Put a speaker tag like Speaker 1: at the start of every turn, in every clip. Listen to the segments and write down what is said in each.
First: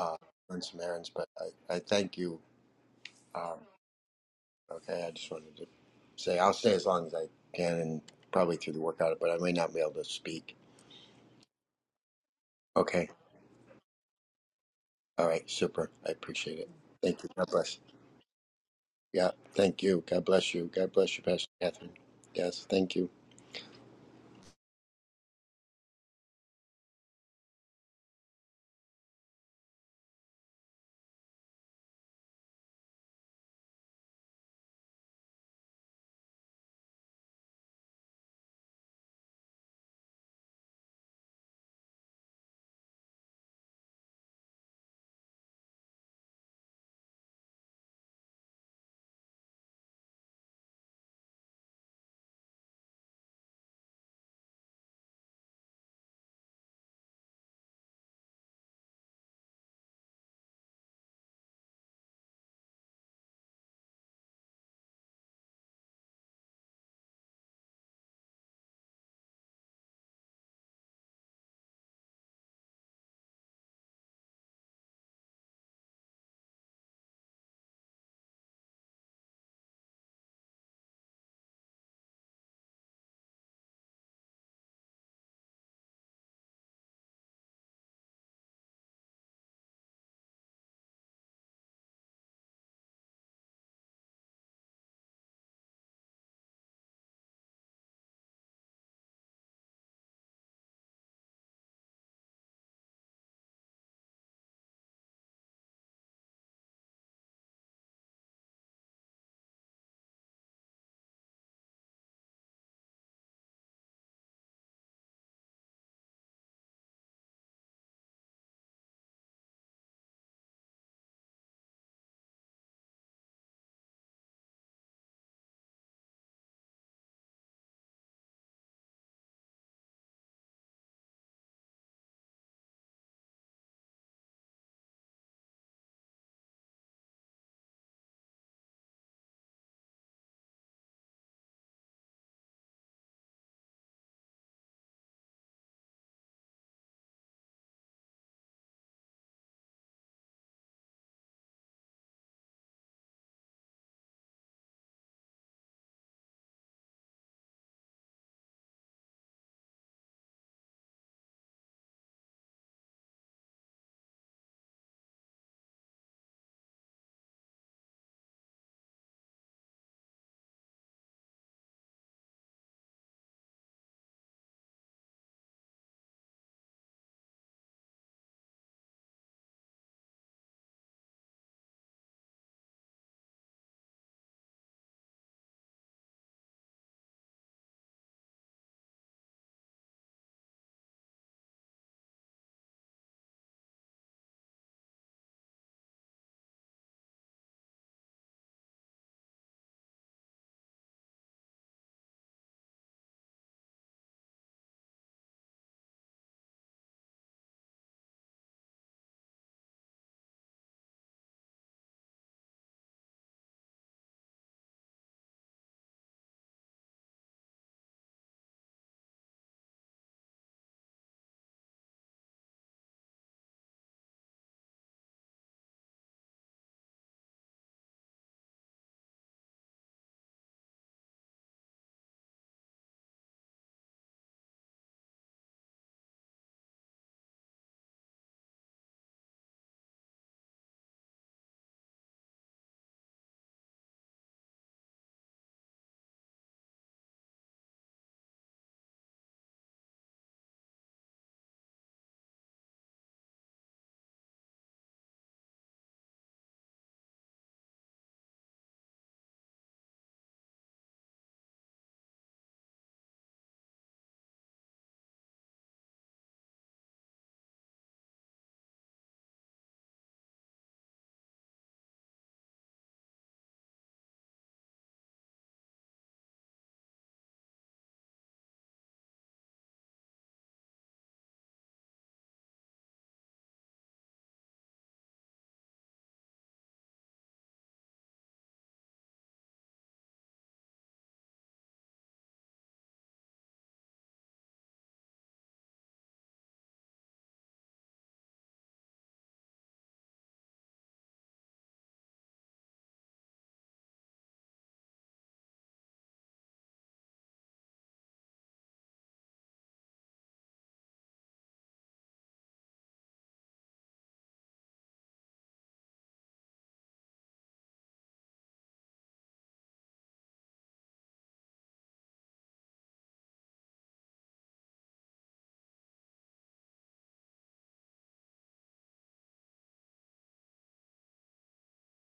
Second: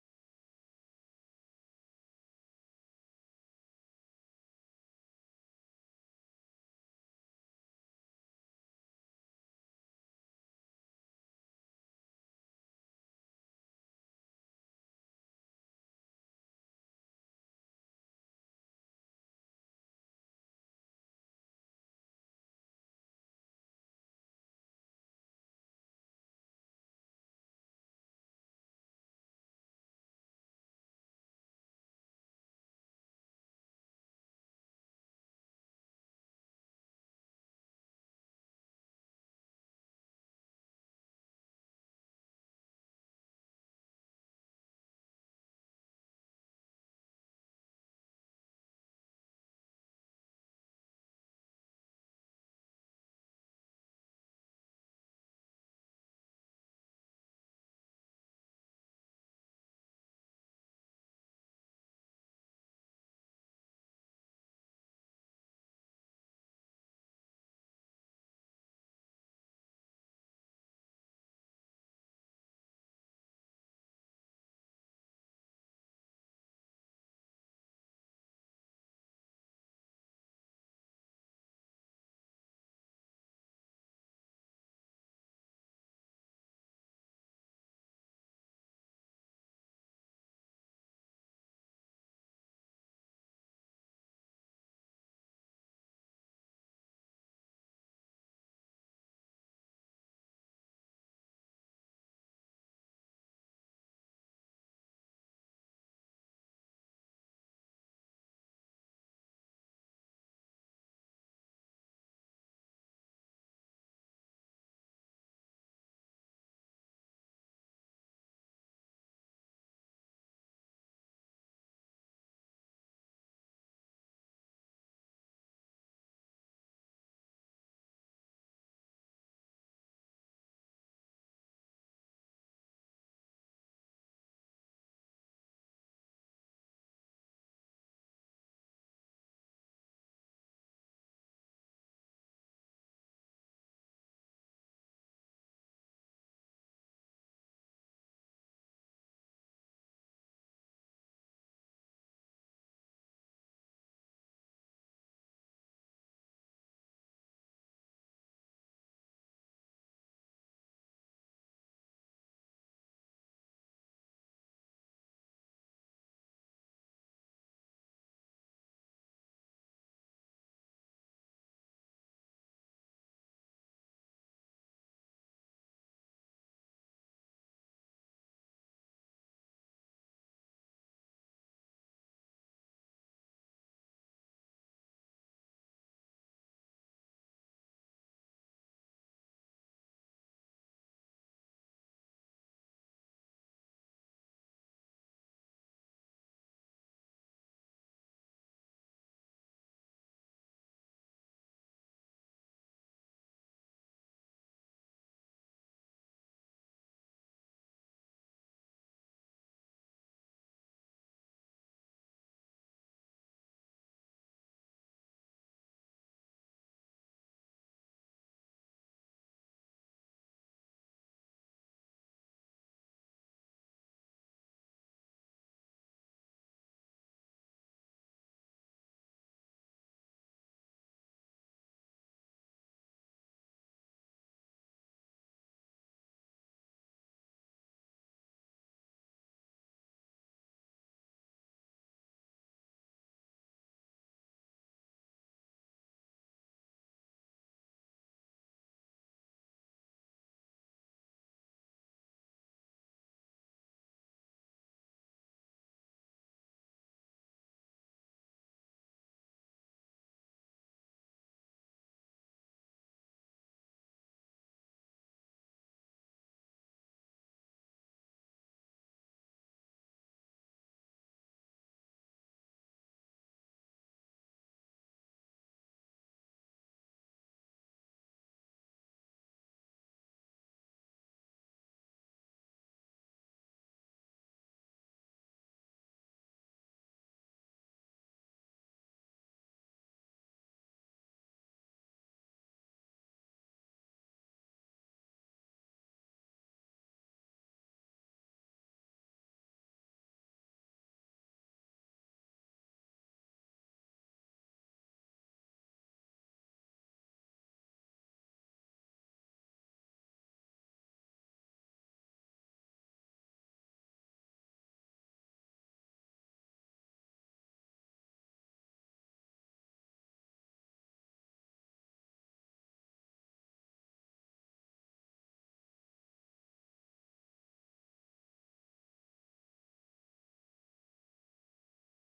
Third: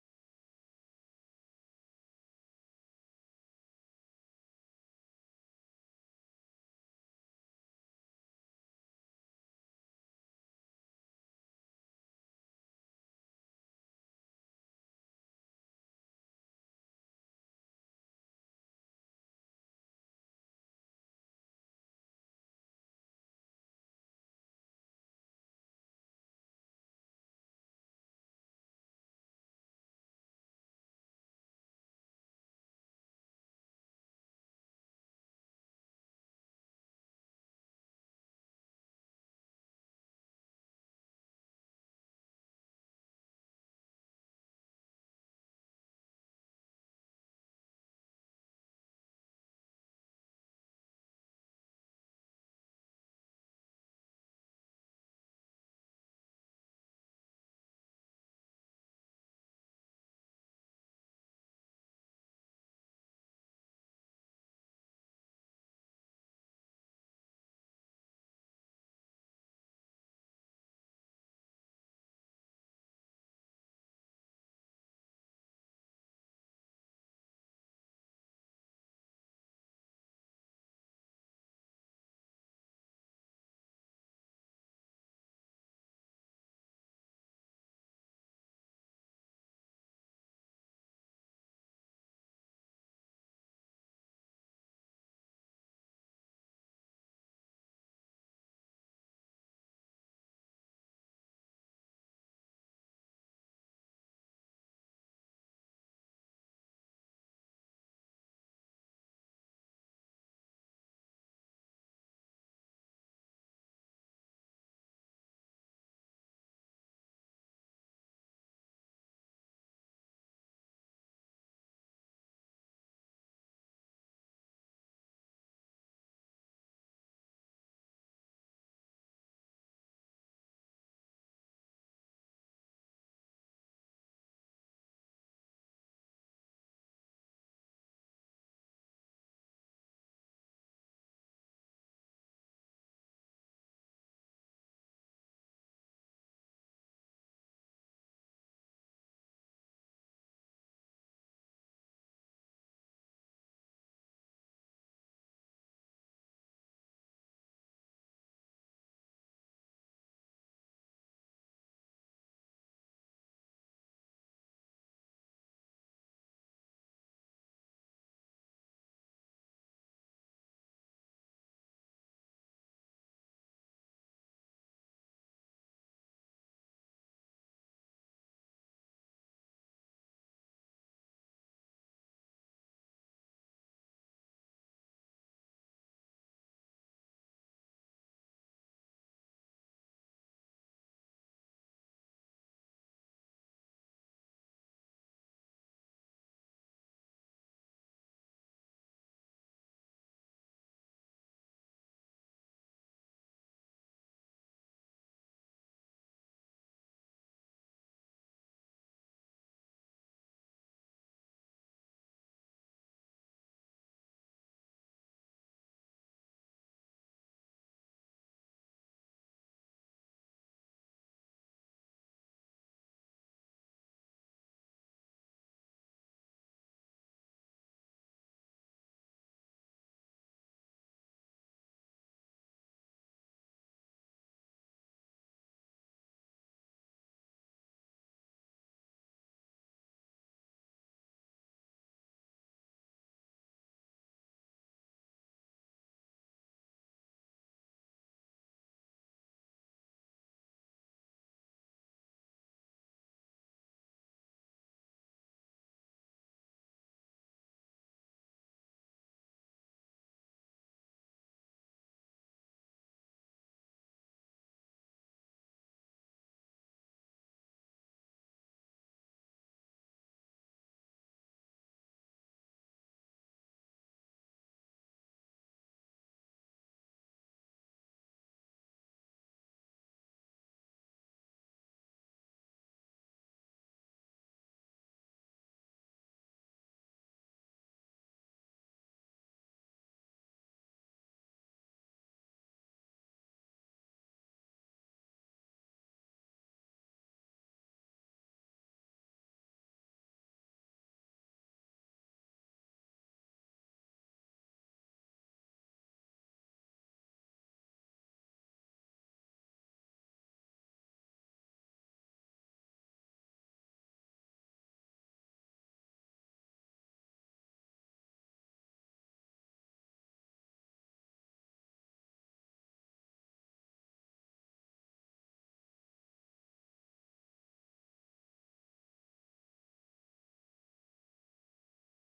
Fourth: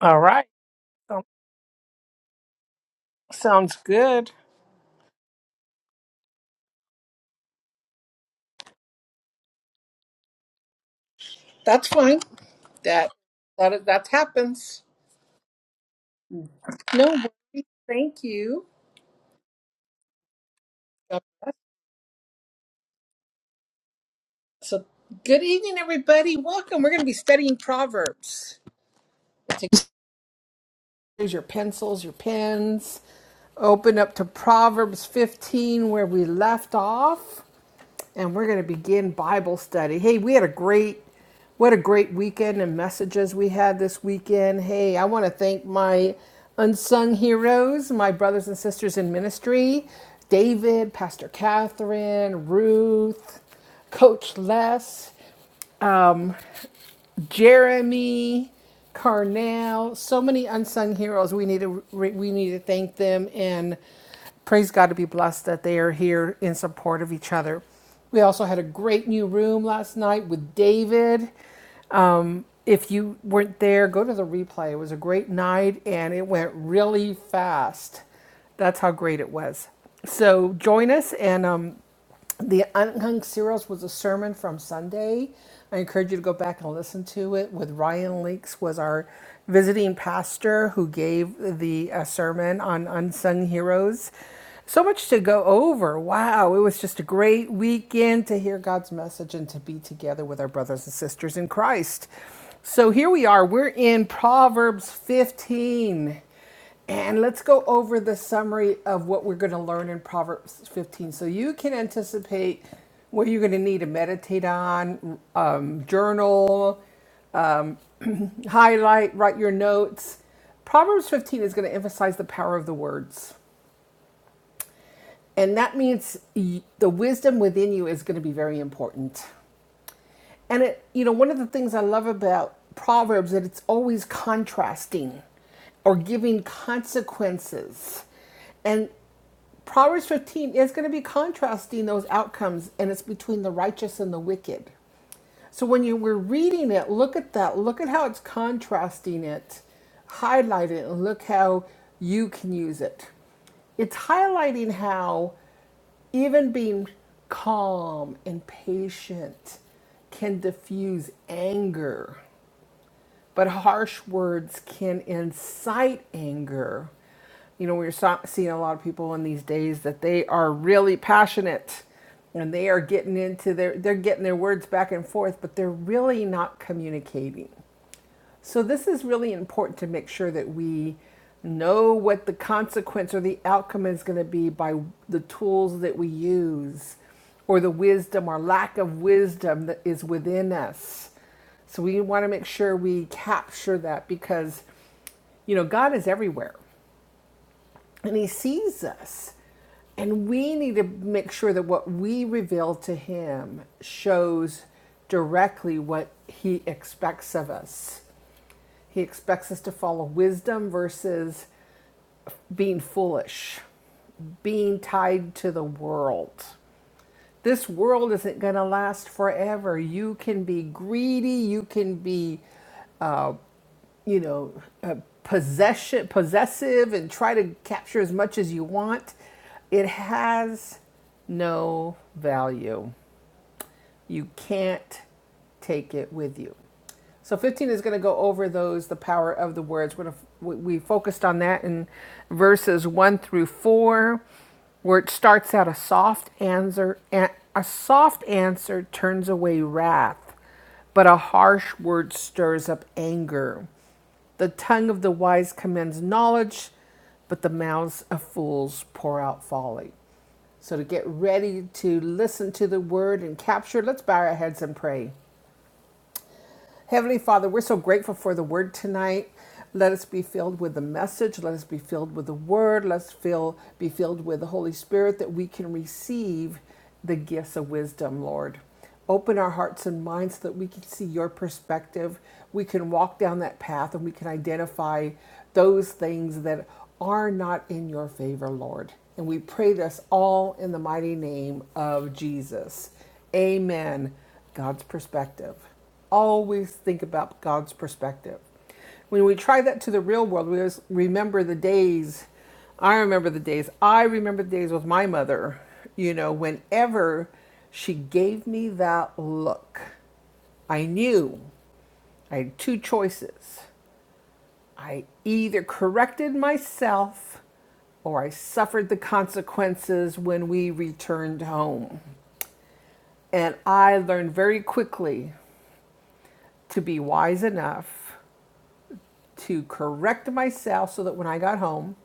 Speaker 1: All right. Um, sounds good. That's fine. That that that happens. No worries. Thank you. Uh, So good evening, everybody. Welcome. We're going to be studying Proverbs. Take here's your pencils, your pens. Open up to Proverbs 15, where we left off. and we're going to begin Bible study. Hey, we had a great, what a great weekend and messages we had this weekend. Hey, I want to thank my unsung heroes, my brothers and sisters in ministry, David, Pastor Catherine, Ruth, Coach Les. um, Jeremy, Carnell, so many unsung heroes. We need to re- we need to thank them and praise God to be blessed that they are here in support of each other. We also had a great new room last night with David if you weren't there, go to the replay. It was a great night and it went really fast. That's how great it was. So join us and um, the Unhung Serials was a sermon from Sunday. I encourage you to go back and listen to it. With Ryan Leeks was our visiting pastor who gave the uh, sermon on unsung heroes. So much to go over. Wow. It was just a great weekend to hear God's message and to be together with our brothers and sisters in Christ. So here we are. We're in Proverbs 15. And let's go over the summary of what we're going to learn in Proverbs 15 so you can anticipate what you're going to need to meditate on, um, journal, um, highlight, write your notes. Proverbs 15 is going to emphasize the power of the words. And that means the wisdom within you is going to be very important. And it, you know, one of the things I love about Proverbs is that it's always contrasting or giving consequences. And Proverbs 15 is going to be contrasting those outcomes and it's between the righteous and the wicked. So when you were reading it, look at that. Look at how it's contrasting it, highlight it, and look how you can use it. It's highlighting how even being calm and patient can diffuse anger, but harsh words can incite anger. You know, we're so- seeing a lot of people in these days that they are really passionate and they are getting into their they're getting their words back and forth, but they're really not communicating. So, this is really important to make sure that we know what the consequence or the outcome is going to be by the tools that we use or the wisdom or lack of wisdom that is within us. So, we want to make sure we capture that because, you know, God is everywhere and He sees us. And we need to make sure that what we reveal to Him shows directly what He expects of us. He expects us to follow wisdom versus being foolish, being tied to the world. This world isn't going to last forever. You can be greedy, you can be, uh, you know, uh, possession, possessive, and try to capture as much as you want. It has no value you can't take it with you. So 15 is going to go over those, the power of the words. We're gonna, we focused on that in verses 1 through 4, where it starts out a soft answer, a a soft answer turns away wrath, but a harsh word stirs up anger. The tongue of the wise commends knowledge, but the mouths of fools pour out folly. So to get ready to listen to the word and capture, let's bow our heads and pray. Heavenly Father, we're so grateful for the word tonight. Let us be filled with the message. Let us be filled with the word. Let's fill, be filled with the Holy Spirit that we can receive the gifts of wisdom, Lord. Open our hearts and minds so that we can see your perspective. We can walk down that path and we can identify those things that are not in your favor, Lord. And we pray this all in the mighty name of Jesus. Amen. God's perspective. Always think about God's perspective. When we try that to the real world, we always remember the days. I remember the days. I remember the days with my mother, you know, whenever she gave me that look, I knew I had two choices. I either corrected myself or I suffered the consequences when we returned home. And I learned very quickly to be wise enough to correct myself so that when I got home,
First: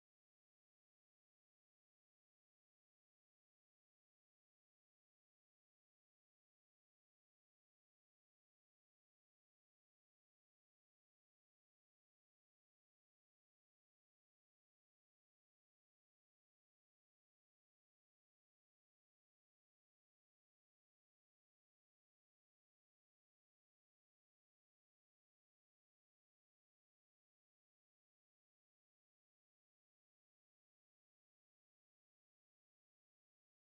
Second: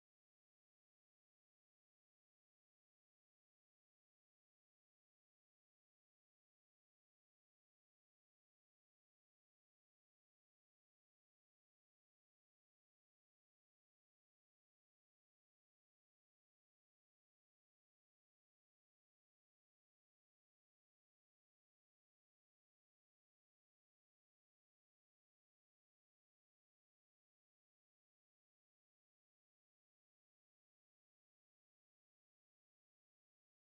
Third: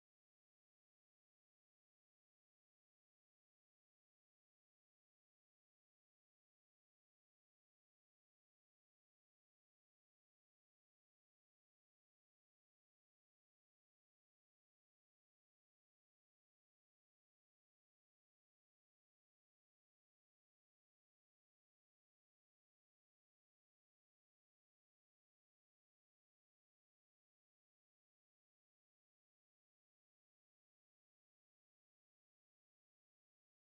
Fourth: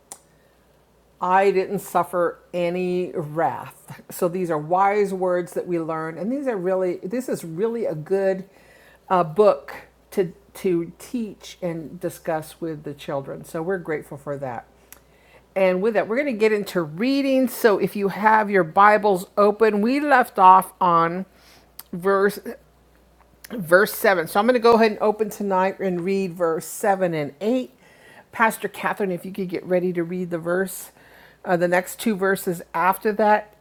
Speaker 1: I didn't suffer any wrath. So these are wise words that we learn, and these are really this is really a good uh, book to to teach and discuss with the children. So we're grateful for that. And with that, we're going to get into reading. So if you have your Bibles open, we left off on verse verse 7. So I'm going to go ahead and open tonight and read verse 7 and 8. Pastor Catherine, if you could get ready to read the verse, uh, the next two verses after that,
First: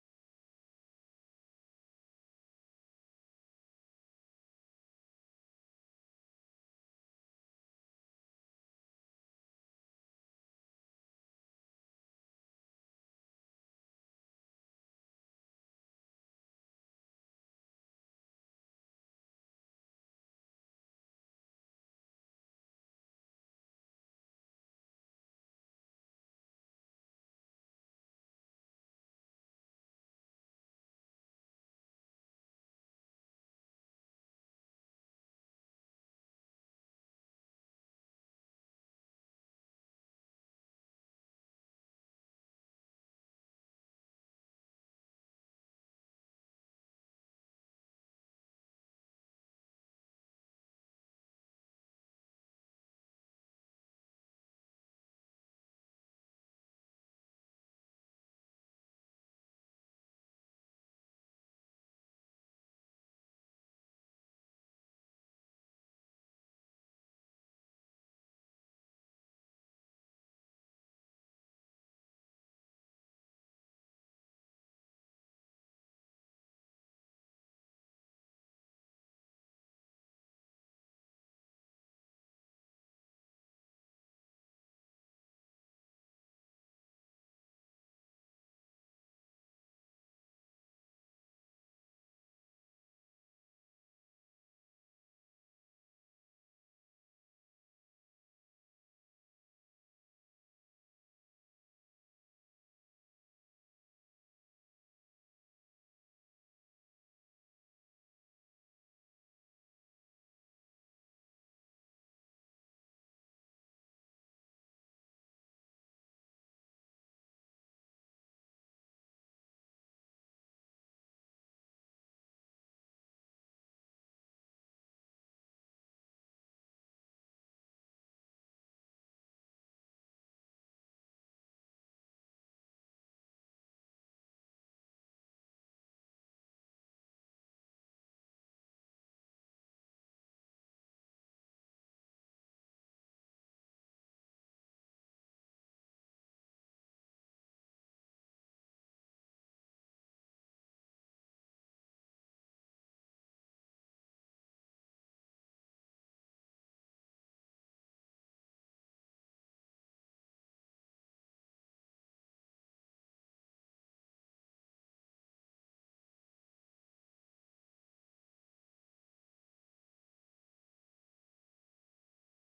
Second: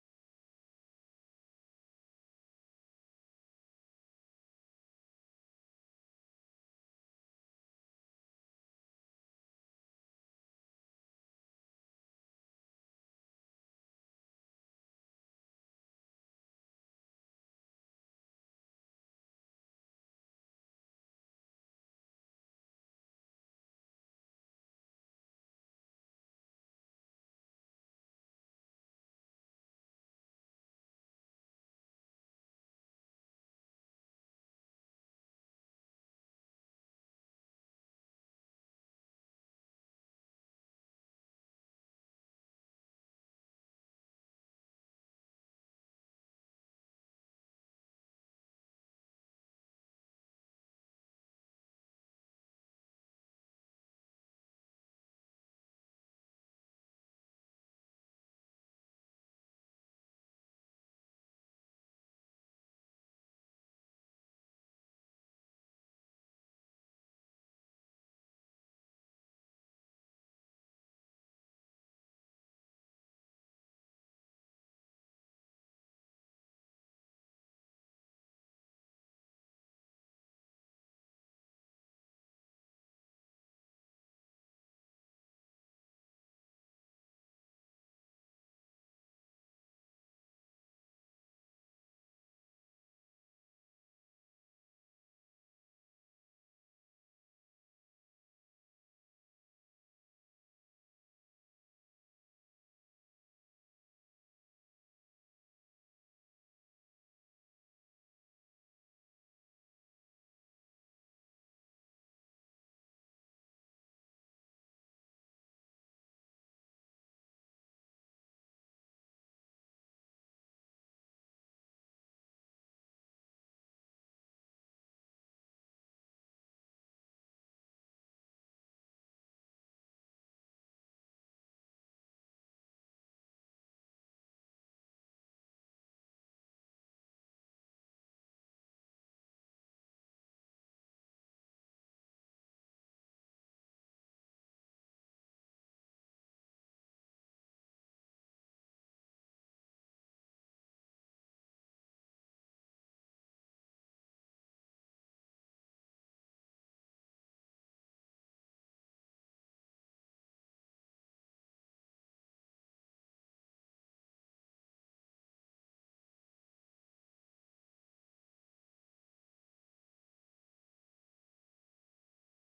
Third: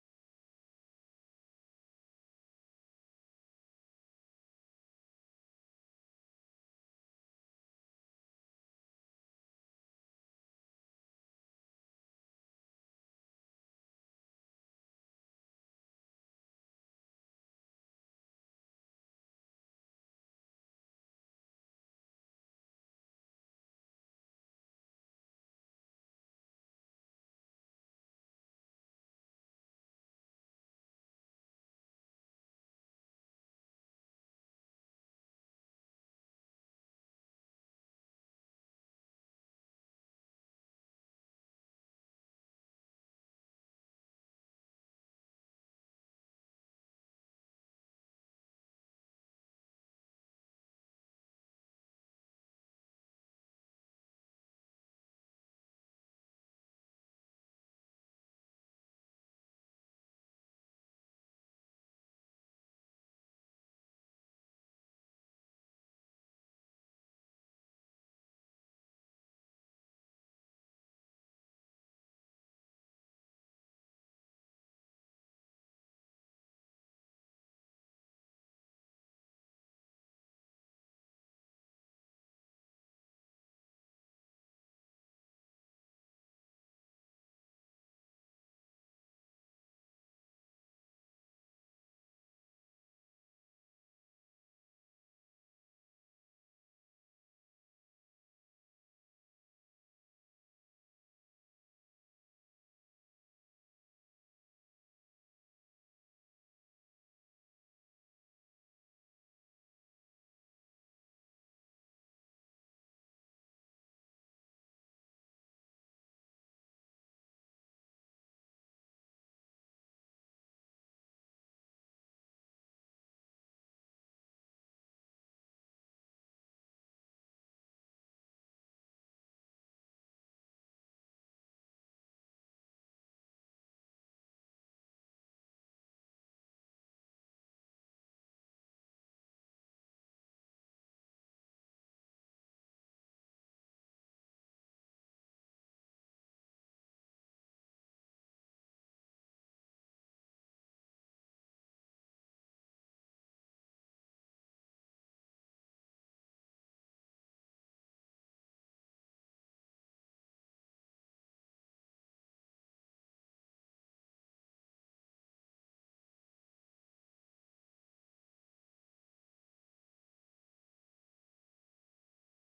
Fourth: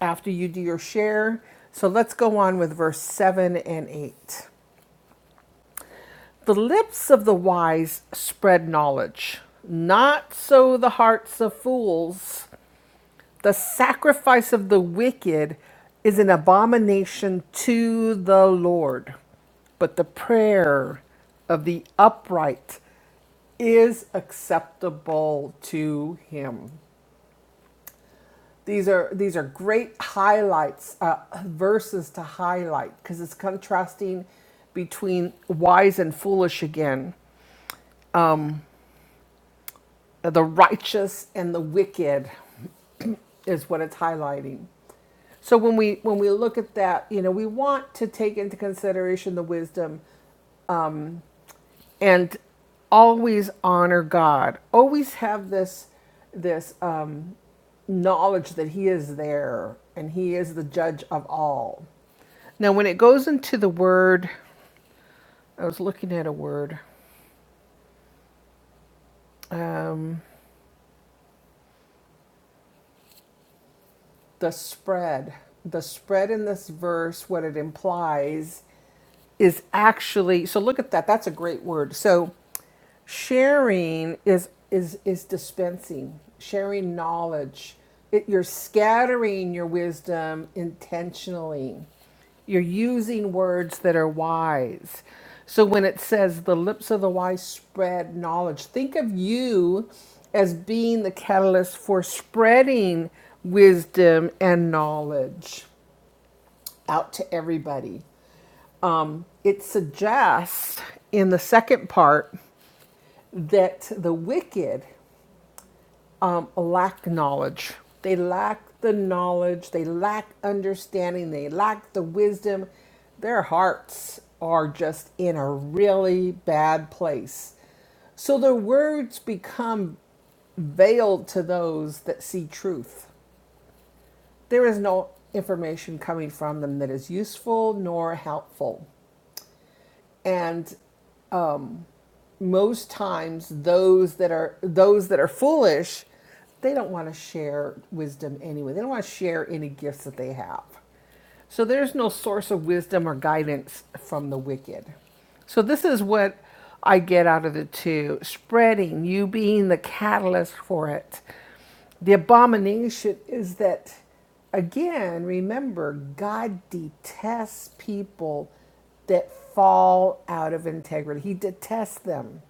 Speaker 1: after you do your share. So let's go on with verse 7 and 8. The lips of the wise spread knowledge, not so the hearts of fools. The sacrifice of the wicked is an abomination to the Lord, but the prayer of the upright is acceptable to him. These are these are great highlights, uh, verses to highlight because it's contrasting between wise and foolish again. The righteous and the wicked is what it's highlighting. So when we when we look at that, you know, we want to take into consideration the wisdom and always honor God. Always have this this um, knowledge that He is there and He is the judge of all. Now, when it goes into the word, I was looking at a word, um, the spread. The spread in this verse, what it implies is actually so look at that that's a great word so sharing is is is dispensing sharing knowledge it, you're scattering your wisdom intentionally you're using words that are wise so when it says the lips of the wise spread knowledge think of you as being the catalyst for spreading wisdom and knowledge out to everybody it suggests in the second part that the wicked um, lack knowledge. They lack the knowledge, they lack understanding, they lack the wisdom. Their hearts are just in a really bad place. So their words become veiled to those that see truth. There is no information coming from them that is useful nor helpful. And most times those that are those that are foolish they don't want to share wisdom anyway they don't want to share any gifts that they have so there's no source of wisdom or guidance from the wicked so this is what i get out of the two spreading you being the catalyst for it the abomination is that, again, remember, God detests people that fall out of integrity. He detests them.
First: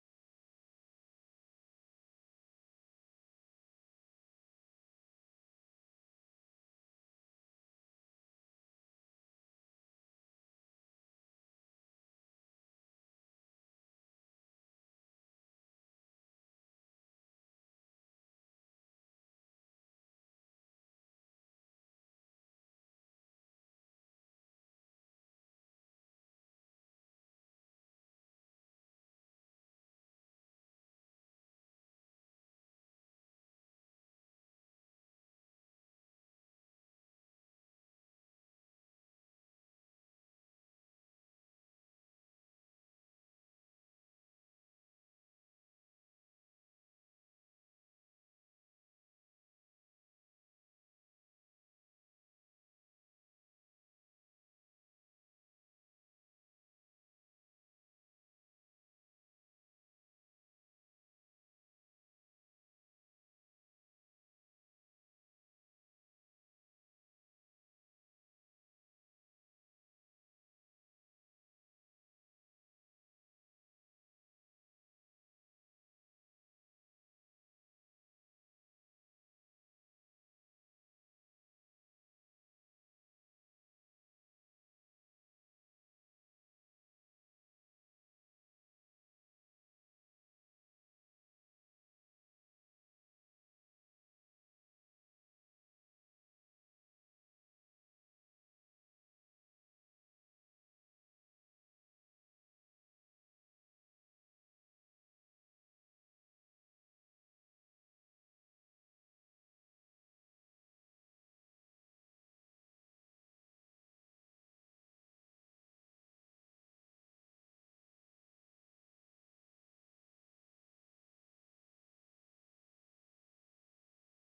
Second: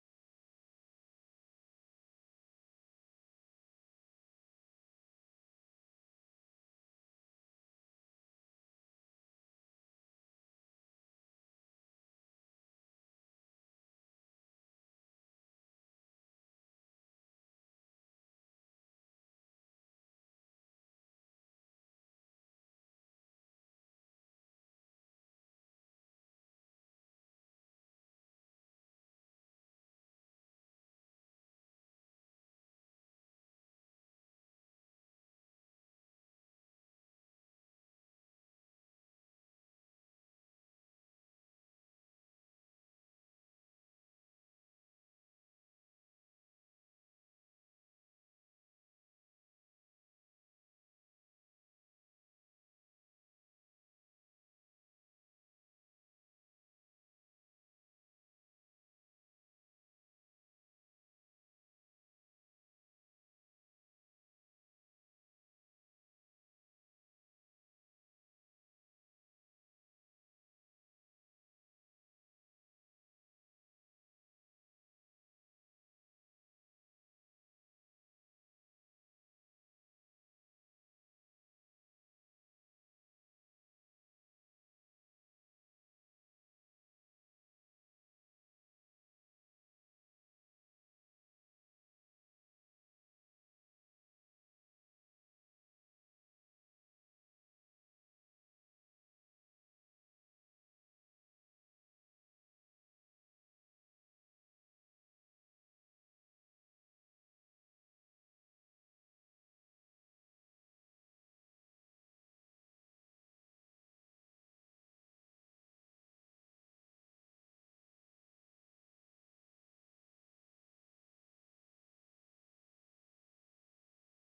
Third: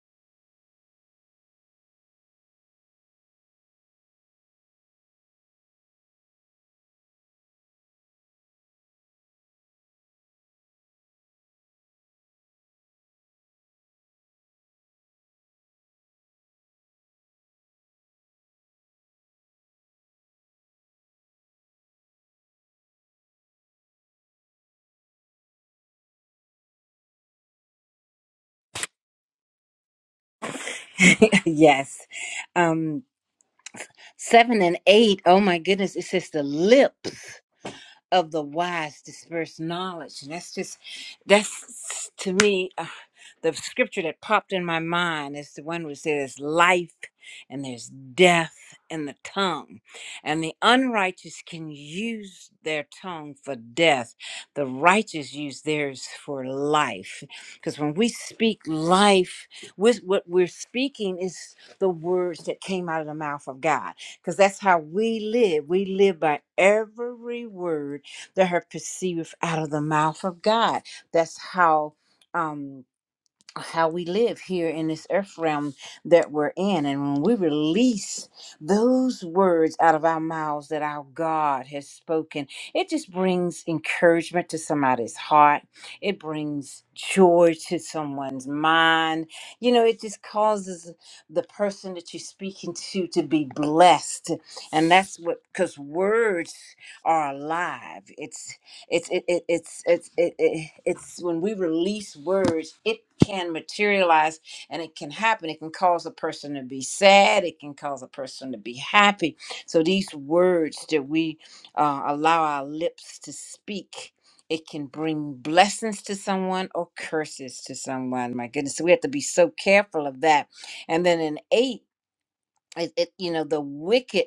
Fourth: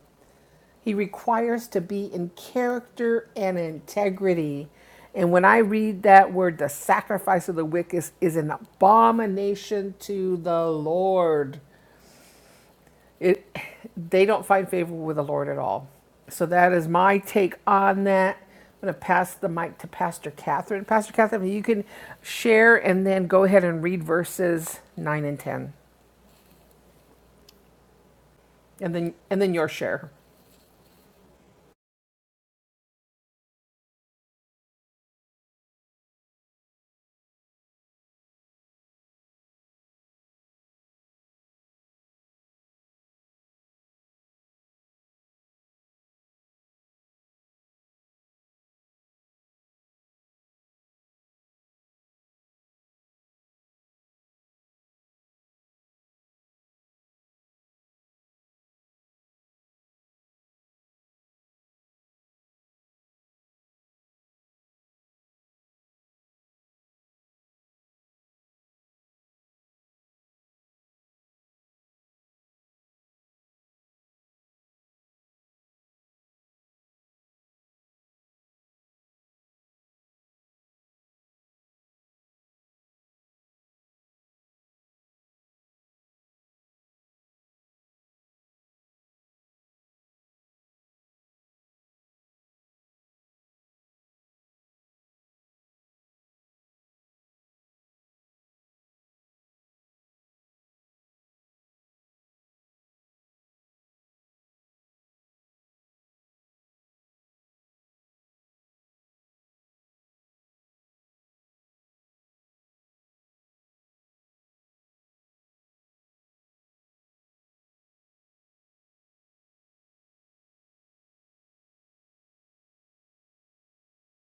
Speaker 1: He requires to be in character and integrity. And when I read that word, the sacrifice of the wicked is is an abomination to the Lord it they don't find favor with the Lord at all. So that is my take on that. I'm going to pass the mic to Pastor Catherine. Pastor Catherine, you can share and then go ahead and read verses 9 and 10 and then and then your share.
Speaker 2: Yes. Um, seven and eight. Oh my goodness. It says the lips of the wise disperse knowledge. And that's just, that's to me, uh, the scripture that popped in my mind is the one which says, Life and there's death in the tongue. And the unrighteous can use their tongue for death, the righteous use theirs for life. Because when we speak life, with what we're speaking is the words that came out of the mouth of God because that's how we live. We live by every word that are perceived out of the mouth of God. That's how um how we live here in this earth realm that we're in. And when we release those words out of our mouths that our God has spoken, it just brings encouragement to somebody's heart. It brings joy to someone's mind. You know, it just causes the person that you're speaking to to be blessed. And that's what, because words are alive. It's it's it, it it's it's it, it, it's when we release words it can materialize and it can happen it can cause a person to be sad it can cause a person to be happy so these words that we uh, allow our lips to speak it can bring blessings to someone or curses to someone my goodness so we have to be so careful of that and then in eight it, it you know the wicked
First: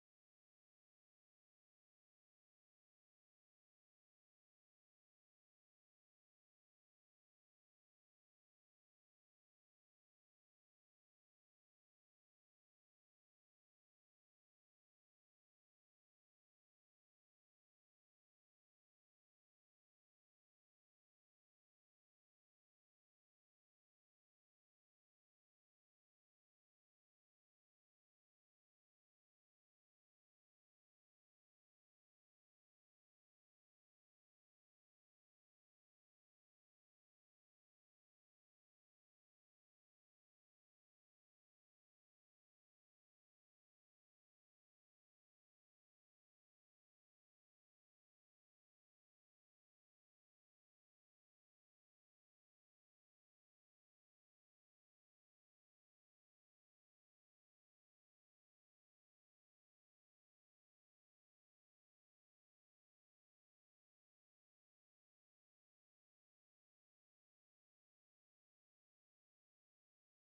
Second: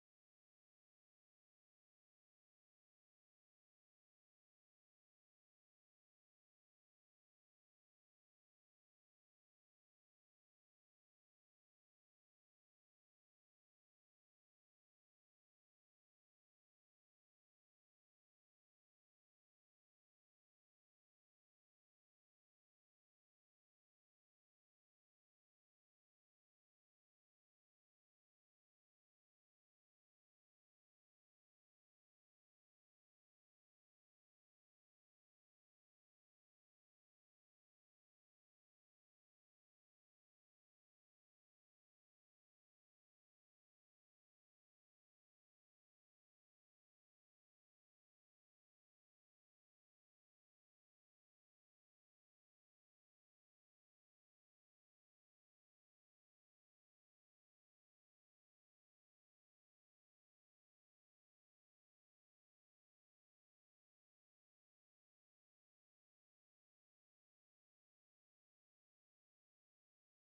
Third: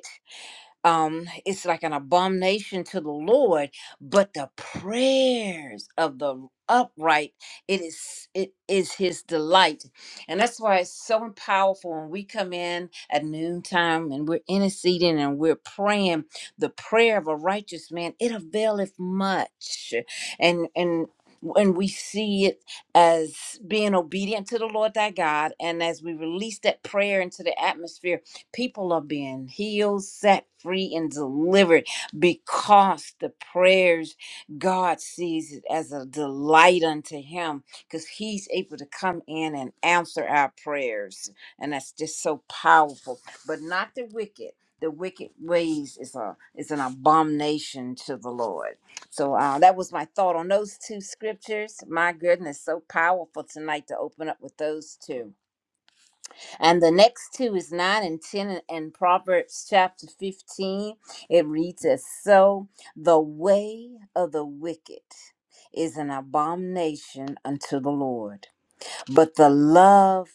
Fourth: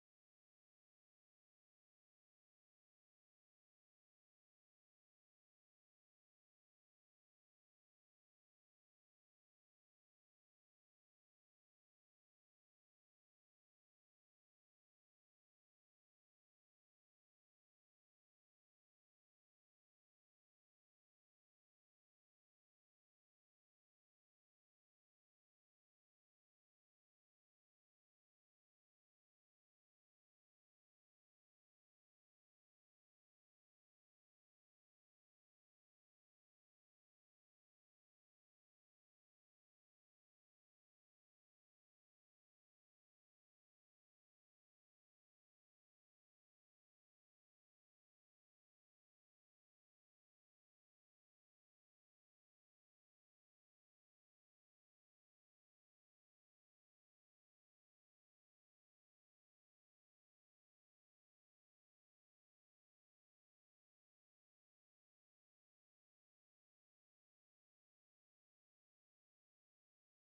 Speaker 2: um it's like an abomination to the lord but the prayers of the upright it is it is his delight and that's why it's so powerful when we come in at noontime and we're interceding and we're praying the prayer of a righteous man it availeth much and and when we see it as being obedient to the Lord thy God, and as we release that prayer into the atmosphere, People are being healed, set free, and delivered because the prayers God sees it as a delight unto Him because He's able to come in and answer our prayers. And that's just so powerful. But not the wicked. The wicked ways is a is an abomination to the Lord. So uh, that was my thought on those two scriptures. My goodness, so powerful tonight to open up with those two. And the next two is 9 and 10 in in Proverbs chapter 15. It reads as so the way of the wicked is an abomination unto the Lord, but the love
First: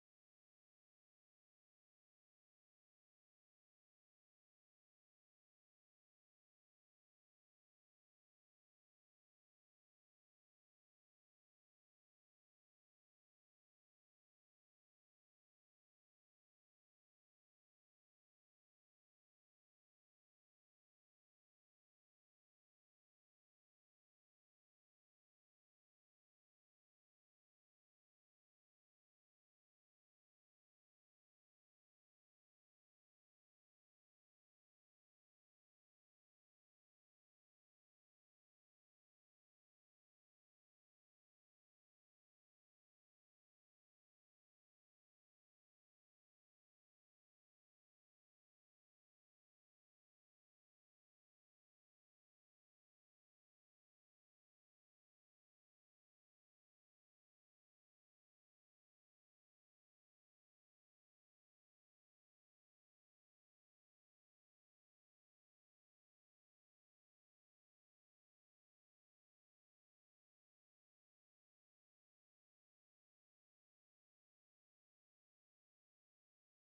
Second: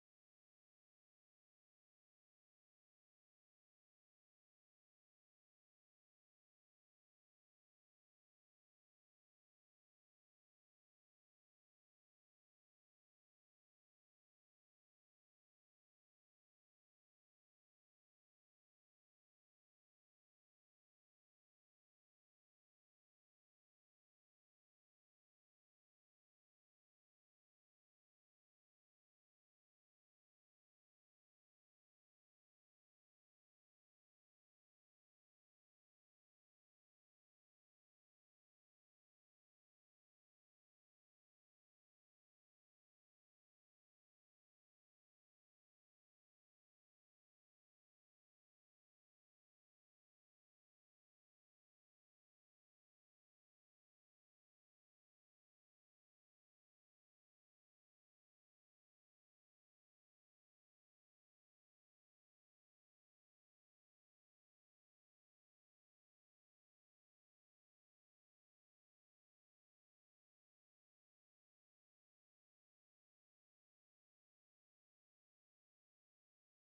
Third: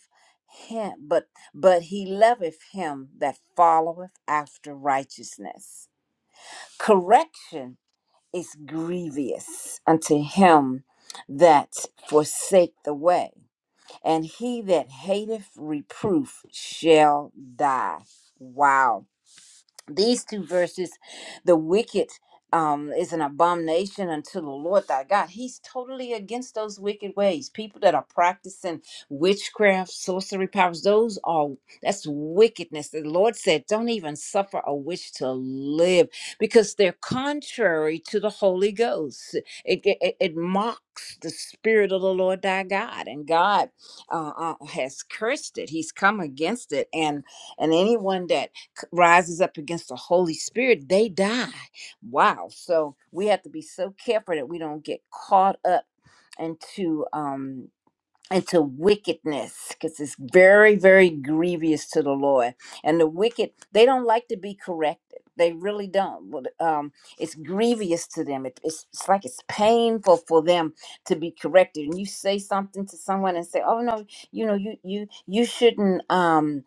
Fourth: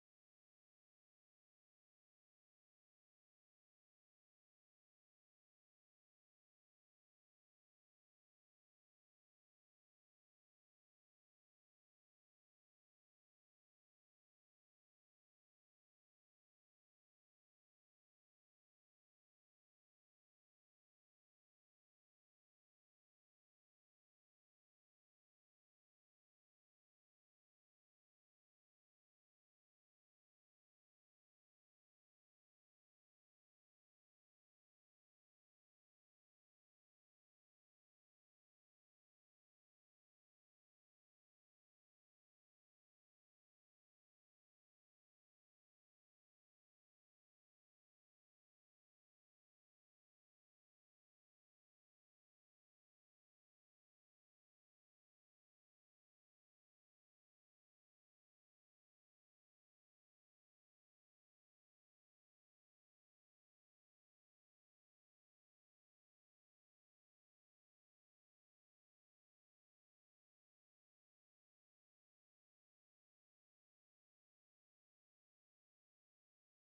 Speaker 2: him but but he loveth him that followeth after righteousness. Correction is grievous unto him that forsake the way and he that hateth reproof shall die. Wow these two verses the wicked um, is an abomination unto the lord thy god he's totally against those wicked ways people that are practicing witchcraft sorcery powers those are that's wickedness the lord said don't even suffer a witch to live because they're contrary to the holy ghost it, it, it it mocks the spirit of the lord thy god and god uh, uh, has cursed it he's come against it and and anyone that c- rises up against the Holy Spirit, they die. Wow. So we have to be so careful that we don't get caught up into um into wickedness because it's very very grievous to the lord and the wicked they don't like to be corrected they really don't But, um, it's grievous to them it, it's, it's like it's painful for them to be corrected and you say something to someone and say oh no you know you you you shouldn't Um,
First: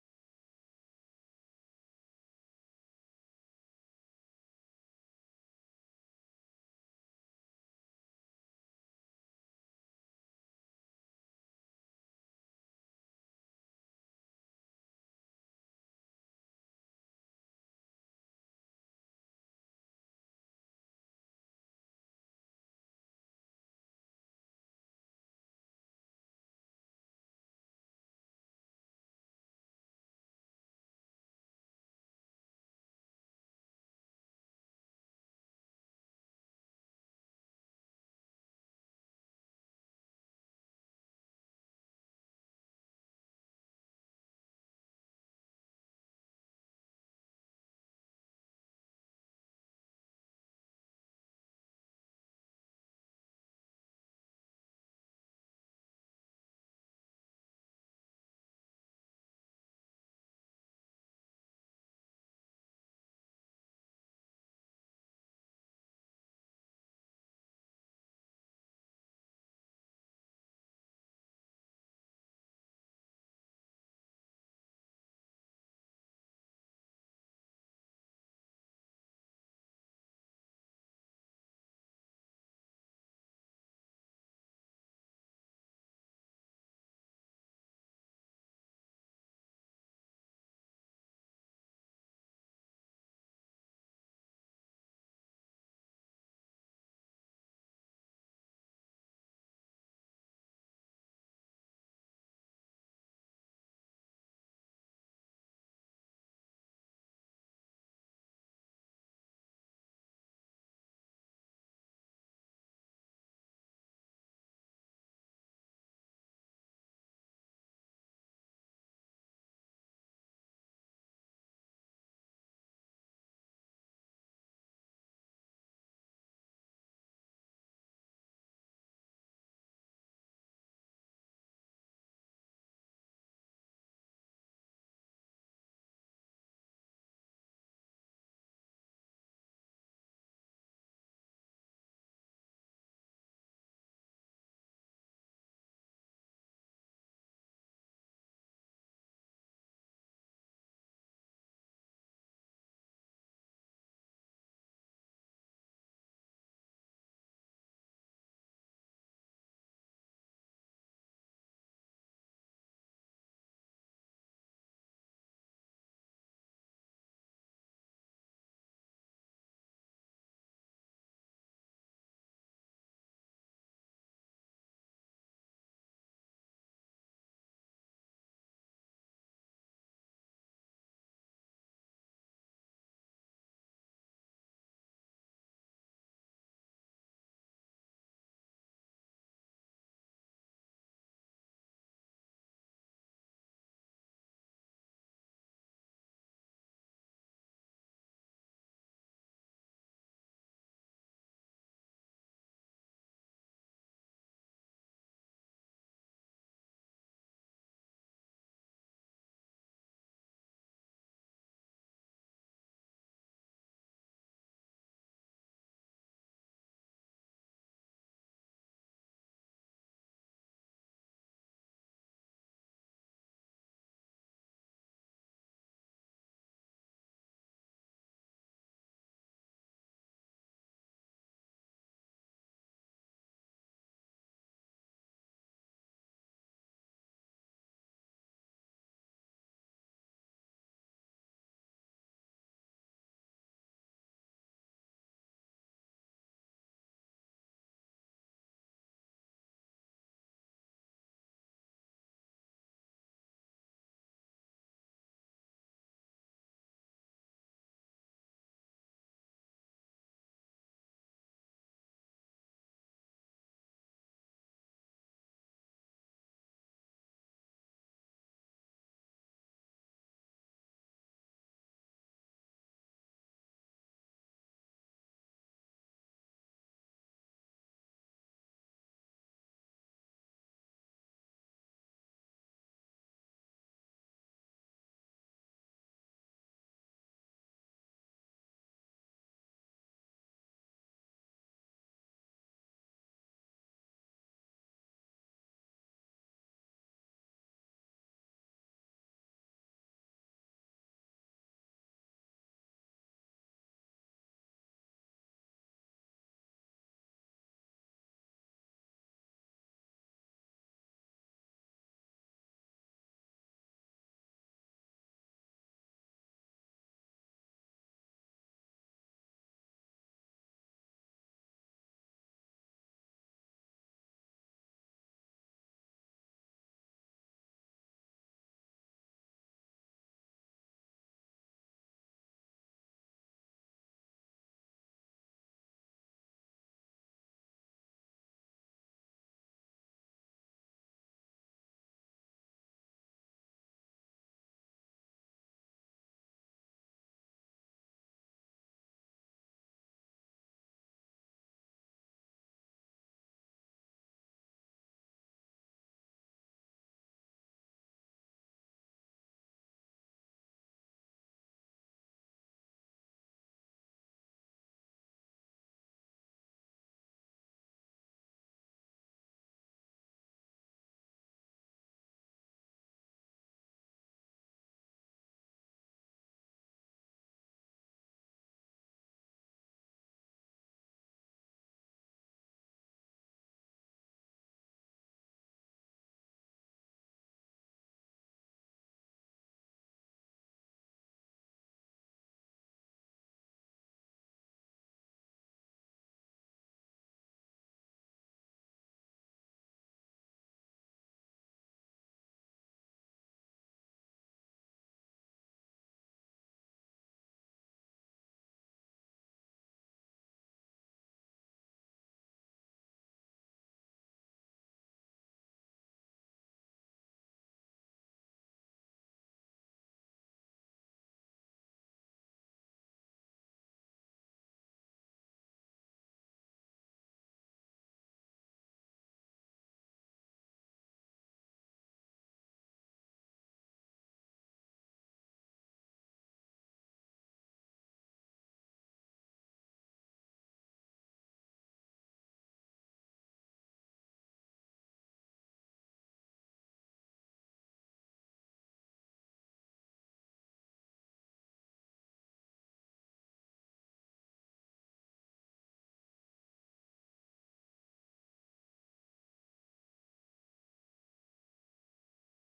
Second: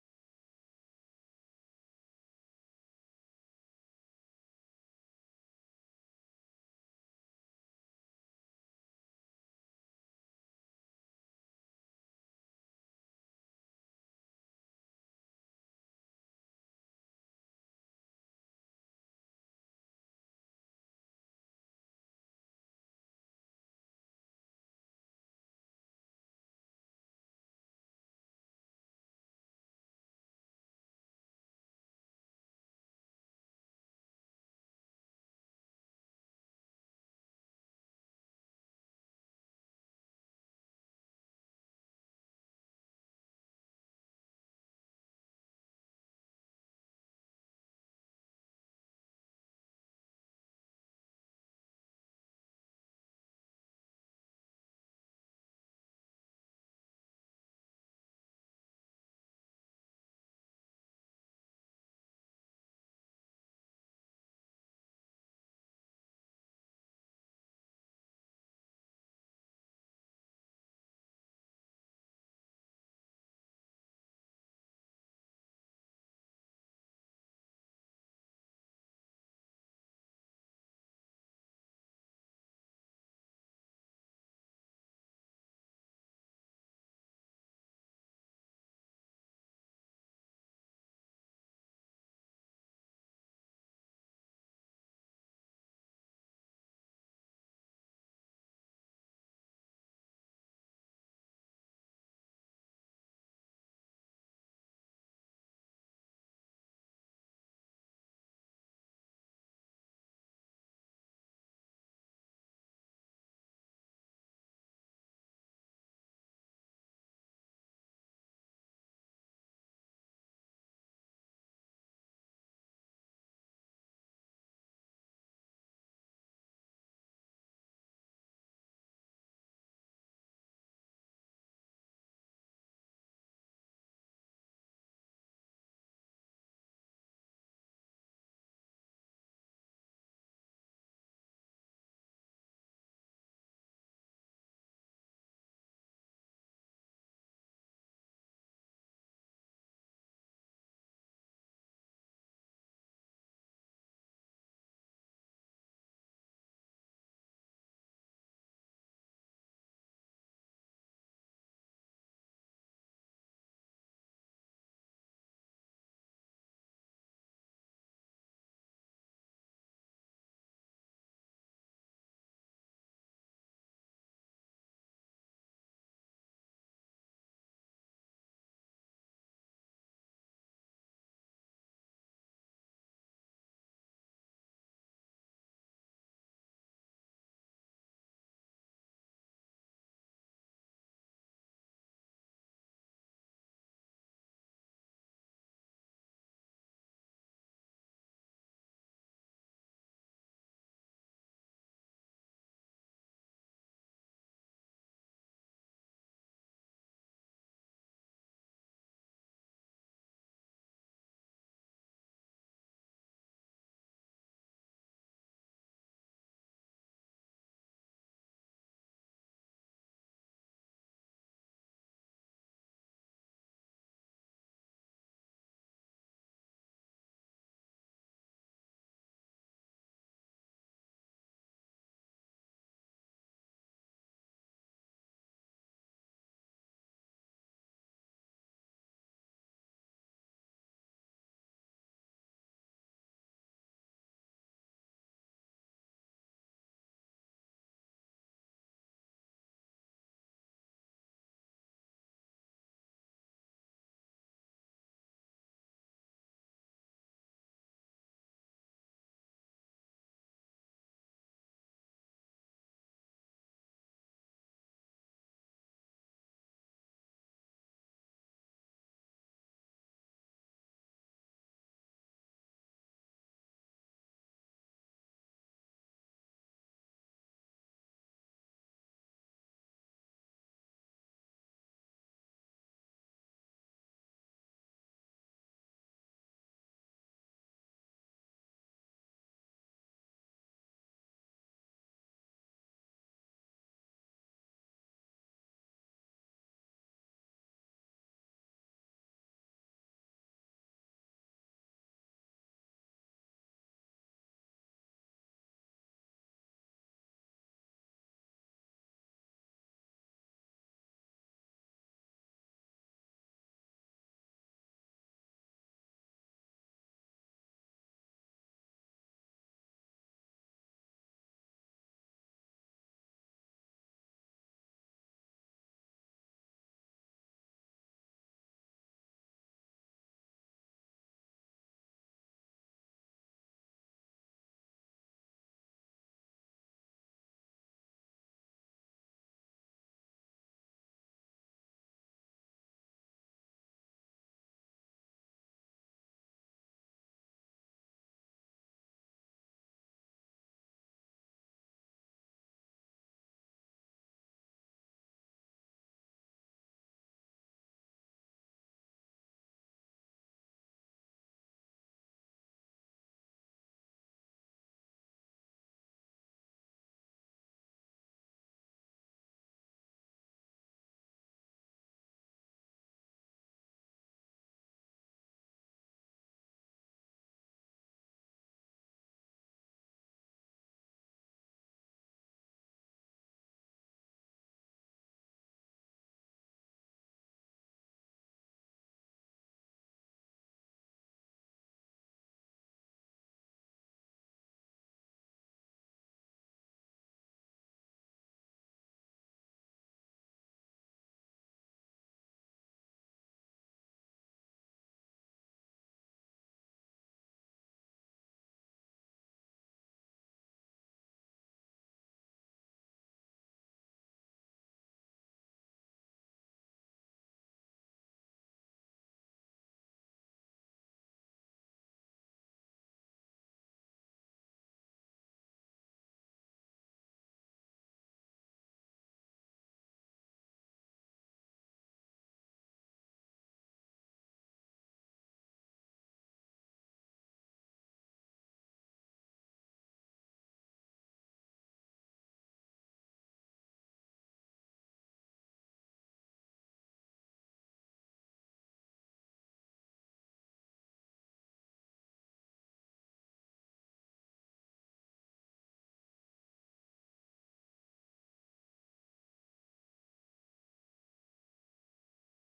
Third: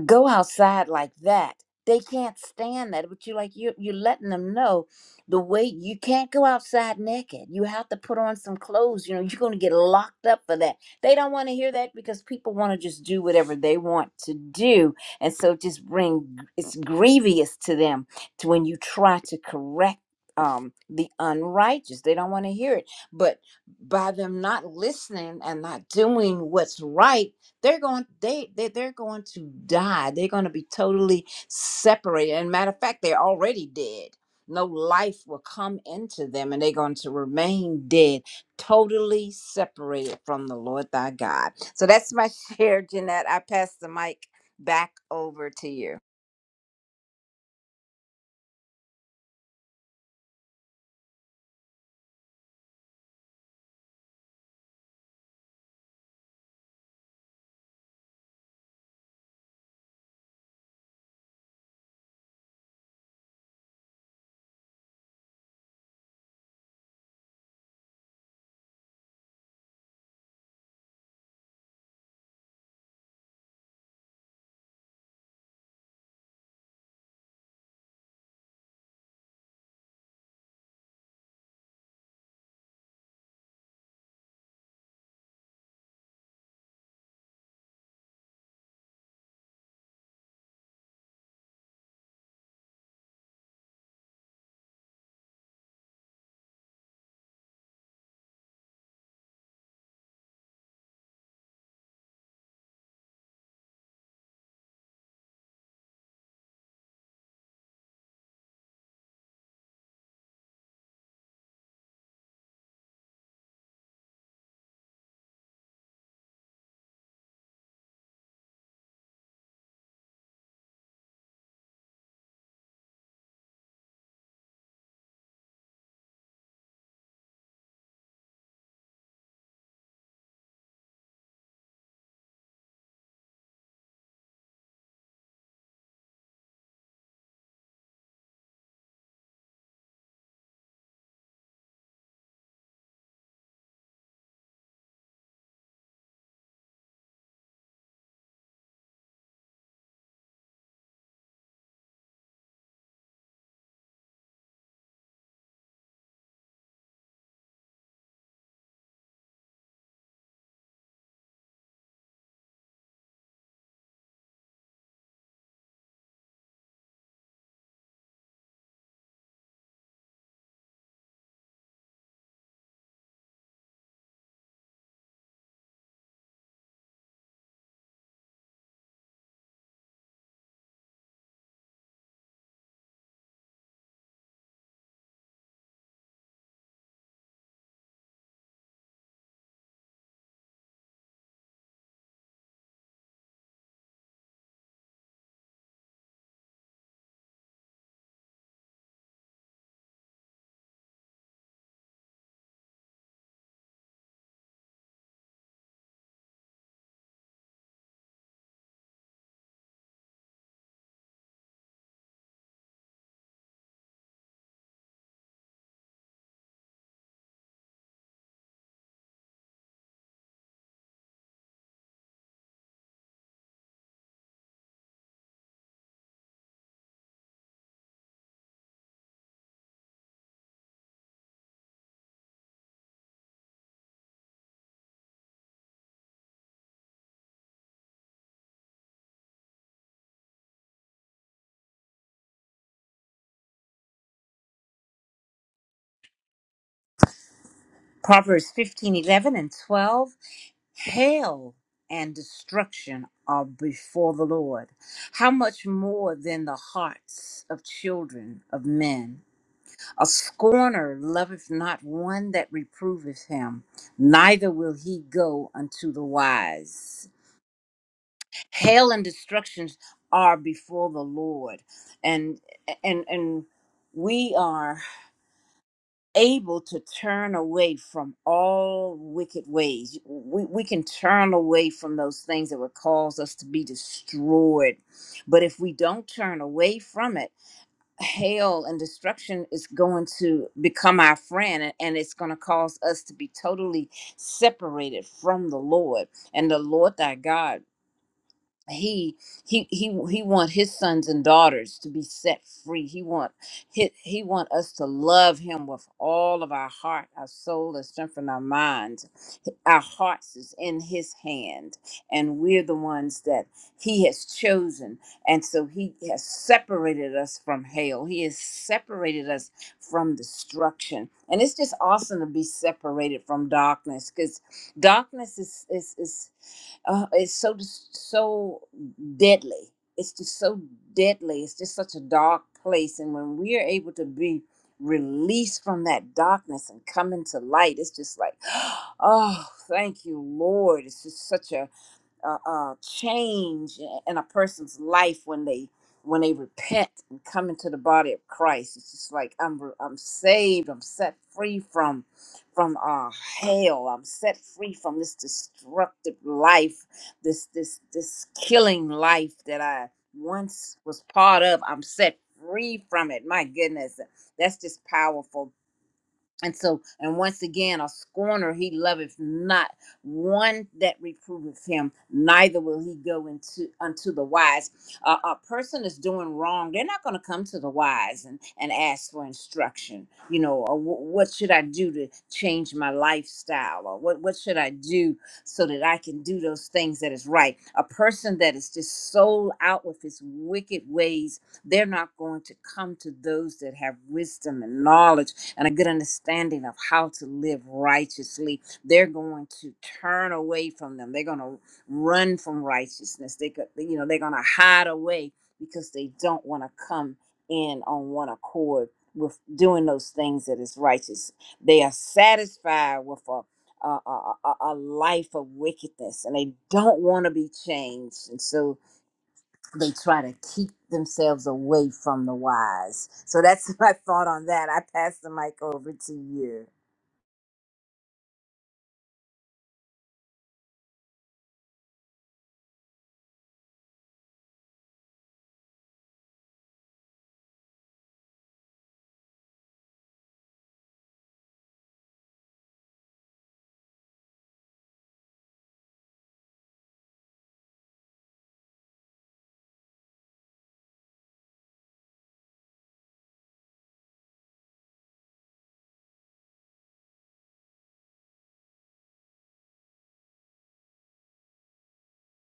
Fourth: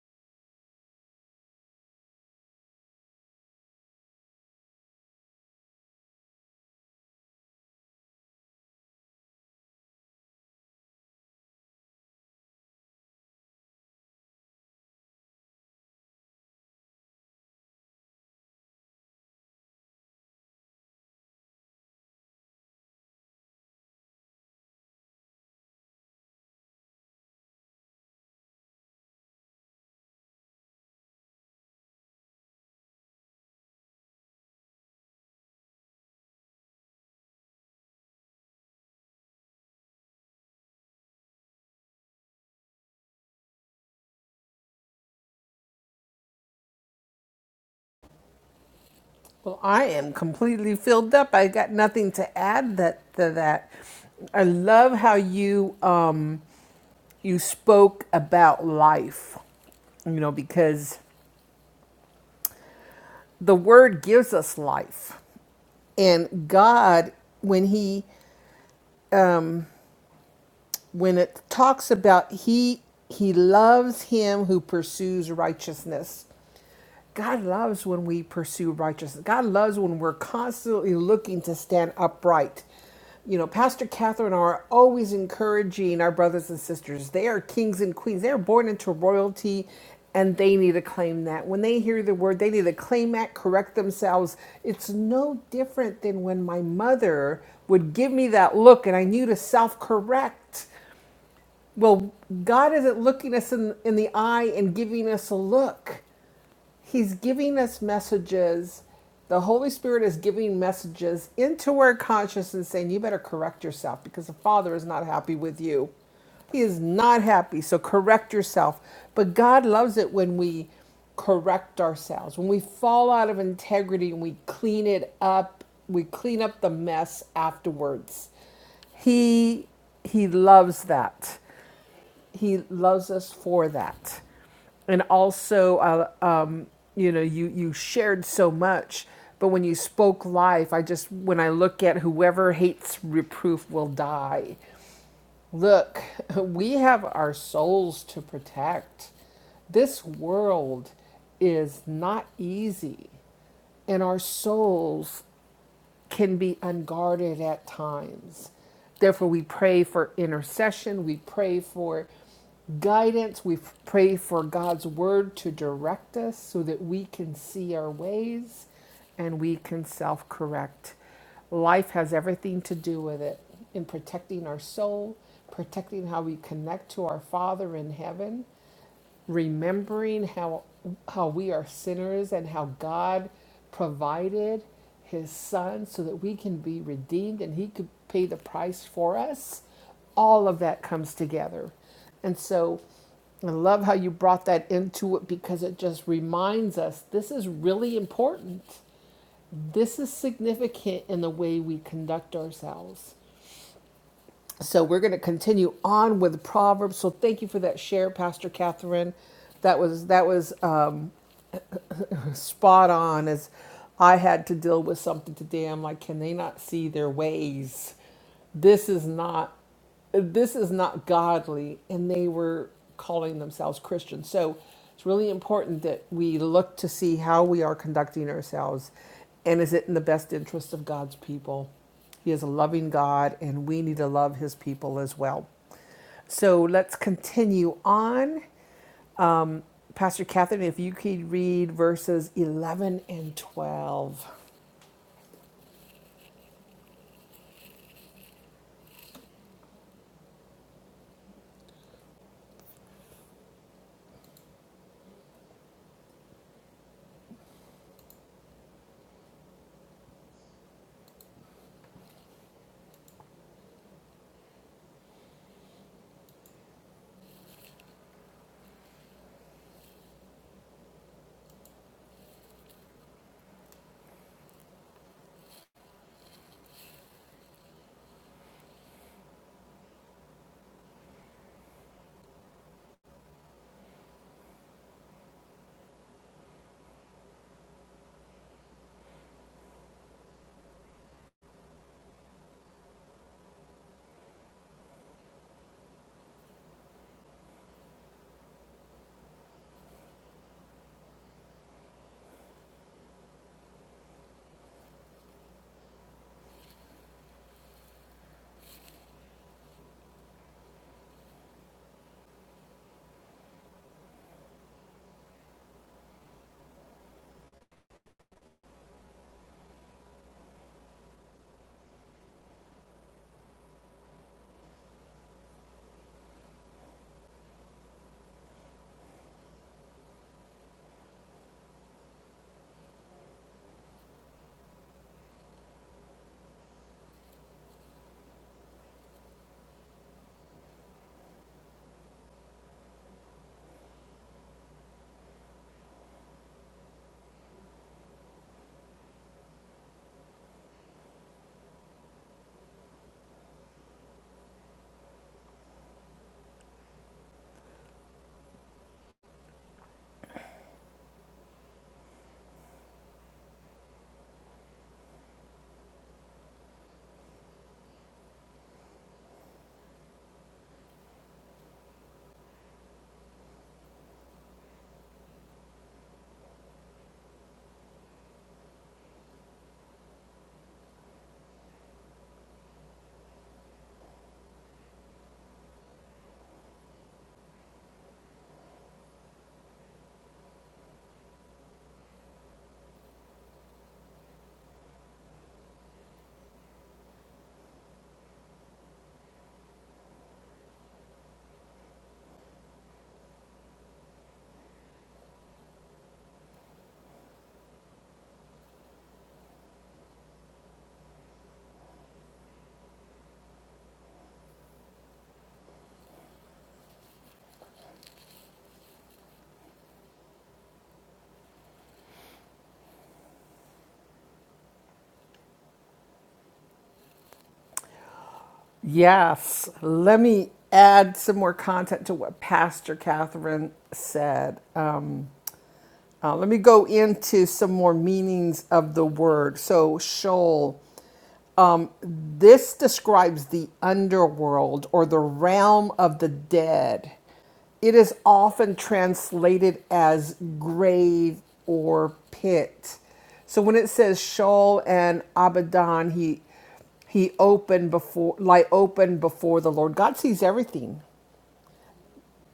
Speaker 2: go outside like that. They can't stand that. But you like you you're letting them know the way you can't go outside naked. You have to put on some clothes. You know, you're gonna get locked up for that. They don't want to hear that because people want to just do whatever they want to do. And so it just bring it's grievous to them to when you try to correct um the unrighteous. They don't want to hear it. But by them not listening and not doing what's right they're going they, they they're going to die they're going to be totally separated and matter of fact they're already dead no life will come into them and they're going to remain dead totally separated from the lord thy god so that's my share jeanette i pass the mic back over to you
Speaker 1: Well, I am completely filled up. I got nothing to add that to that. I love how you um you spoke about life you know, because the word gives us life. and god when he um when it talks about he he loves him who pursues righteousness God loves when we pursue righteousness. God loves when we're constantly looking to stand upright. You know, Pastor Catherine are always encouraging our brothers and sisters. They are kings and queens. They are born into royalty and they need to claim that. When they hear the word, they need to claim that, correct themselves. It's no different than when my mother would give me that look and I knew to self correct. Well, God isn't looking us in, in the eye and giving us a look. He's giving us messages. The Holy Spirit is giving messages into our consciousness saying, you better correct yourself because the Father is not happy with you. He is not happy, so correct yourself. But God loves it when we correct ourselves, when we fall out of integrity and we clean it up, we clean up the mess afterwards. He he loves that he loves us for that and also uh, um, you know you you shared so much but when you spoke life i just when i look at whoever hates reproof will die look we have our souls to protect this world is not easy and our souls can be unguarded at times. Therefore, we pray for intercession, we pray for guidance, we pray for God's word to direct us so that we can see our ways and we can self correct. Life has everything to do with it in protecting our soul, protecting how we connect to our Father in heaven remembering how how we are sinners and how God provided his son so that we can be redeemed and he could pay the price for us all of that comes together and so I love how you brought that into it because it just reminds us this is really important this is significant in the way we conduct ourselves so we're going to continue on with Proverbs. So thank you for that share, Pastor Catherine. That was that was um, spot on as I had to deal with something today. I'm like, can they not see their ways? This is not this is not godly and they were calling themselves Christians. So it's really important that we look to see how we are conducting ourselves and is it in the best interest of God's people? He is a loving God and we need to love his people as well. So let's continue on. Pastor Catherine, if you could read verses 11 and 12.
Speaker 2: Proverbs fifteen eleven and 12. Hail and destruction are before the Lord. How much more than the hearts of children of men? A scorner loveth not one that reproveth him, neither will he go unto the wise. Hail and destructions are before the Lord, and and and we are able to turn away from all wicked ways. We, we can turn away from those things that would cause us to be destroyed. But if we don't turn away from it, hail and destruction is going to become our friend and and it's going to cause us to be totally separated from the lord and the lord thy god he he he he want his sons and daughters to be set free he want he, he want us to love him with all of our heart our soul our strength and our minds our hearts is in his hand and we're the ones that he has chosen and so he has separated us from hell he has separated us from destruction and it's just awesome to be separated from darkness because darkness is is is uh, it's so so deadly. It's just so deadly. It's just such a dark place, and when we are able to be released from that darkness and come into light, it's just like, oh, thank you, Lord. It's just such a uh, uh, change in a person's life when they when they repent and come into the body of Christ. It's just like I'm re- I'm saved. I'm set free from from uh, hell. I'm set free from this destructive life, this this this killing life that I once was part of. I'm set free from it. My goodness, that's just powerful. And so, and once again, a scorner he loveth not, one that reproveth him, neither will he go into unto the wise. Uh, a person is doing wrong; they're not going to come to the wise and and ask for instruction. You know, or wh- what should I do to change my lifestyle, or what what should I do so that I can do those things that is right? A person that is just sold out with his wicked ways, they're not going to come to those that have wisdom and knowledge and a good understanding of how to live righteously, they're going to turn away from them. They're going to run from righteousness. They could, you know, they're going to hide away because they don't want to come in on one accord with doing those things that is righteous. They are satisfied with a a, a, a a life of wickedness and they don't want to be changed. And so they try to keep themselves away from the wise. So that's my thought on that. I pass the mic over to you.
Speaker 1: Yes, let me add some more content to what Pastor Catherine said. Um, uh, let me go into some more meanings of the word. So, shoal. This describes the underworld or the realm of the dead. It is often translated as grave or pit. So when it says Sheol and Abaddon, he he opened before lie open before the Lord. God sees everything.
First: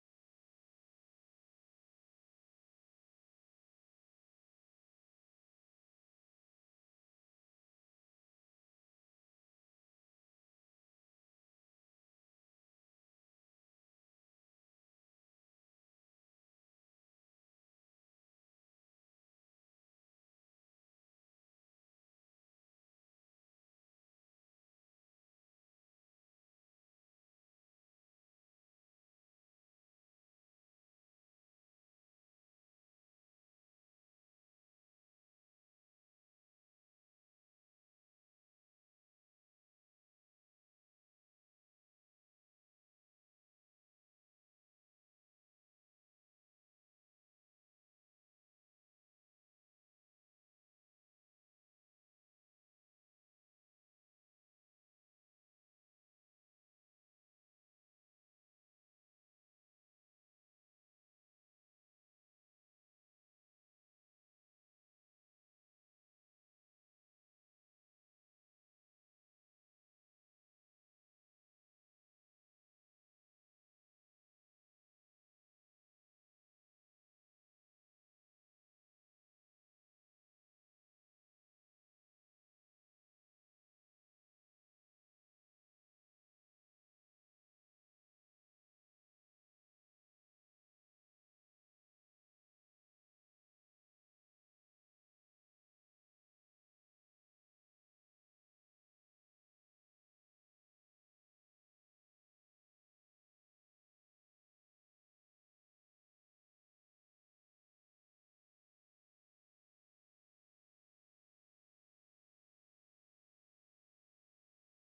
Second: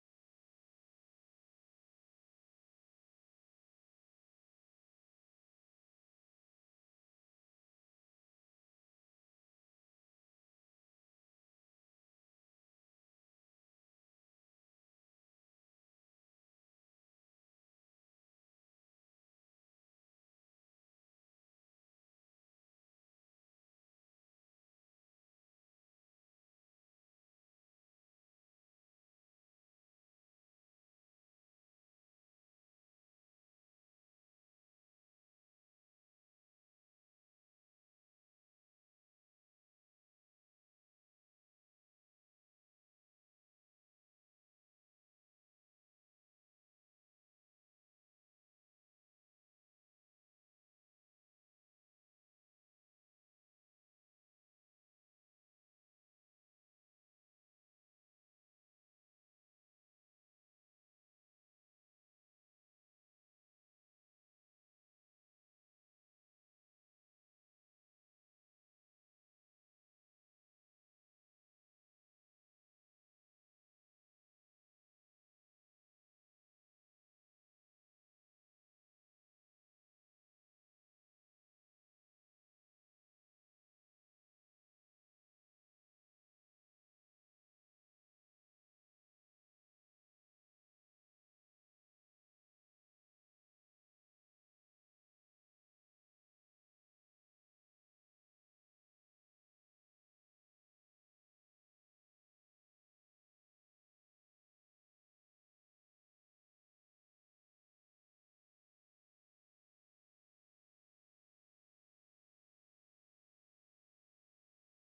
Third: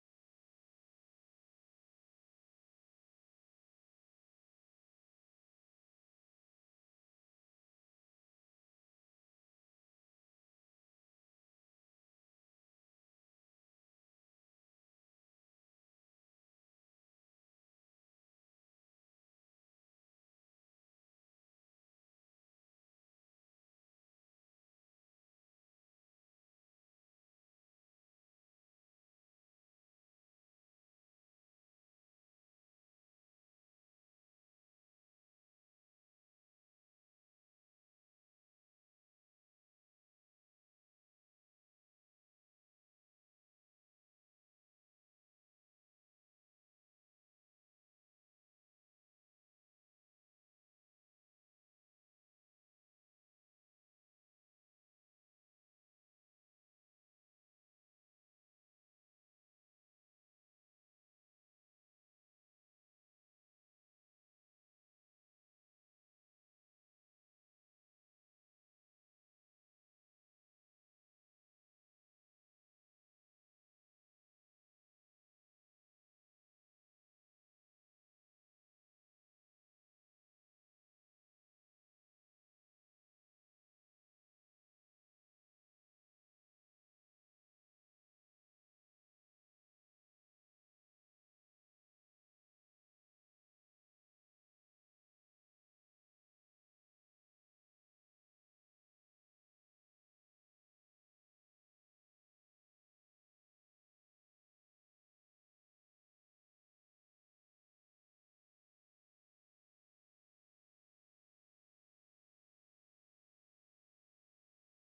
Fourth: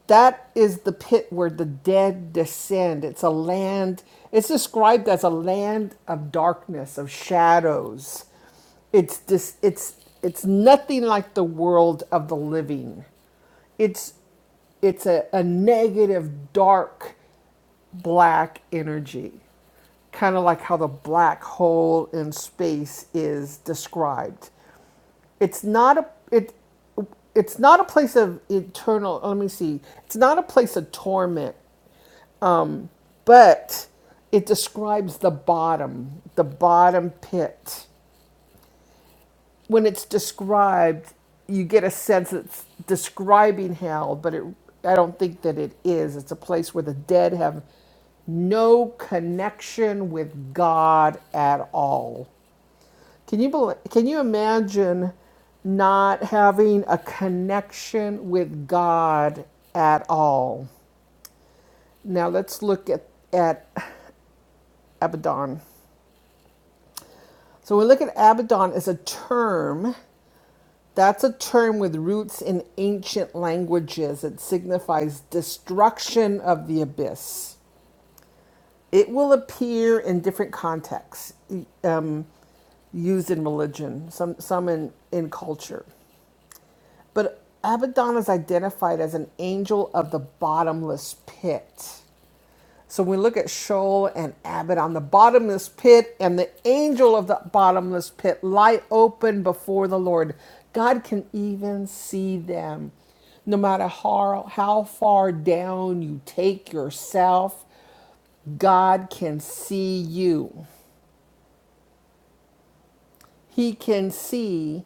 Speaker 1: That is the pit where the dead descend. It's a land, it's described as a land of darkness, of shadows. It's dis, it's it's nothing like the world of the living. It's it's a, a negative dark black energy. Kind of like how the black hole in space is described it's not a it it's not a place of eternal oh, let me see it's not a place of torment but it describes the bottom the bottom pit when it's described you get a sense it's describing hell but it i don't think that it is it's a place where the dead have no connection with god at all Can you believe? can you imagine not having a connection with God at all? Now let's look at at Abaddon. So we look at Abaddon as a term. That's a term with roots in ancient languages. It signifies destruction of the abyss. It will appear in different contexts, e, um, used in religion, some some in in culture. But Abaddon is identified as an angel of the bottomless pit. So we look at Sheol and Abaddon, the bottomless pit, and the angel of the bottomless pit lie open before the Lord. God can even see them. No matter how, how far down you take yourself, God can see you. He can see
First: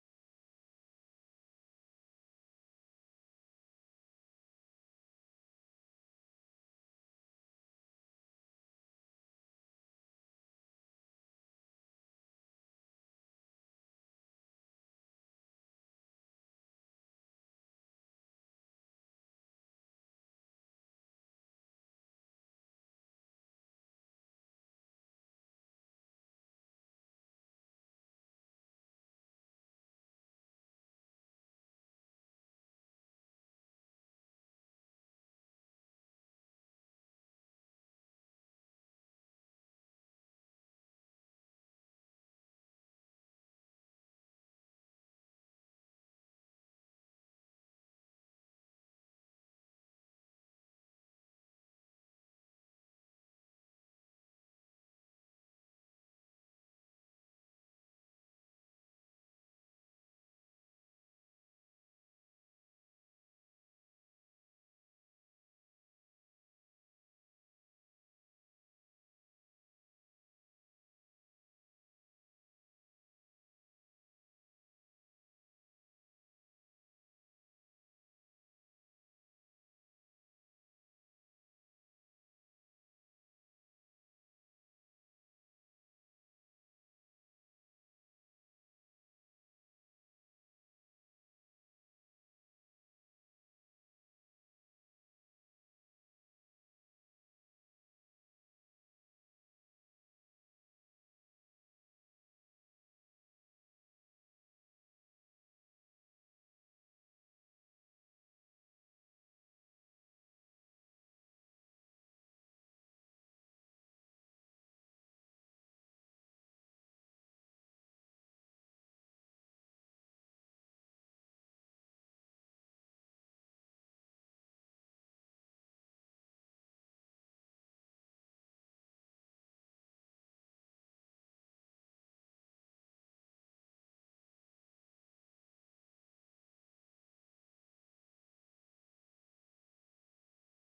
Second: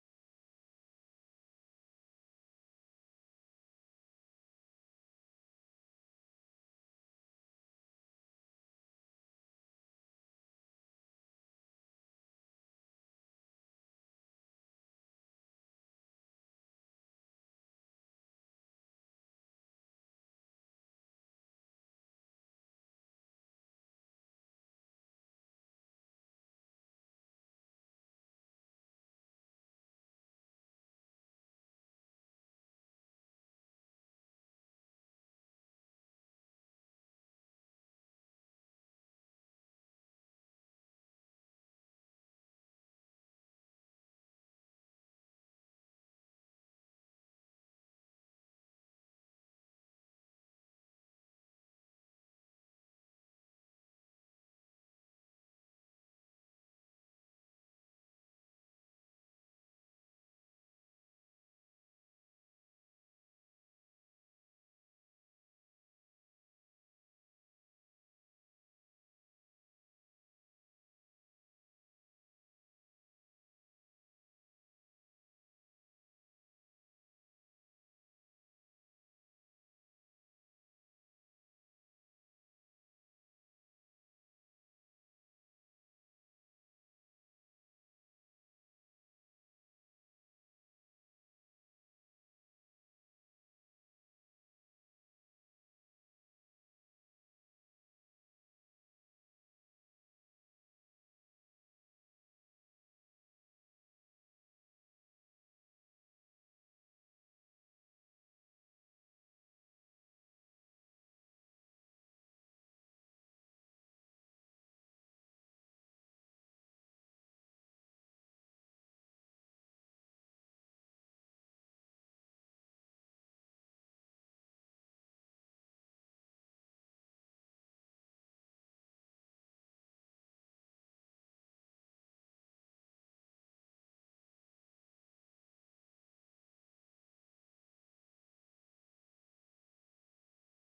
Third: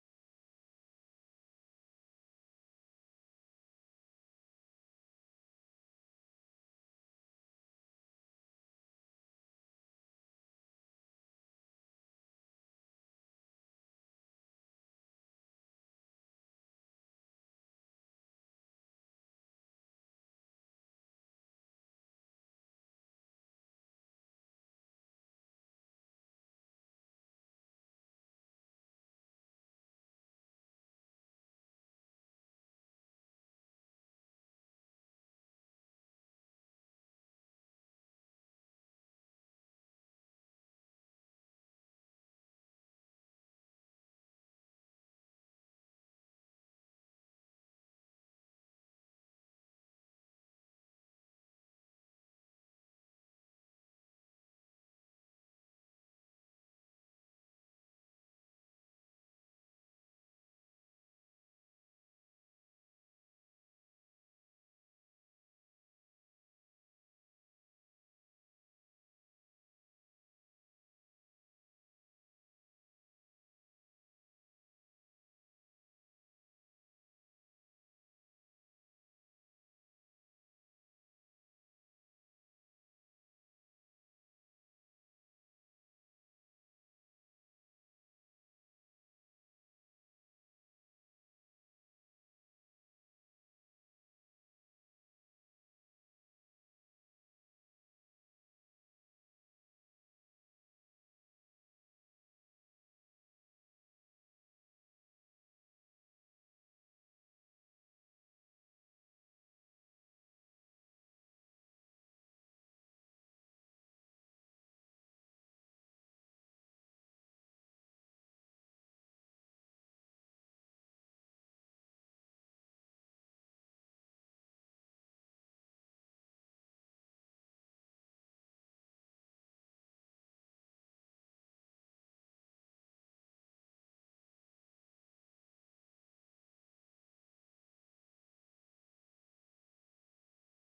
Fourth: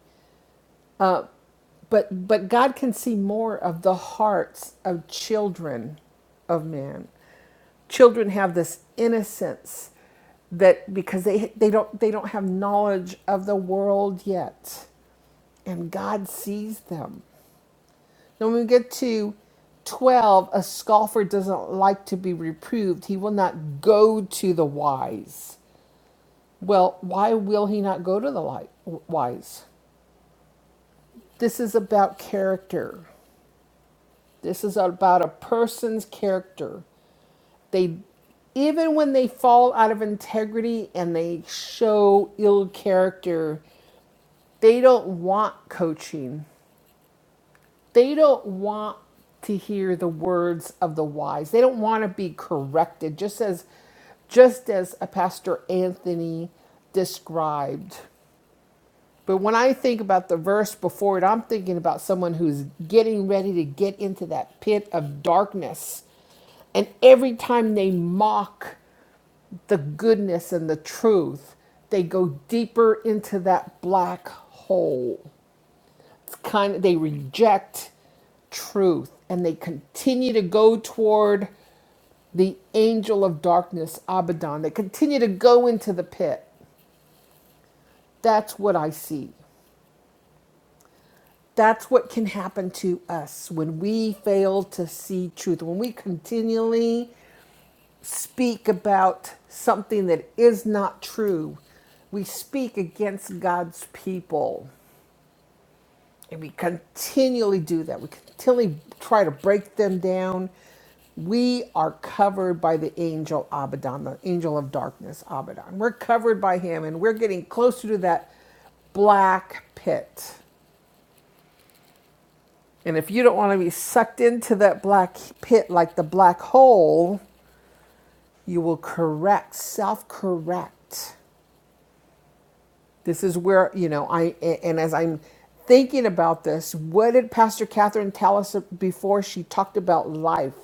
Speaker 1: but but God can see more of the hearts of children of men. Children have this innocence that because they they don't they don't have knowledge of the world yet, and God sees them. Then when we get to 12 a scoffer doesn't like to be reproved he will not go to the wise well why will he not go to the light, wise this is about character This is about a person's character. They even when they fall out of integrity and they show ill character, they don't want coaching. They don't want to hear the words of the wise. They don't want to be corrected just as just as a pastor Anthony described. But when I think about the verse before it, I'm thinking about someone who's getting ready to get into that pit of darkness. And every time they mock the goodness and the truth, they go deeper into that black hole. It's kind of they reject truth and they continue to go toward the angel of darkness, Abaddon. They continue to go into the pit. That's what I see. that's what can happen to us when we fail to see truth, when we continually speak about something that is not true. We speak against God's people, and we continually do that. We continually try to break them down. We are covered by the angel Abaddon, the angel of darkness, Abaddon. We're covered by him, and we're getting closer to that black pit And if you don't want to be sucked into that black pit like the black hole, you will correct, self correct. This is where, you know, I, and as I'm thinking about this, what did Pastor Catherine tell us before she talked about life?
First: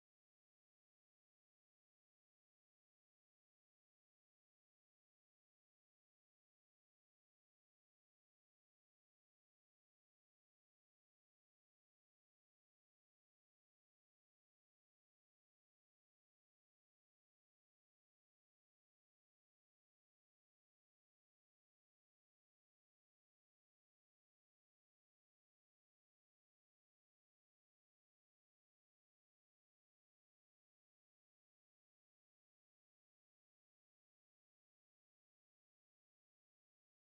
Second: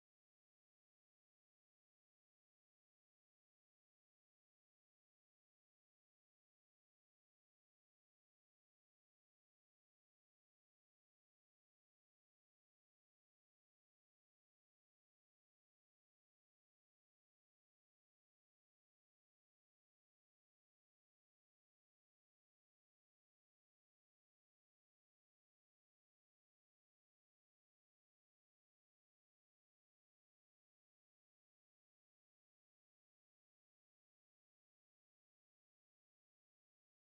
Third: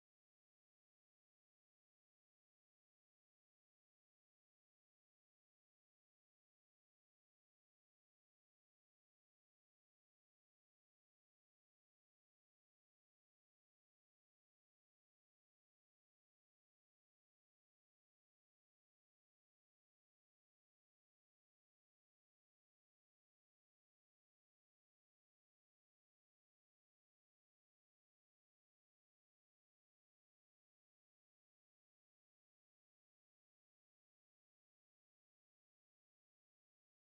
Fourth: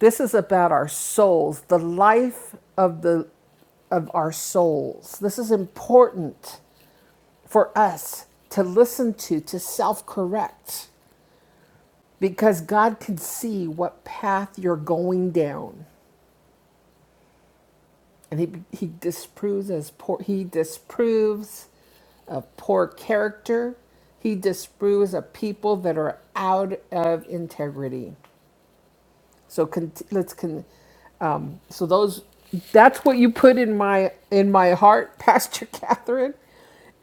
Speaker 1: This is about our souls, the life of the of our souls. This is important for us to listen to, to self correct. because God can see what path you're going down, and he he disproves as poor he disproves of poor character. He disproves of people that are out of integrity. So con- let's con- um, so those that's what you put in my in my heart, Pastor Catherine.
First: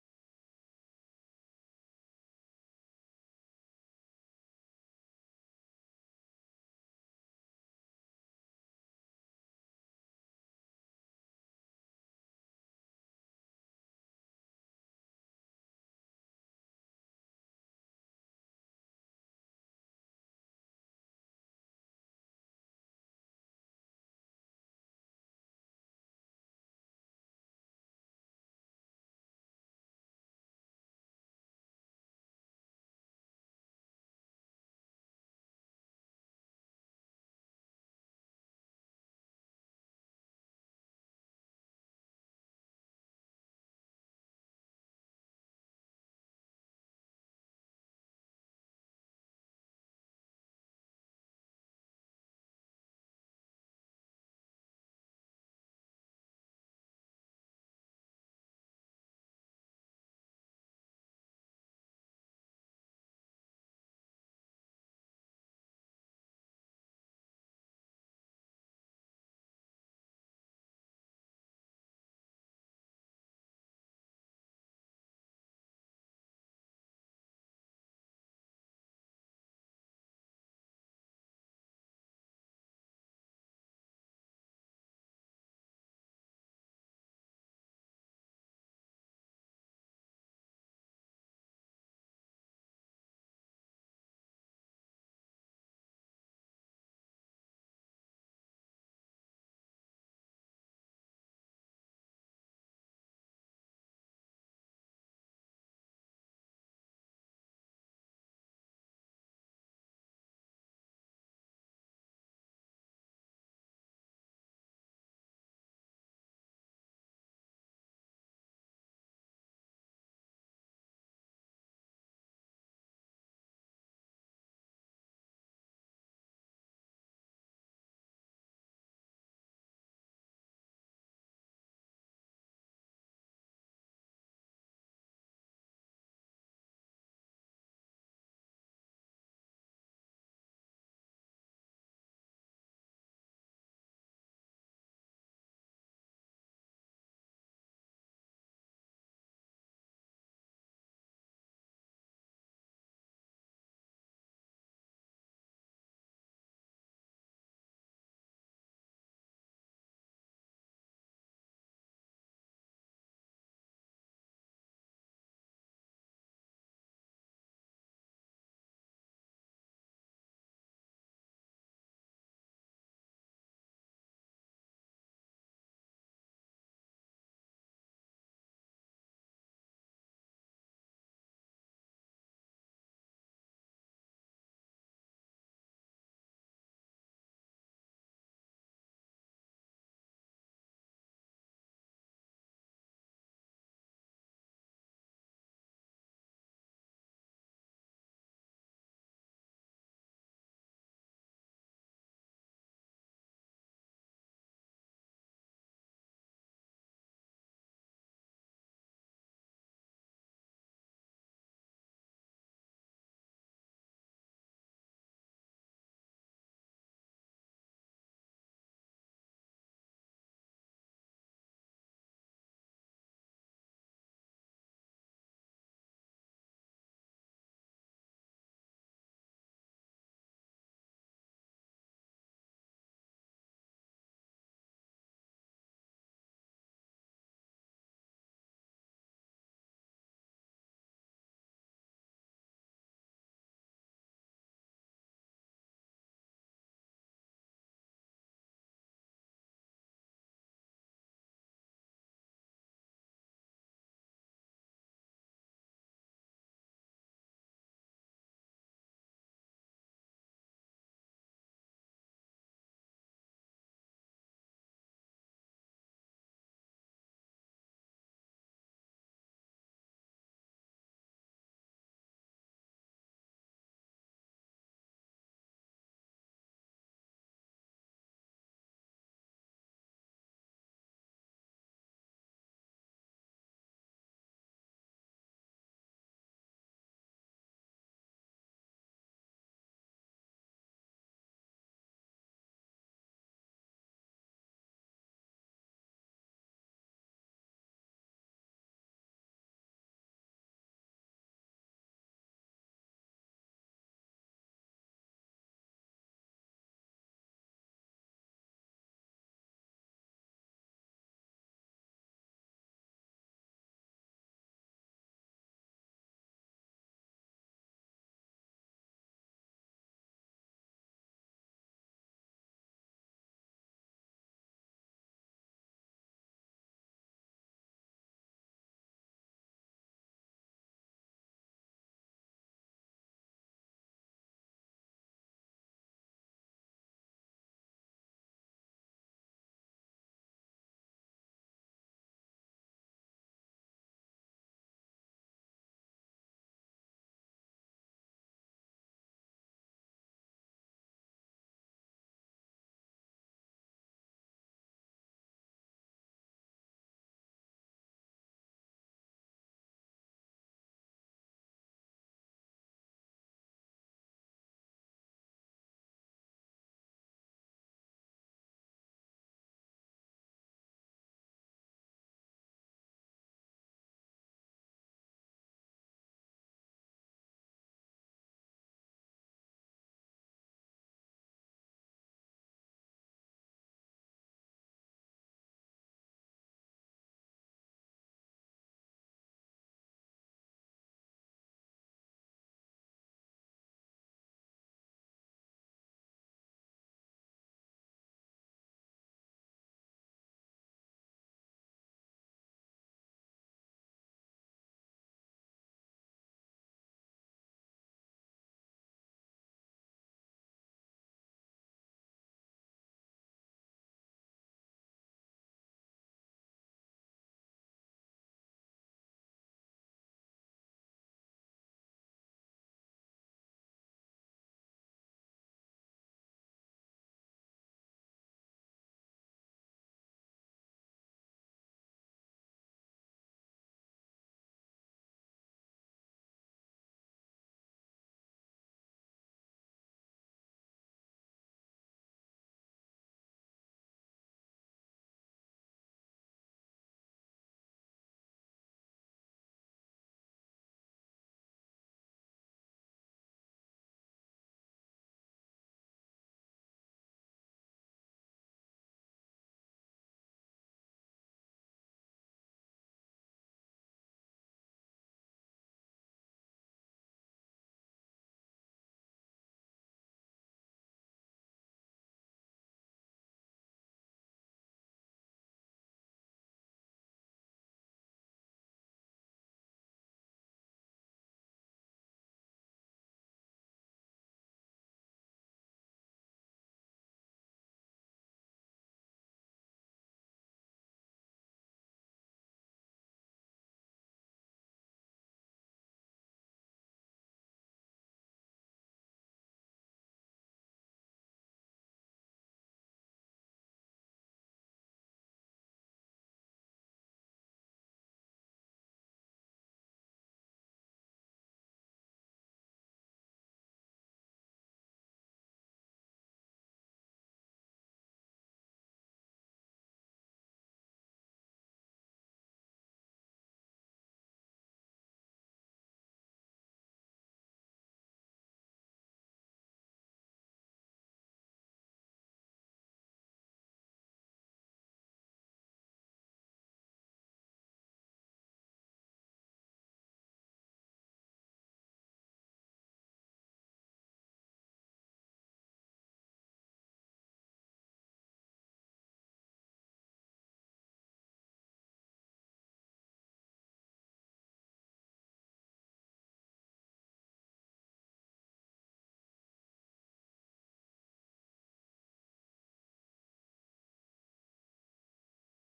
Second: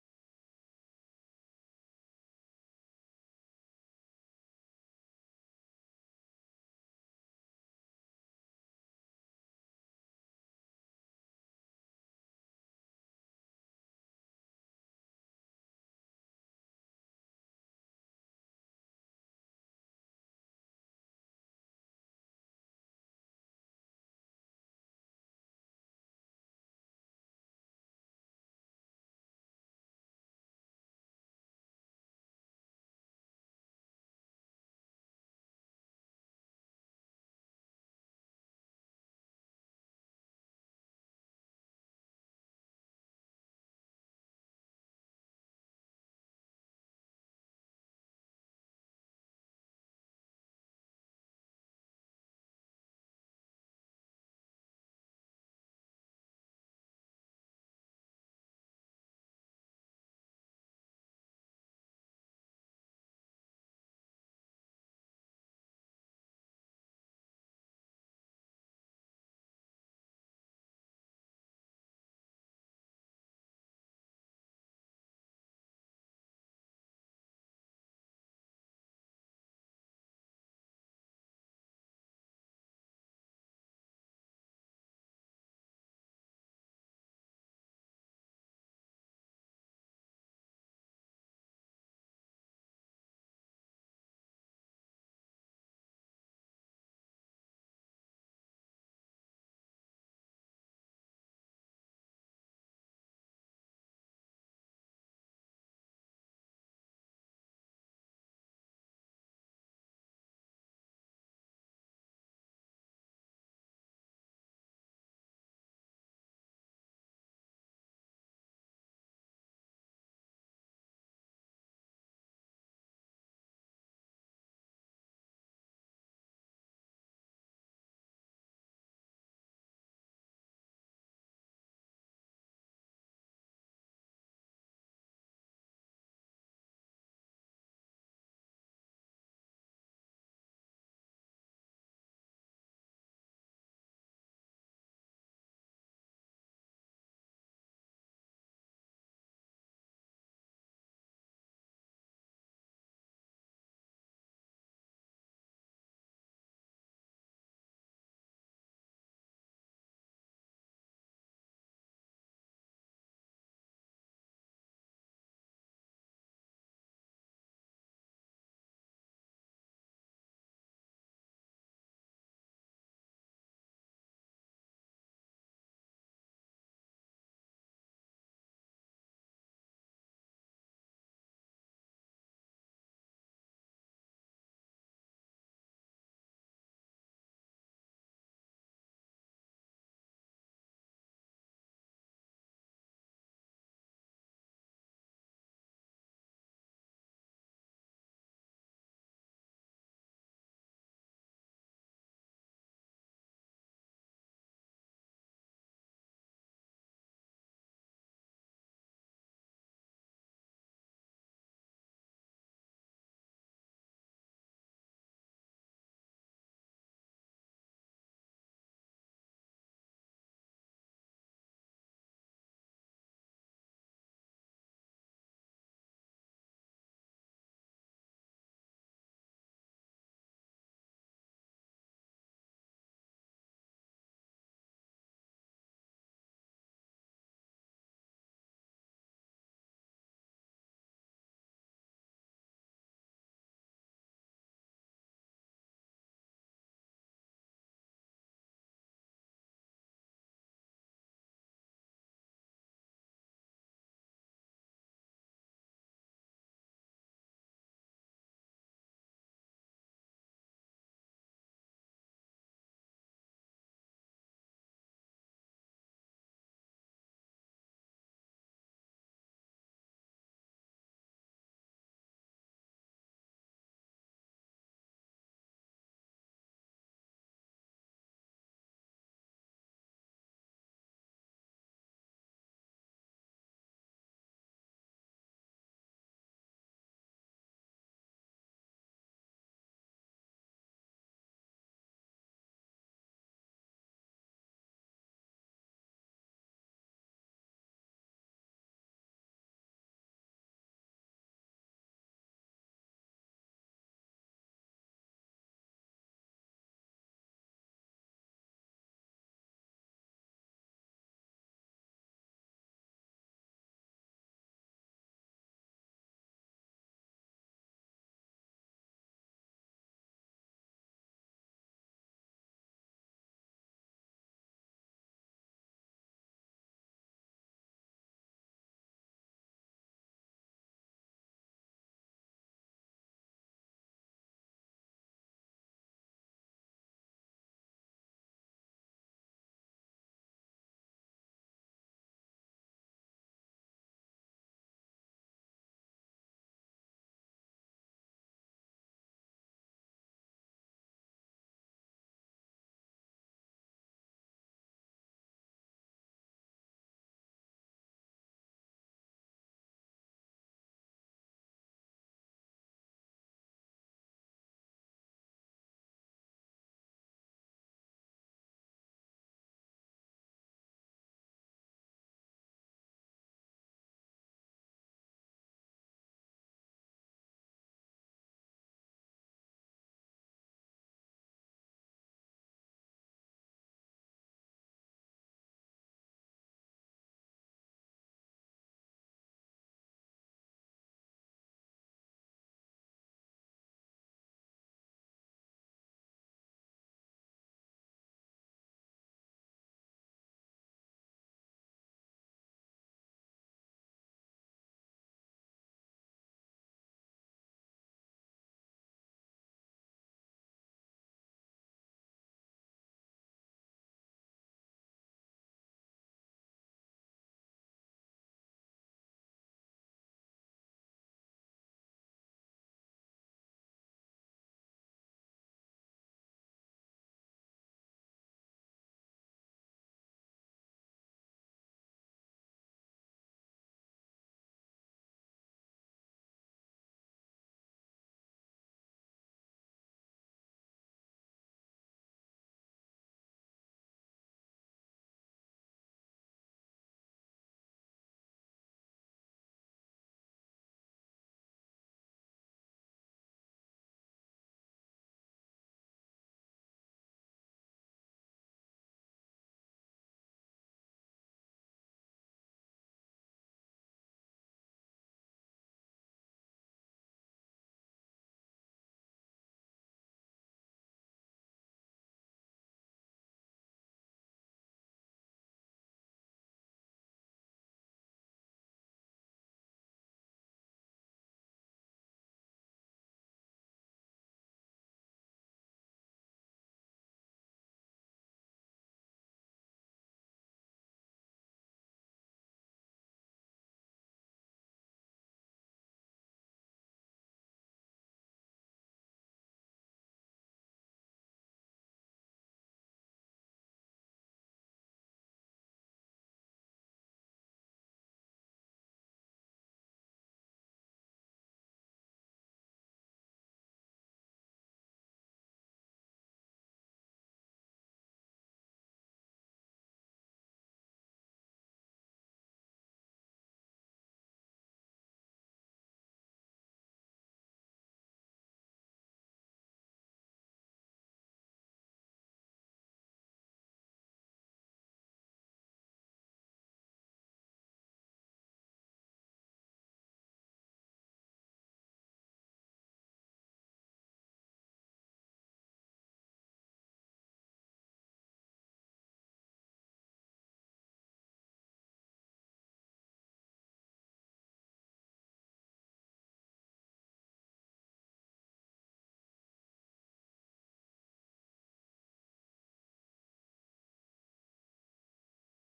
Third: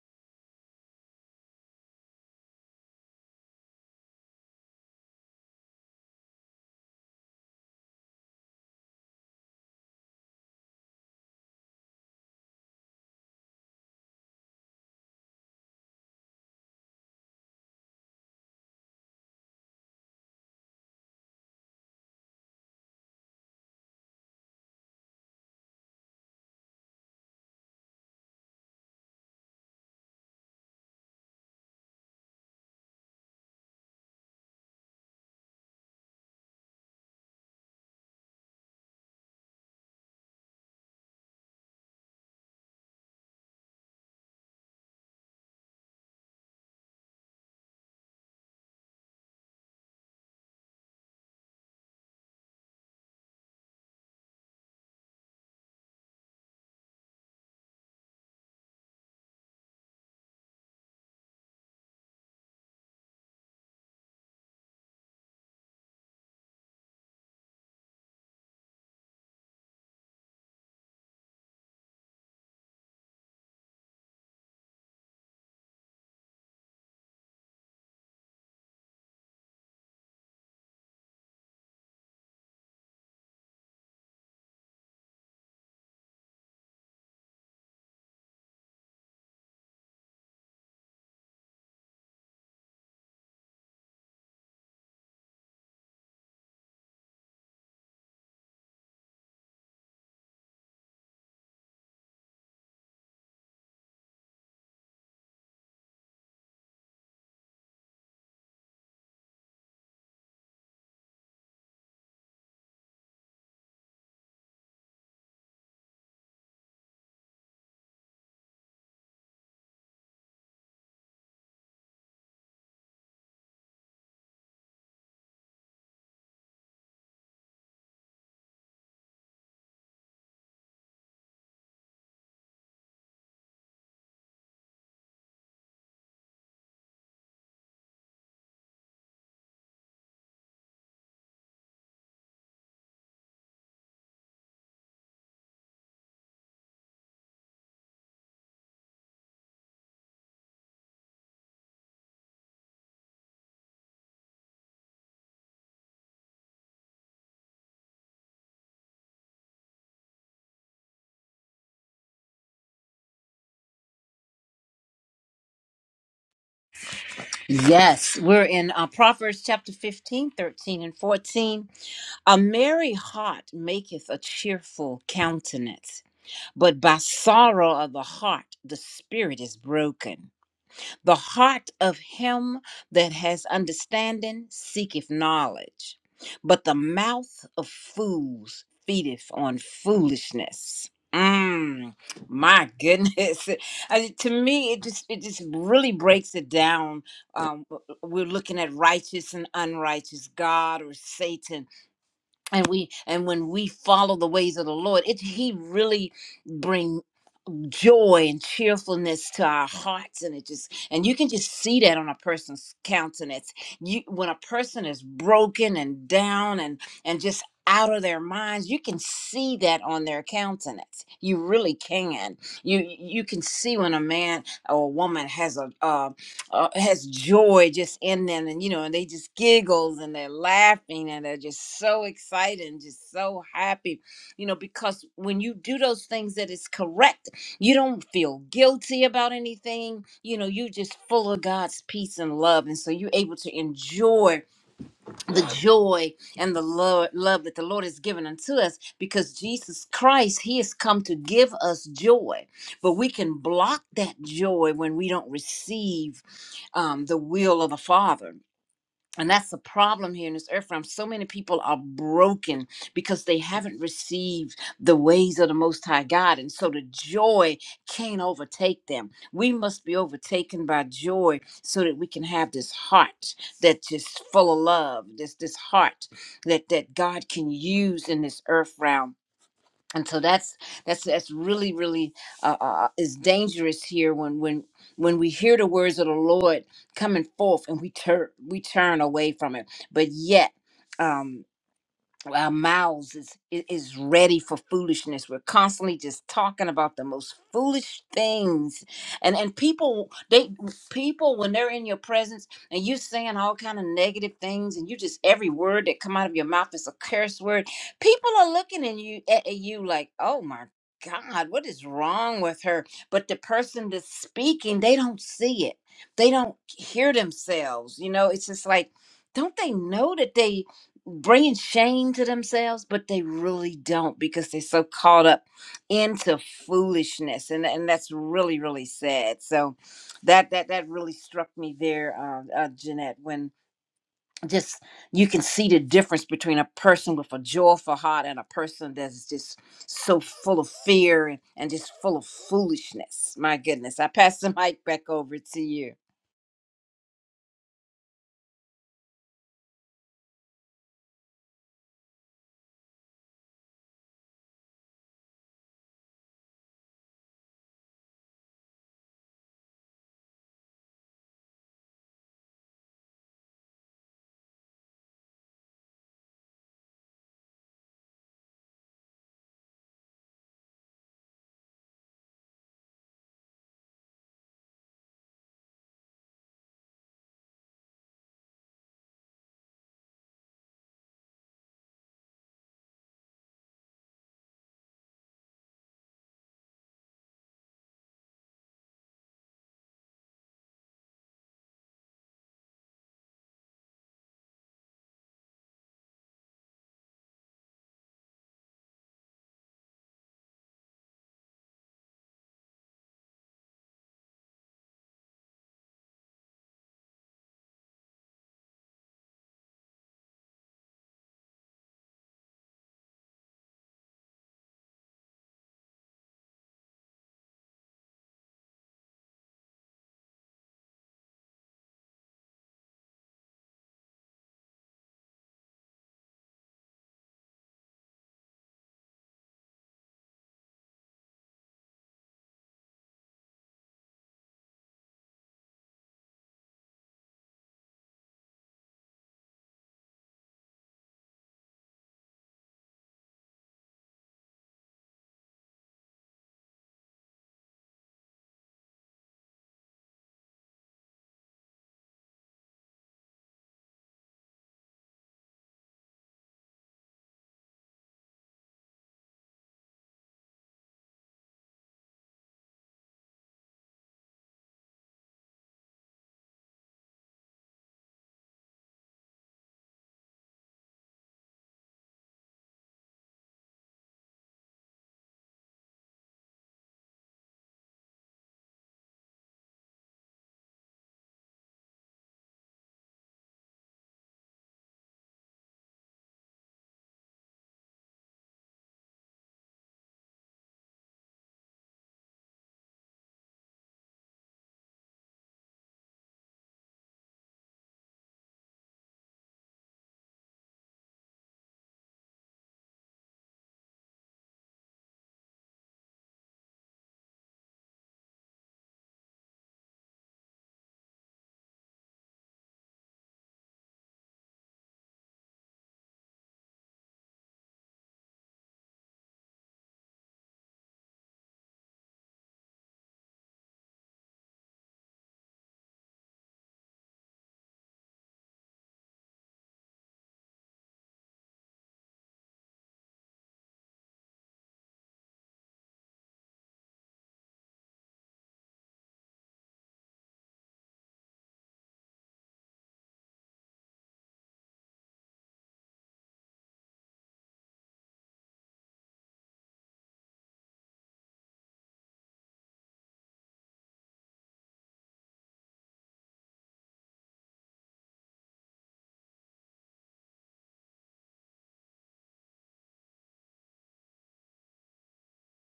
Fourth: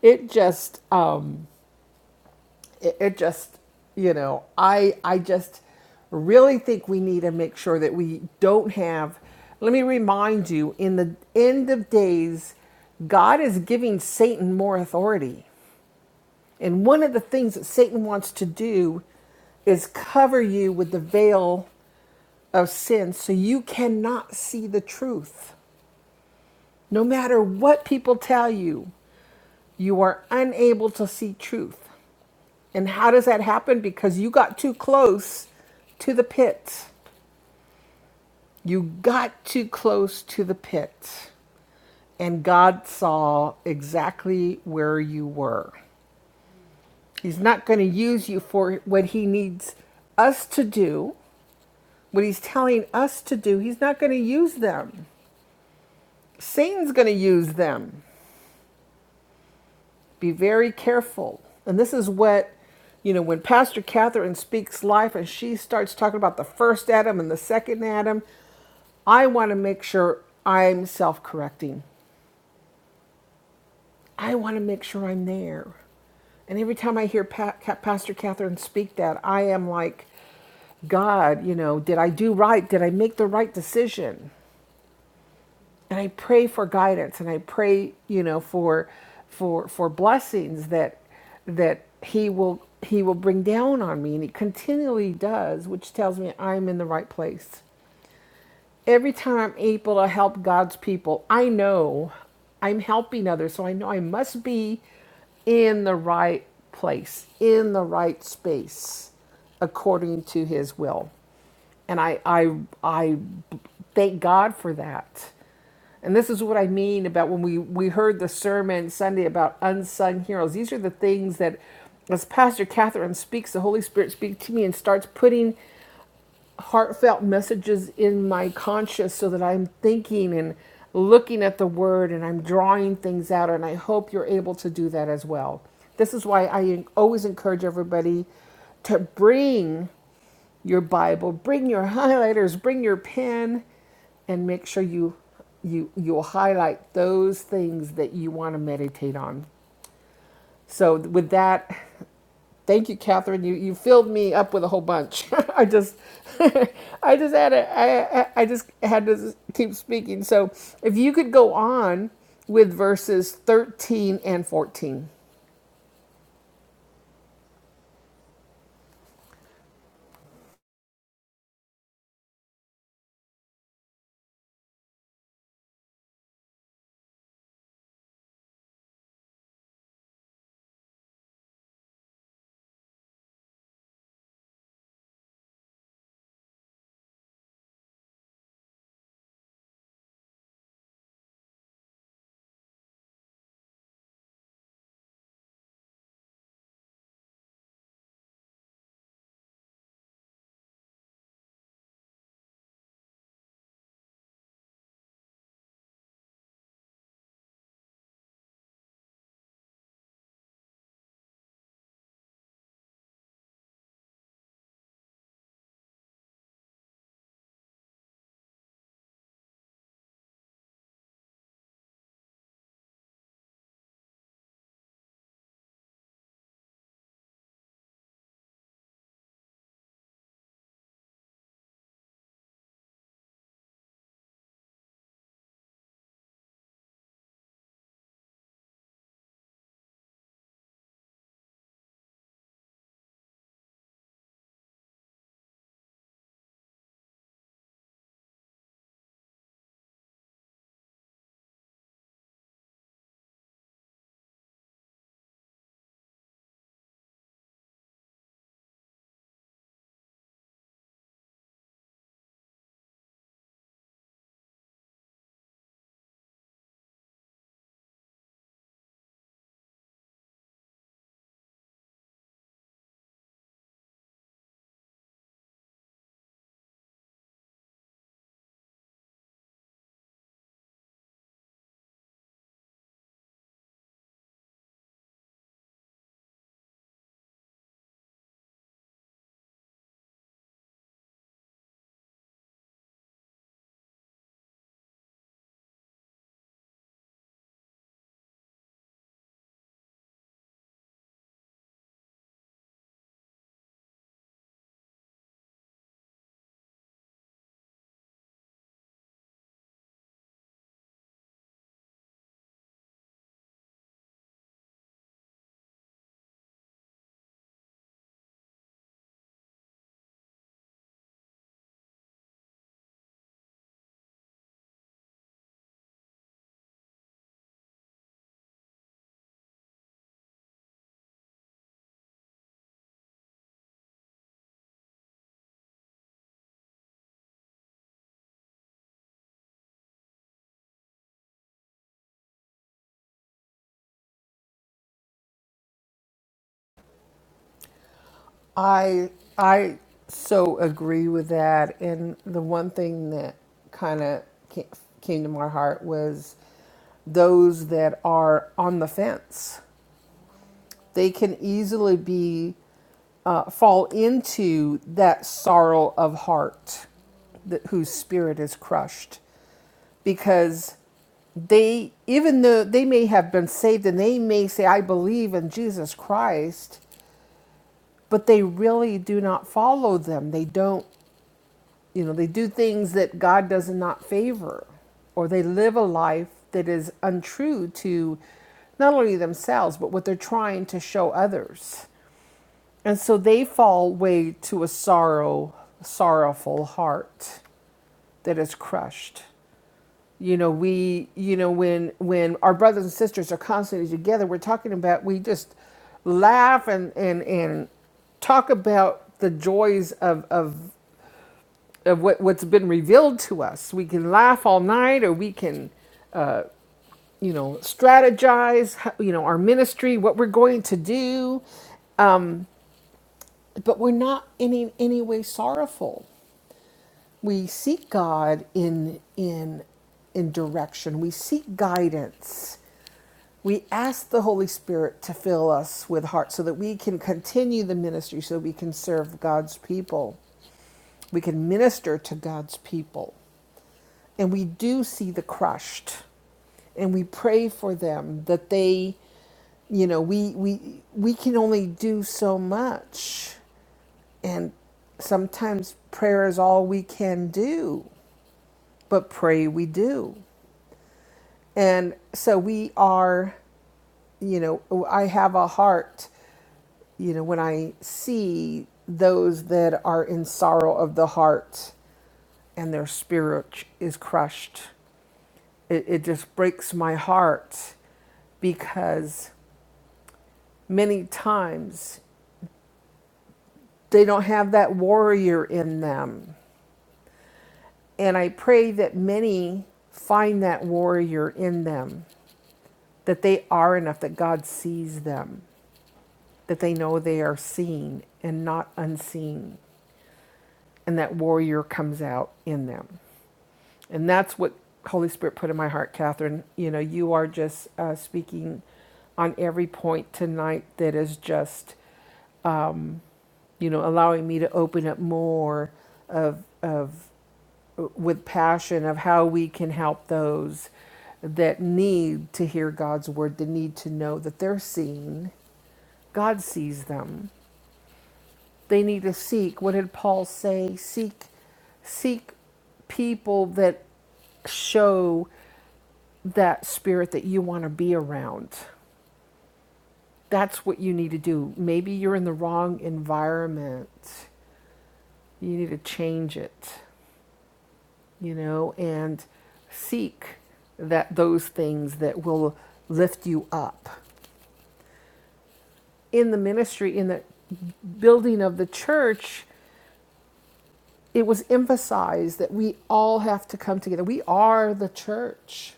Speaker 1: It just um, it, it just you know i i just really think we need to make sure that we don't have let me remind you in the end of days god is giving satan more authority and one of the things that satan wants to do is cover you with the veil of sin so you cannot see the truth no matter what people tell you you are unable to see truth And how does that happen? Because you got too close to the pit. You got too close to the pit. And God saw exactly where you were. He's not going to use you for what He needs us to do, what He's telling us to do. He's not going to use them. Satan's going to use them. Be very careful. And this is what, you know, when Pastor Catherine speaks life and she starts talking about the first Adam and the second Adam, I want to make sure I'm self correcting. I want to make sure I'm there. And every time I hear pa- Pastor Catherine speak that, I am like, God, you know, did I do right? Did I make the right decision? and I pray for guidance and I pray, you know, for for for blessings that that he will he will bring down on me and he continually does, which tells me I'm in the right place. Every time I'm able to help God's people, I know I'm helping others, so I know I must be in the right place, in the right space according to his will. And I I I thank God for that and this is what I mean about when we, we heard the sermon Sunday about unsung heroes. These are the things that, as Pastor Catherine speaks, the Holy Spirit speaks to me and starts putting heartfelt messages in my conscious so that I'm thinking and looking at the word and I'm drawing things out. And I hope you're able to do that as well. This is why I always encourage everybody to bring your Bible, bring your highlighters, bring your pen, and make sure you you you'll highlight those things that you want to meditate on. So with that, thank you, Catherine. You you filled me up with a whole bunch. I just I just had a, I, I I just had to keep speaking. So if you could go on with verses 13 and 14.
Speaker 2: Yes, we're in uh, Proverbs chapter 15, 13, and 14. A merry heart maketh a cheerful countenance, but by sorrow of the heart the spirit is broken. The heart of him that has understanding seeketh knowledge, but the mouth of fools feedeth on foolishness. Mm, my goodness. I- to me, it just it just really breaks it down. Um, w- we're looking at righteous and unrighteous, God or Satan, and we and when we follow the ways of the Lord, it He really brings joy and cheerfulness to our hearts and it just and you can just see that on a person's countenance you when a person is broken and down and and just out of their minds you can see that on their countenance you really can you you can see when a man or a woman has a uh, uh, has joy just in them and you know and they just giggles and they're laughing and they're just so excited and just so happy you know because when you do those things that is correct you don't feel guilty about anything. You know, you're just full of God's peace and love. And so you're able to enjoy the joy and the love, love that the Lord has given unto us because Jesus Christ, He has come to give us joy. But we can block that joy when we don't receive um, the will of the Father and that's the problem here in this earth realm. So many people are broken because they haven't received the ways of the Most High God. And so the joy can't overtake them. We must be overtaken by joy so that we can have this heart that is full of love, this, this heart that, that God can use in this earth realm and so that's that's that's really really uh, uh, is dangerous here when when when we hear the words of the Lord coming forth and we turn we turn away from it, but yet. Um, our mouths is i- is ready for foolishness we're constantly just talking about the most foolish things and and people they people when they're in your presence and you saying all kind of negative things and you just every word that come out of your mouth is a curse word people are looking at you at at you like oh my god what is wrong with her but the person that's speaking they don't see it they don't hear themselves you know it's just like don't they know that they bringing shame to themselves, but they really don't because they're so caught up into foolishness, and and that's really really sad. So that that that really struck me there, uh, uh, Jeanette, when just you can see the difference between a person with a joyful heart and a person that's just so full of fear and, and just full of foolishness my goodness i pass the mic back over to you
Speaker 1: I I so agree with that. And the one thing that kind of came to my heart was those that are on the fence. They can easily be uh, fall into that sorrow of heart, that, whose spirit is crushed, because they even though they may have been saved and they may say, "I believe in Jesus Christ," but they really do not follow them. They don't, you know, they do things that God does not favor, or they live a life that is untrue to not only themselves, but what they're trying to show others. And so they fall way to a sorrow, sorrowful heart that is crushed you know we you know when when our brothers and sisters are constantly together we're talking about we just laugh and and and talk about the joys of of of what, what's been revealed to us we can laugh all night or we can you know strategize you know our ministry what we're going to do but we're not in any, any way sorrowful we seek god in in in direction we seek guidance We ask the Holy Spirit to fill us with heart so that we can continue the ministry, so we can serve God's people. We can minister to God's people. And we do see the crushed. And we pray for them that they, you know, we we we can only do so much. And sometimes prayer is all we can do, but pray we do. And so we are, you know, I have a heart you know, when I see those that are in sorrow of the heart and their spirit is crushed, it, it just breaks my heart because many times they don't have that warrior in them. And I pray that many find that warrior in them, that they are enough, that God sees them, that they know they are seen and not unseen, and that warrior comes out in them. And that's what Holy Spirit put in my heart, Catherine. You know, you are just uh, speaking on every point tonight that is just, you know, allowing me to open up more of, of with passion of how we can help those that need to hear God's word, that need to know that they're seen. God sees them. They need to seek. What did Paul say? Seek, seek people that show that spirit that you want to be around. That's what you need to do. Maybe you're in the wrong environment. You need to change it, you know, and seek that those things that will lift you up. In the ministry, in the building of the church, it was emphasized that we all have to come together. We are the church.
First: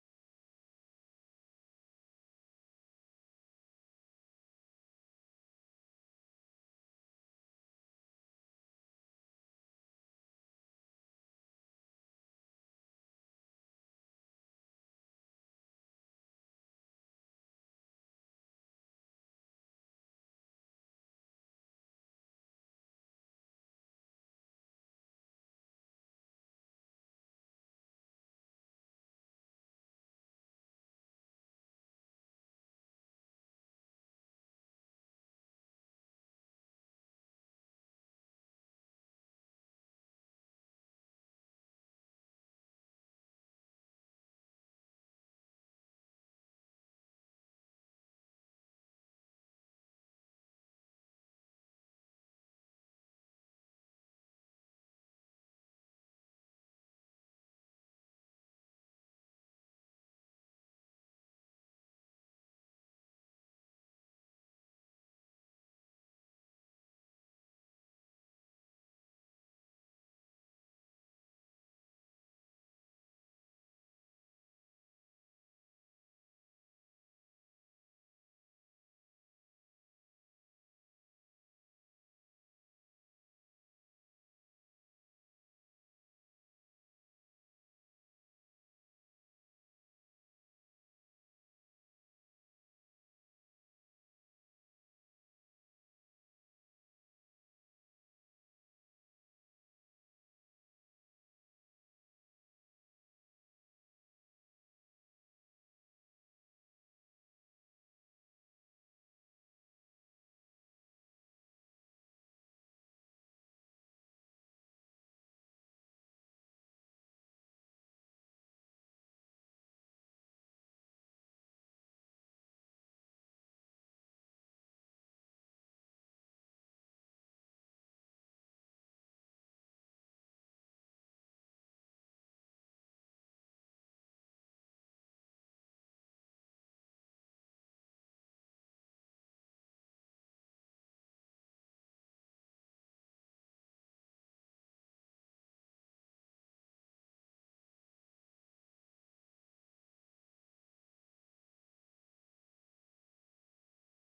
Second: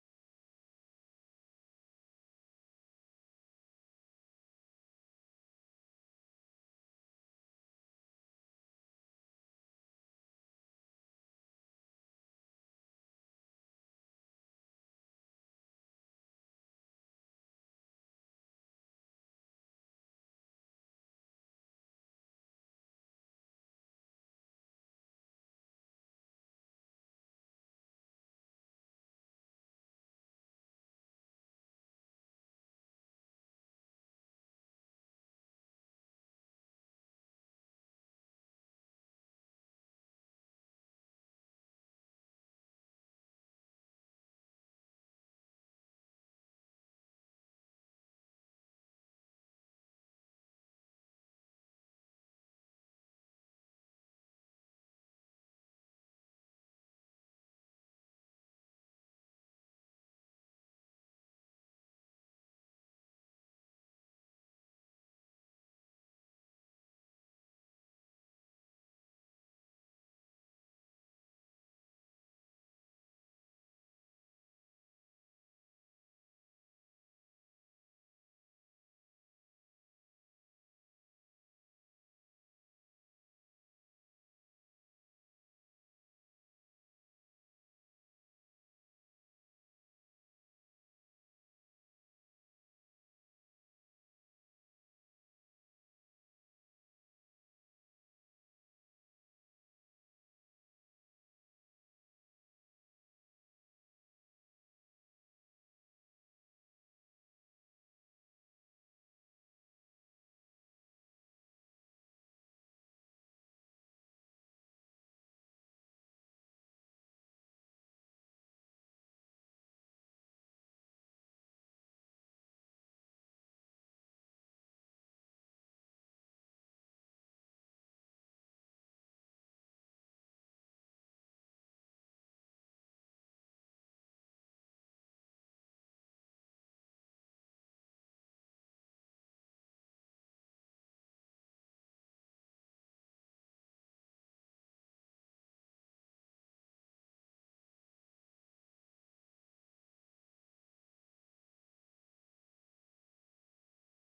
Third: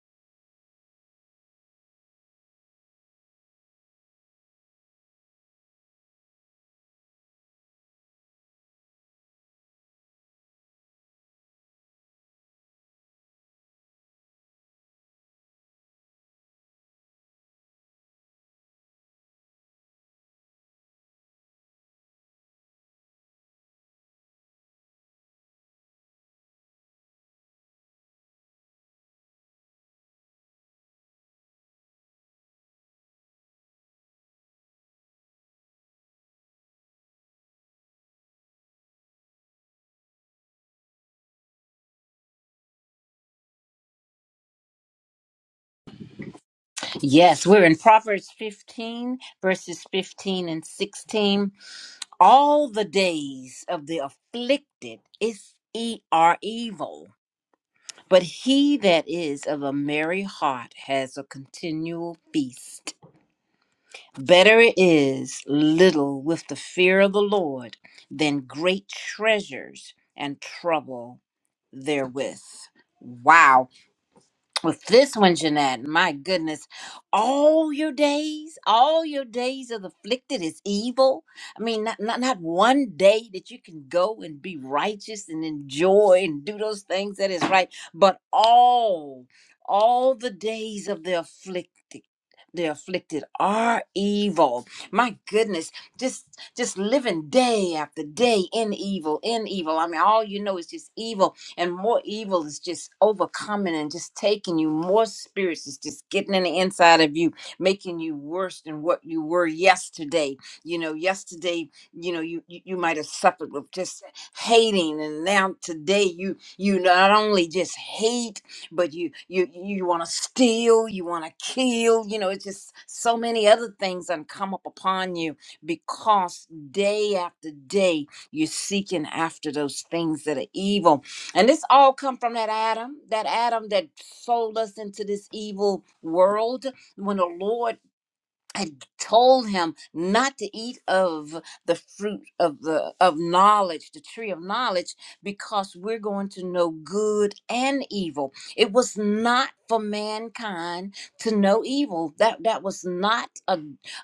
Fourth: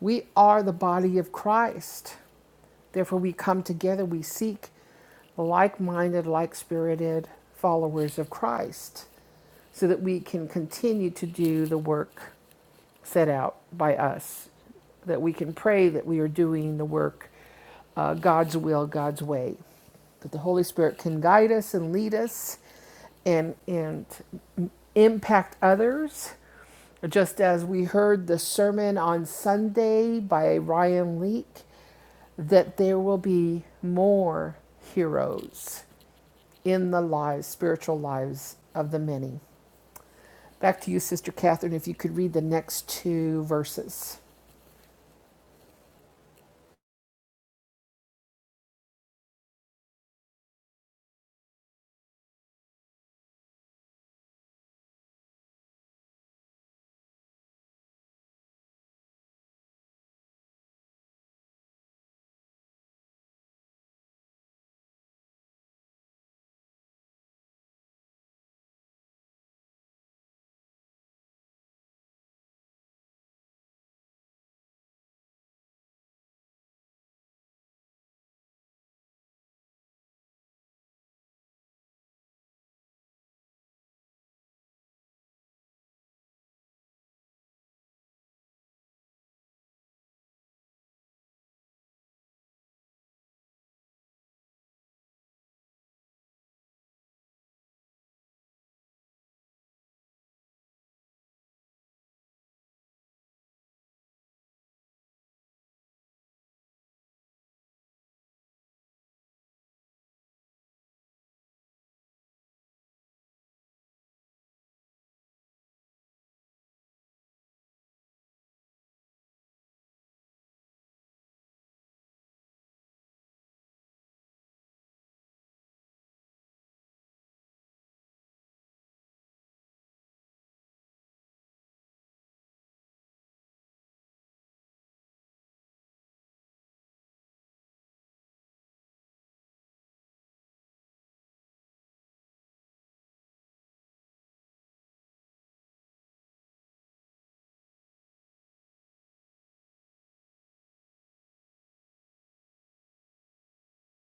Speaker 1: We are the body of Christ. Therefore, we come together, we seek like minded, like spirited followers of Christ so that we can continue to do the work set out by us, that we can pray that we are doing the work uh, God's will, God's way, that the Holy Spirit can guide us and lead us and, and impact others. Just as we heard the sermon on Sunday by Ryan Leake, that there will be more heroes in the lives, spiritual lives of the many. Back to you, Sister Catherine, if you could read the next two verses.
Speaker 2: yes we're in proverbs 15 verses 15 and 16 all the days of the afflicted is e- are evil, but he that is of a merry heart has a continual feast. Better it is little with the fear of the Lord than great treasures and trouble therewith. Wow with this one, Jeanette, my goodness, all your days, all your days of afflicted is evil. I mean, not, not not one day that you can go and be righteous and enjoy and do those things that is right, but all, all the days of the afflicted. The afflicted are evil. My goodness, just just living day after day in evil, in evil. I mean, all you know is just evil and more evil is just overcoming and just taking you more spirits is just getting in the inside of you making you worse than what you were yesterday you know yesterday you know you you, you might have suffered with just hating and now today you you not only just hate but you you you want to steal you want to kill you know it's just so many other things that come up upon you because day after day you're seeking after those things that are evil and this all come from that Adam, that Adam that sold us into this evil world. When the Lord I told him not to eat of the fruit of the of knowledge, the tree of knowledge, because we're going to know good and evil. It was not for mankind to know evil. That that was not a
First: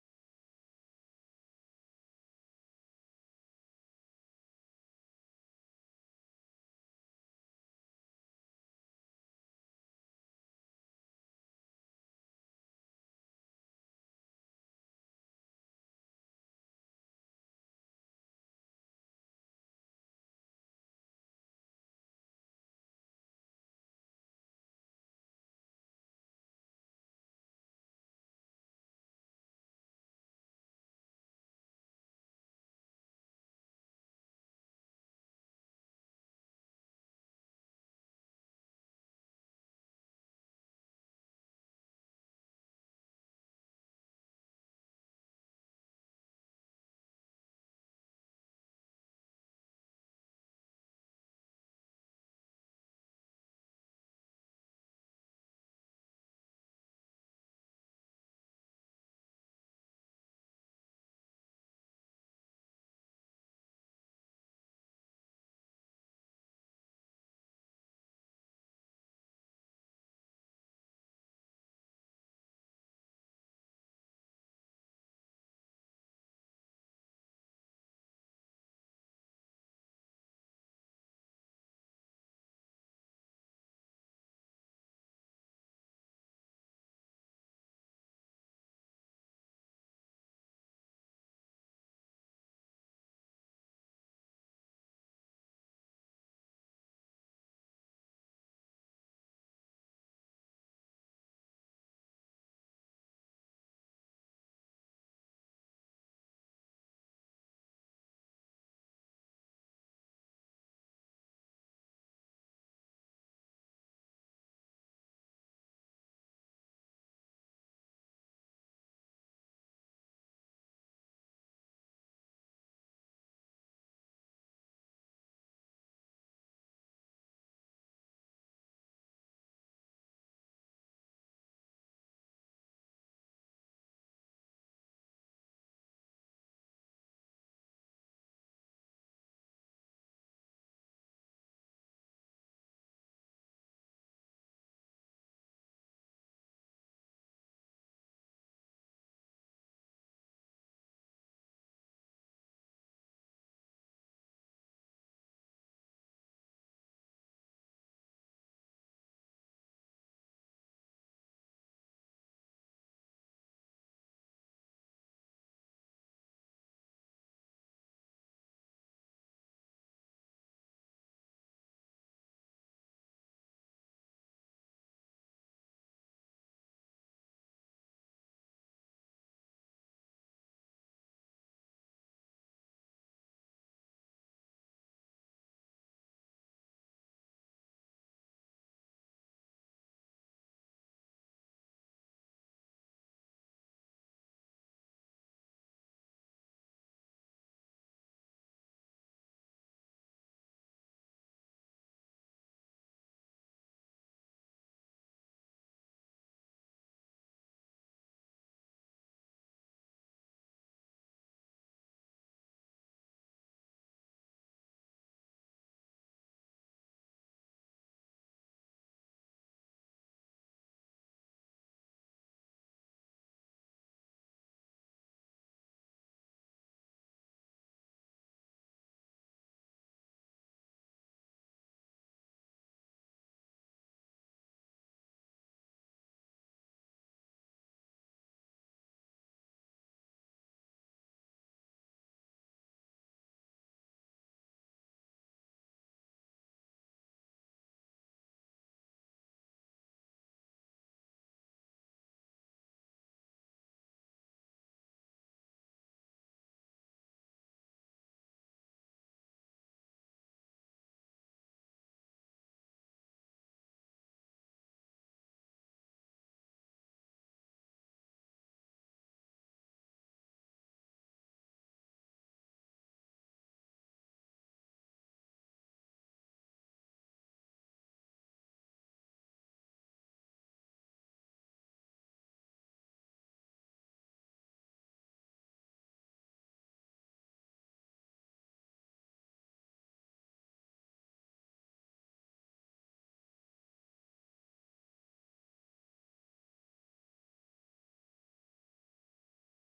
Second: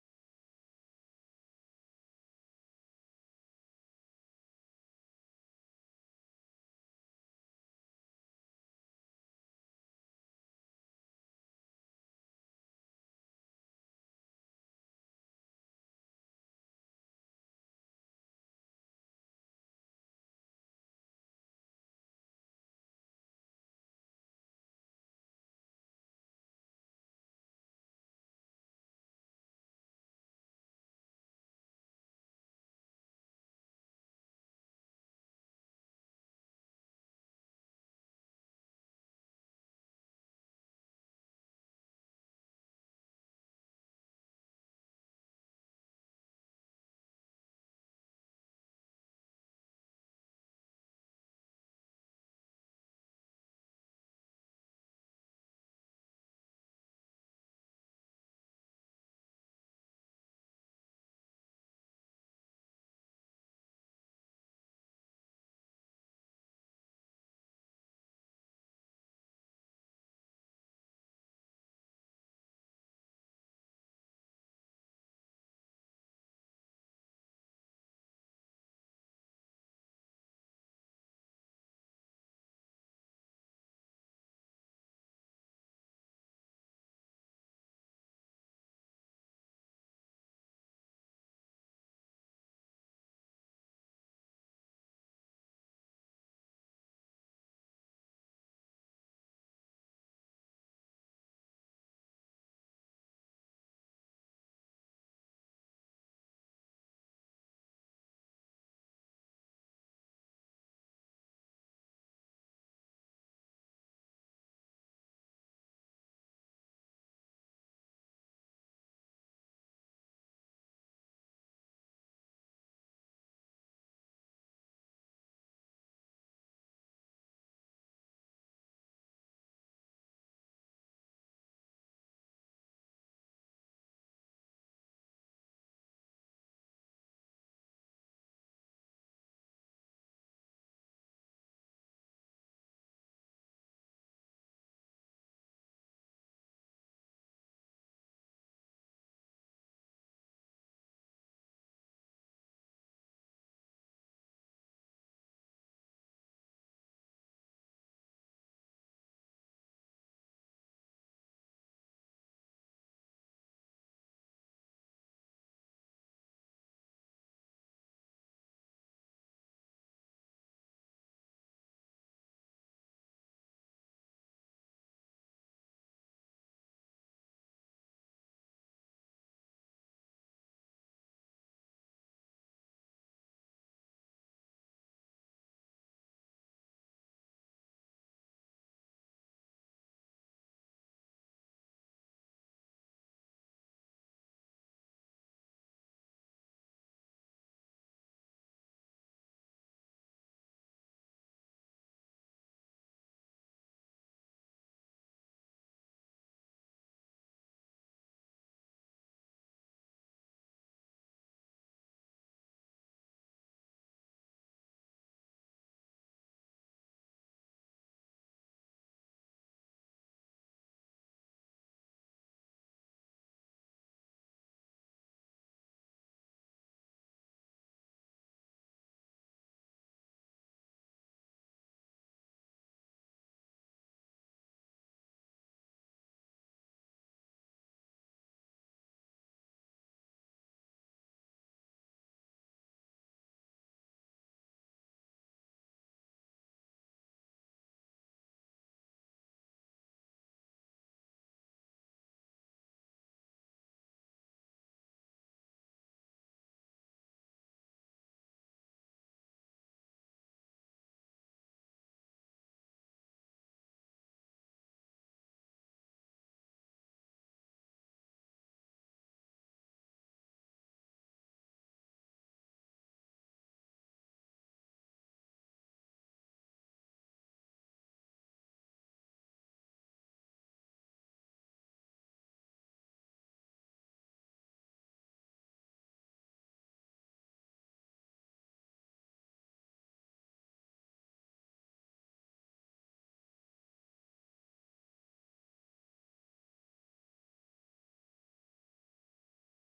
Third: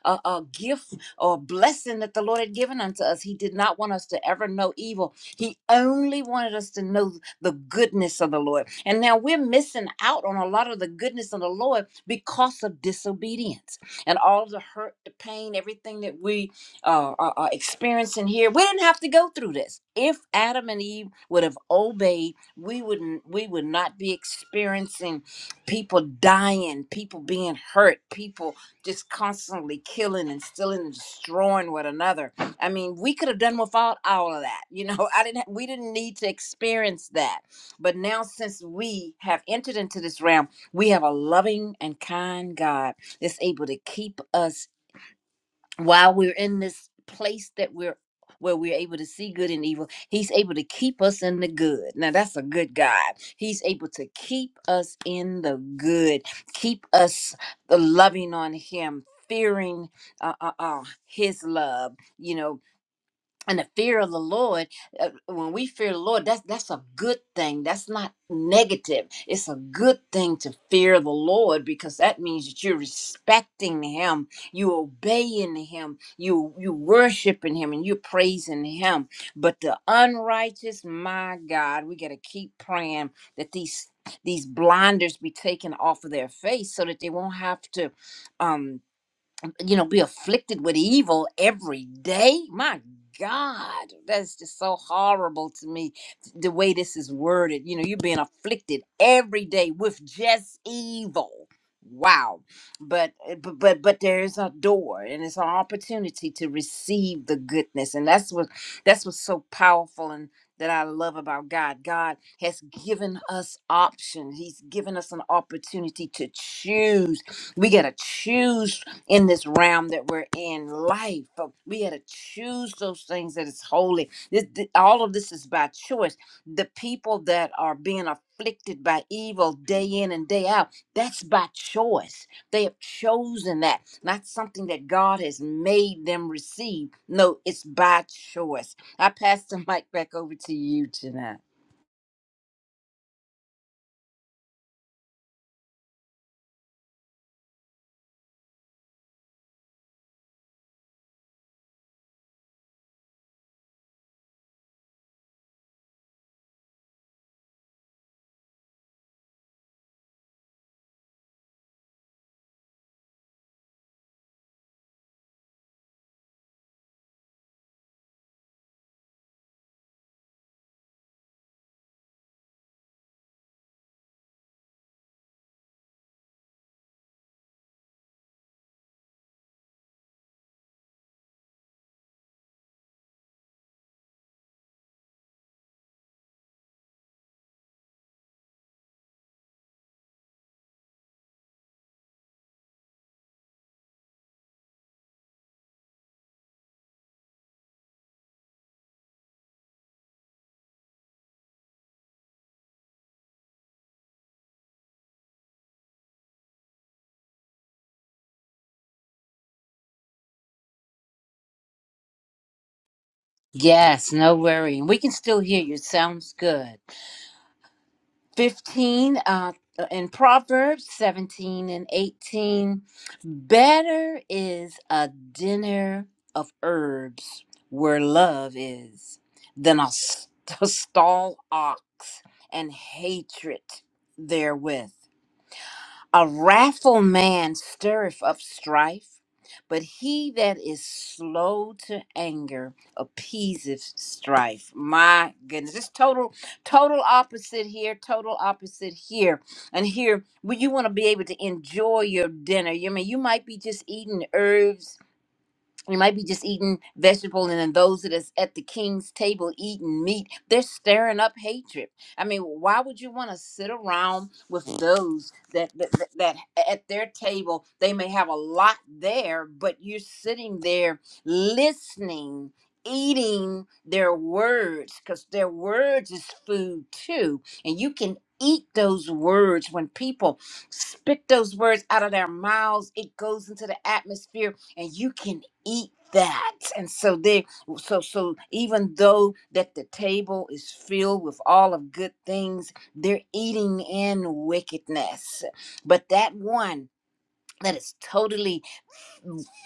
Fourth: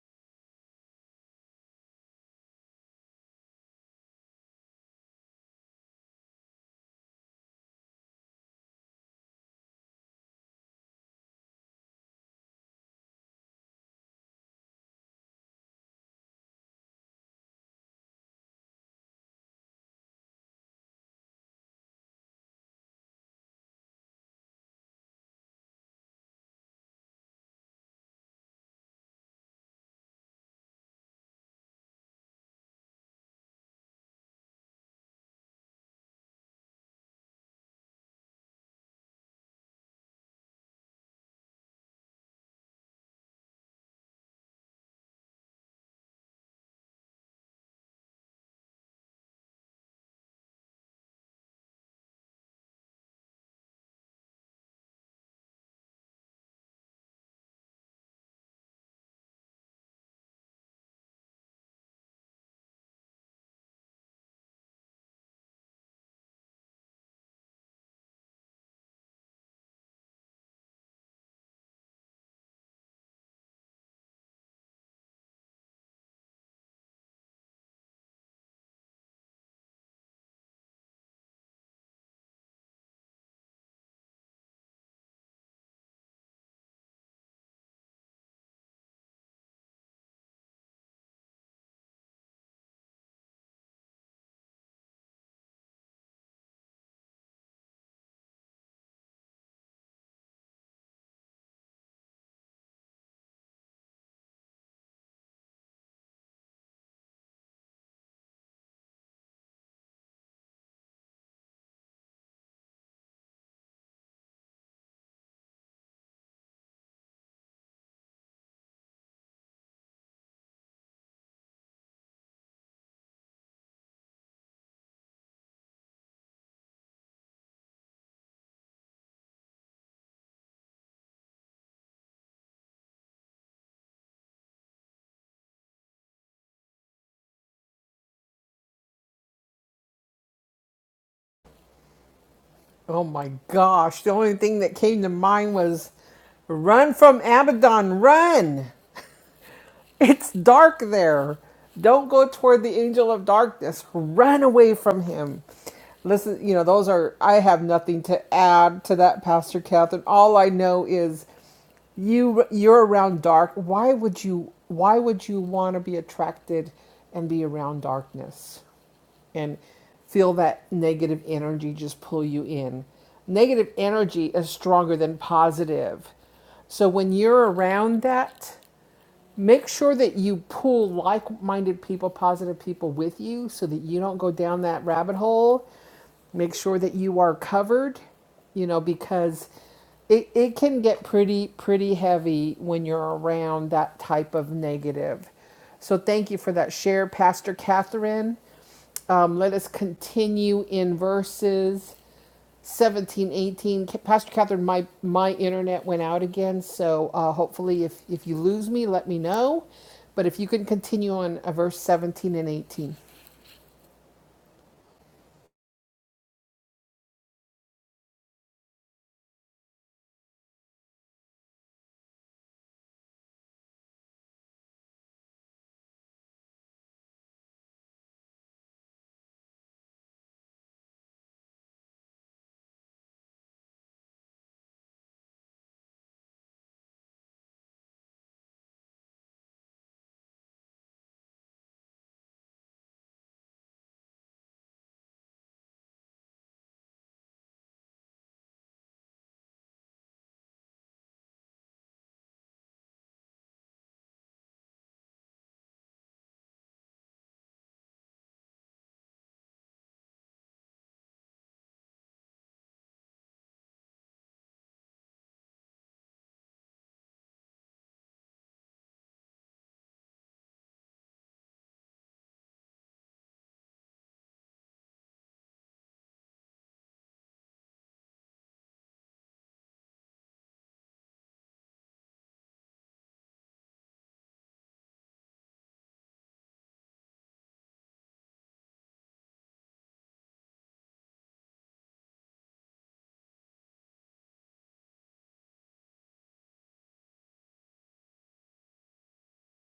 Speaker 2: a, a gift or blessing that the Lord had given unto us. He did not want us to ever know evil. He only wanted us to know the goodness of the Lord. And now we're missing out on a lot of the goodness of the Lord because of disobedience and all the hurt, the pain, everything that we uh, are, are experiencing here. We didn't have to go through this. If Adam and Eve would have obeyed, we wouldn't. We would not be experiencing people dying, people being hurt, people just constantly killing and stealing and destroying one another. I mean, we could have done without all of that. You know, I didn't. We didn't need to experience that. But now, since we have entered into this realm, we have a loving and kind God that's able to keep us while we're in this place that we're where we're able to see good and evil. He's able to keep us in the good. Now that's a good God. He's able to keep us in the good, keep us uh, loving on Him, fearing uh, uh, uh, His love. You know, and the fear of the Lord, uh, when we fear the Lord, that's that's a good thing. That's not negative. It's a good thing to fear the Lord because that means that you're respecting Him, you obeying Him, you you worshiping Him, and you're praising Him. But the unrighteous, my God, we got to keep praying that these these blinders be taken off of their face so that they won't have to um you know, be afflicted with evil every day. My God, that's just so horrible to me. The way this is worded, you know, you're being afflicted every day with just evil. Wow. But but but but there is a door and it's an opportunity to receive the goodness. And that's what that's what's so powerful and that I love about God. God has given us options. He's given us an opportunity to choose we got to choose in this realm that we're in life but we had to choose those things that is holy this, th- all of this is by choice the people that are being afflicted by evil day in and day out that's by choice they have chosen that not something that god has made them receive no it's by choice i pass the mic back over to you tonight
Speaker 1: Oh my gosh. The only thing that came to mind was run from Abaddon, run. It's dark there. Don't go toward the angel of darkness. Run away from him. Listen, you know, those are, I have nothing to add to that, Pastor Catherine. All I know is you you're around dark why would you why would you want to be attracted and be around darkness and feel that negative energy just pull you in. Negative energy is stronger than positive. So when you're around that, make sure that you pull like-minded people positive people with you so that you don't go down that rabbit hole make sure that you are covered you know because it, it can get pretty pretty heavy when you're around that type of negative so thank you for that share pastor catherine um, let us continue in verses seventeen, eighteen. Pastor Catherine, my, my internet went out again, so uh, hopefully if, if you lose me, let me know. But if you can continue on uh, verse 17 and 18.
Speaker 2: yes no worry. we can still hear you sounds good 15 uh, in Proverbs 17 and 18. Better is a dinner of herbs where love is than a, st- a stall ox and hatred therewith. A wrathful man stirreth up strife, but he that is slow to anger appeaseth strife. My goodness, it's total, total opposite here, total opposite here. And here, well, you want to be able to enjoy your dinner. You mean you might be just eating herbs you might be just eating vegetable and then those that is at the king's table eating meat they're stirring up hatred i mean why would you want to sit around with those that, that that that at their table they may have a lot there but you're sitting there listening eating their words because their words is food too and you can eat those words when people spit those words out of their mouths it goes into the atmosphere and you can eat that and so they so so even though that the table is filled with all of good things they're eating in wickedness but that one that is totally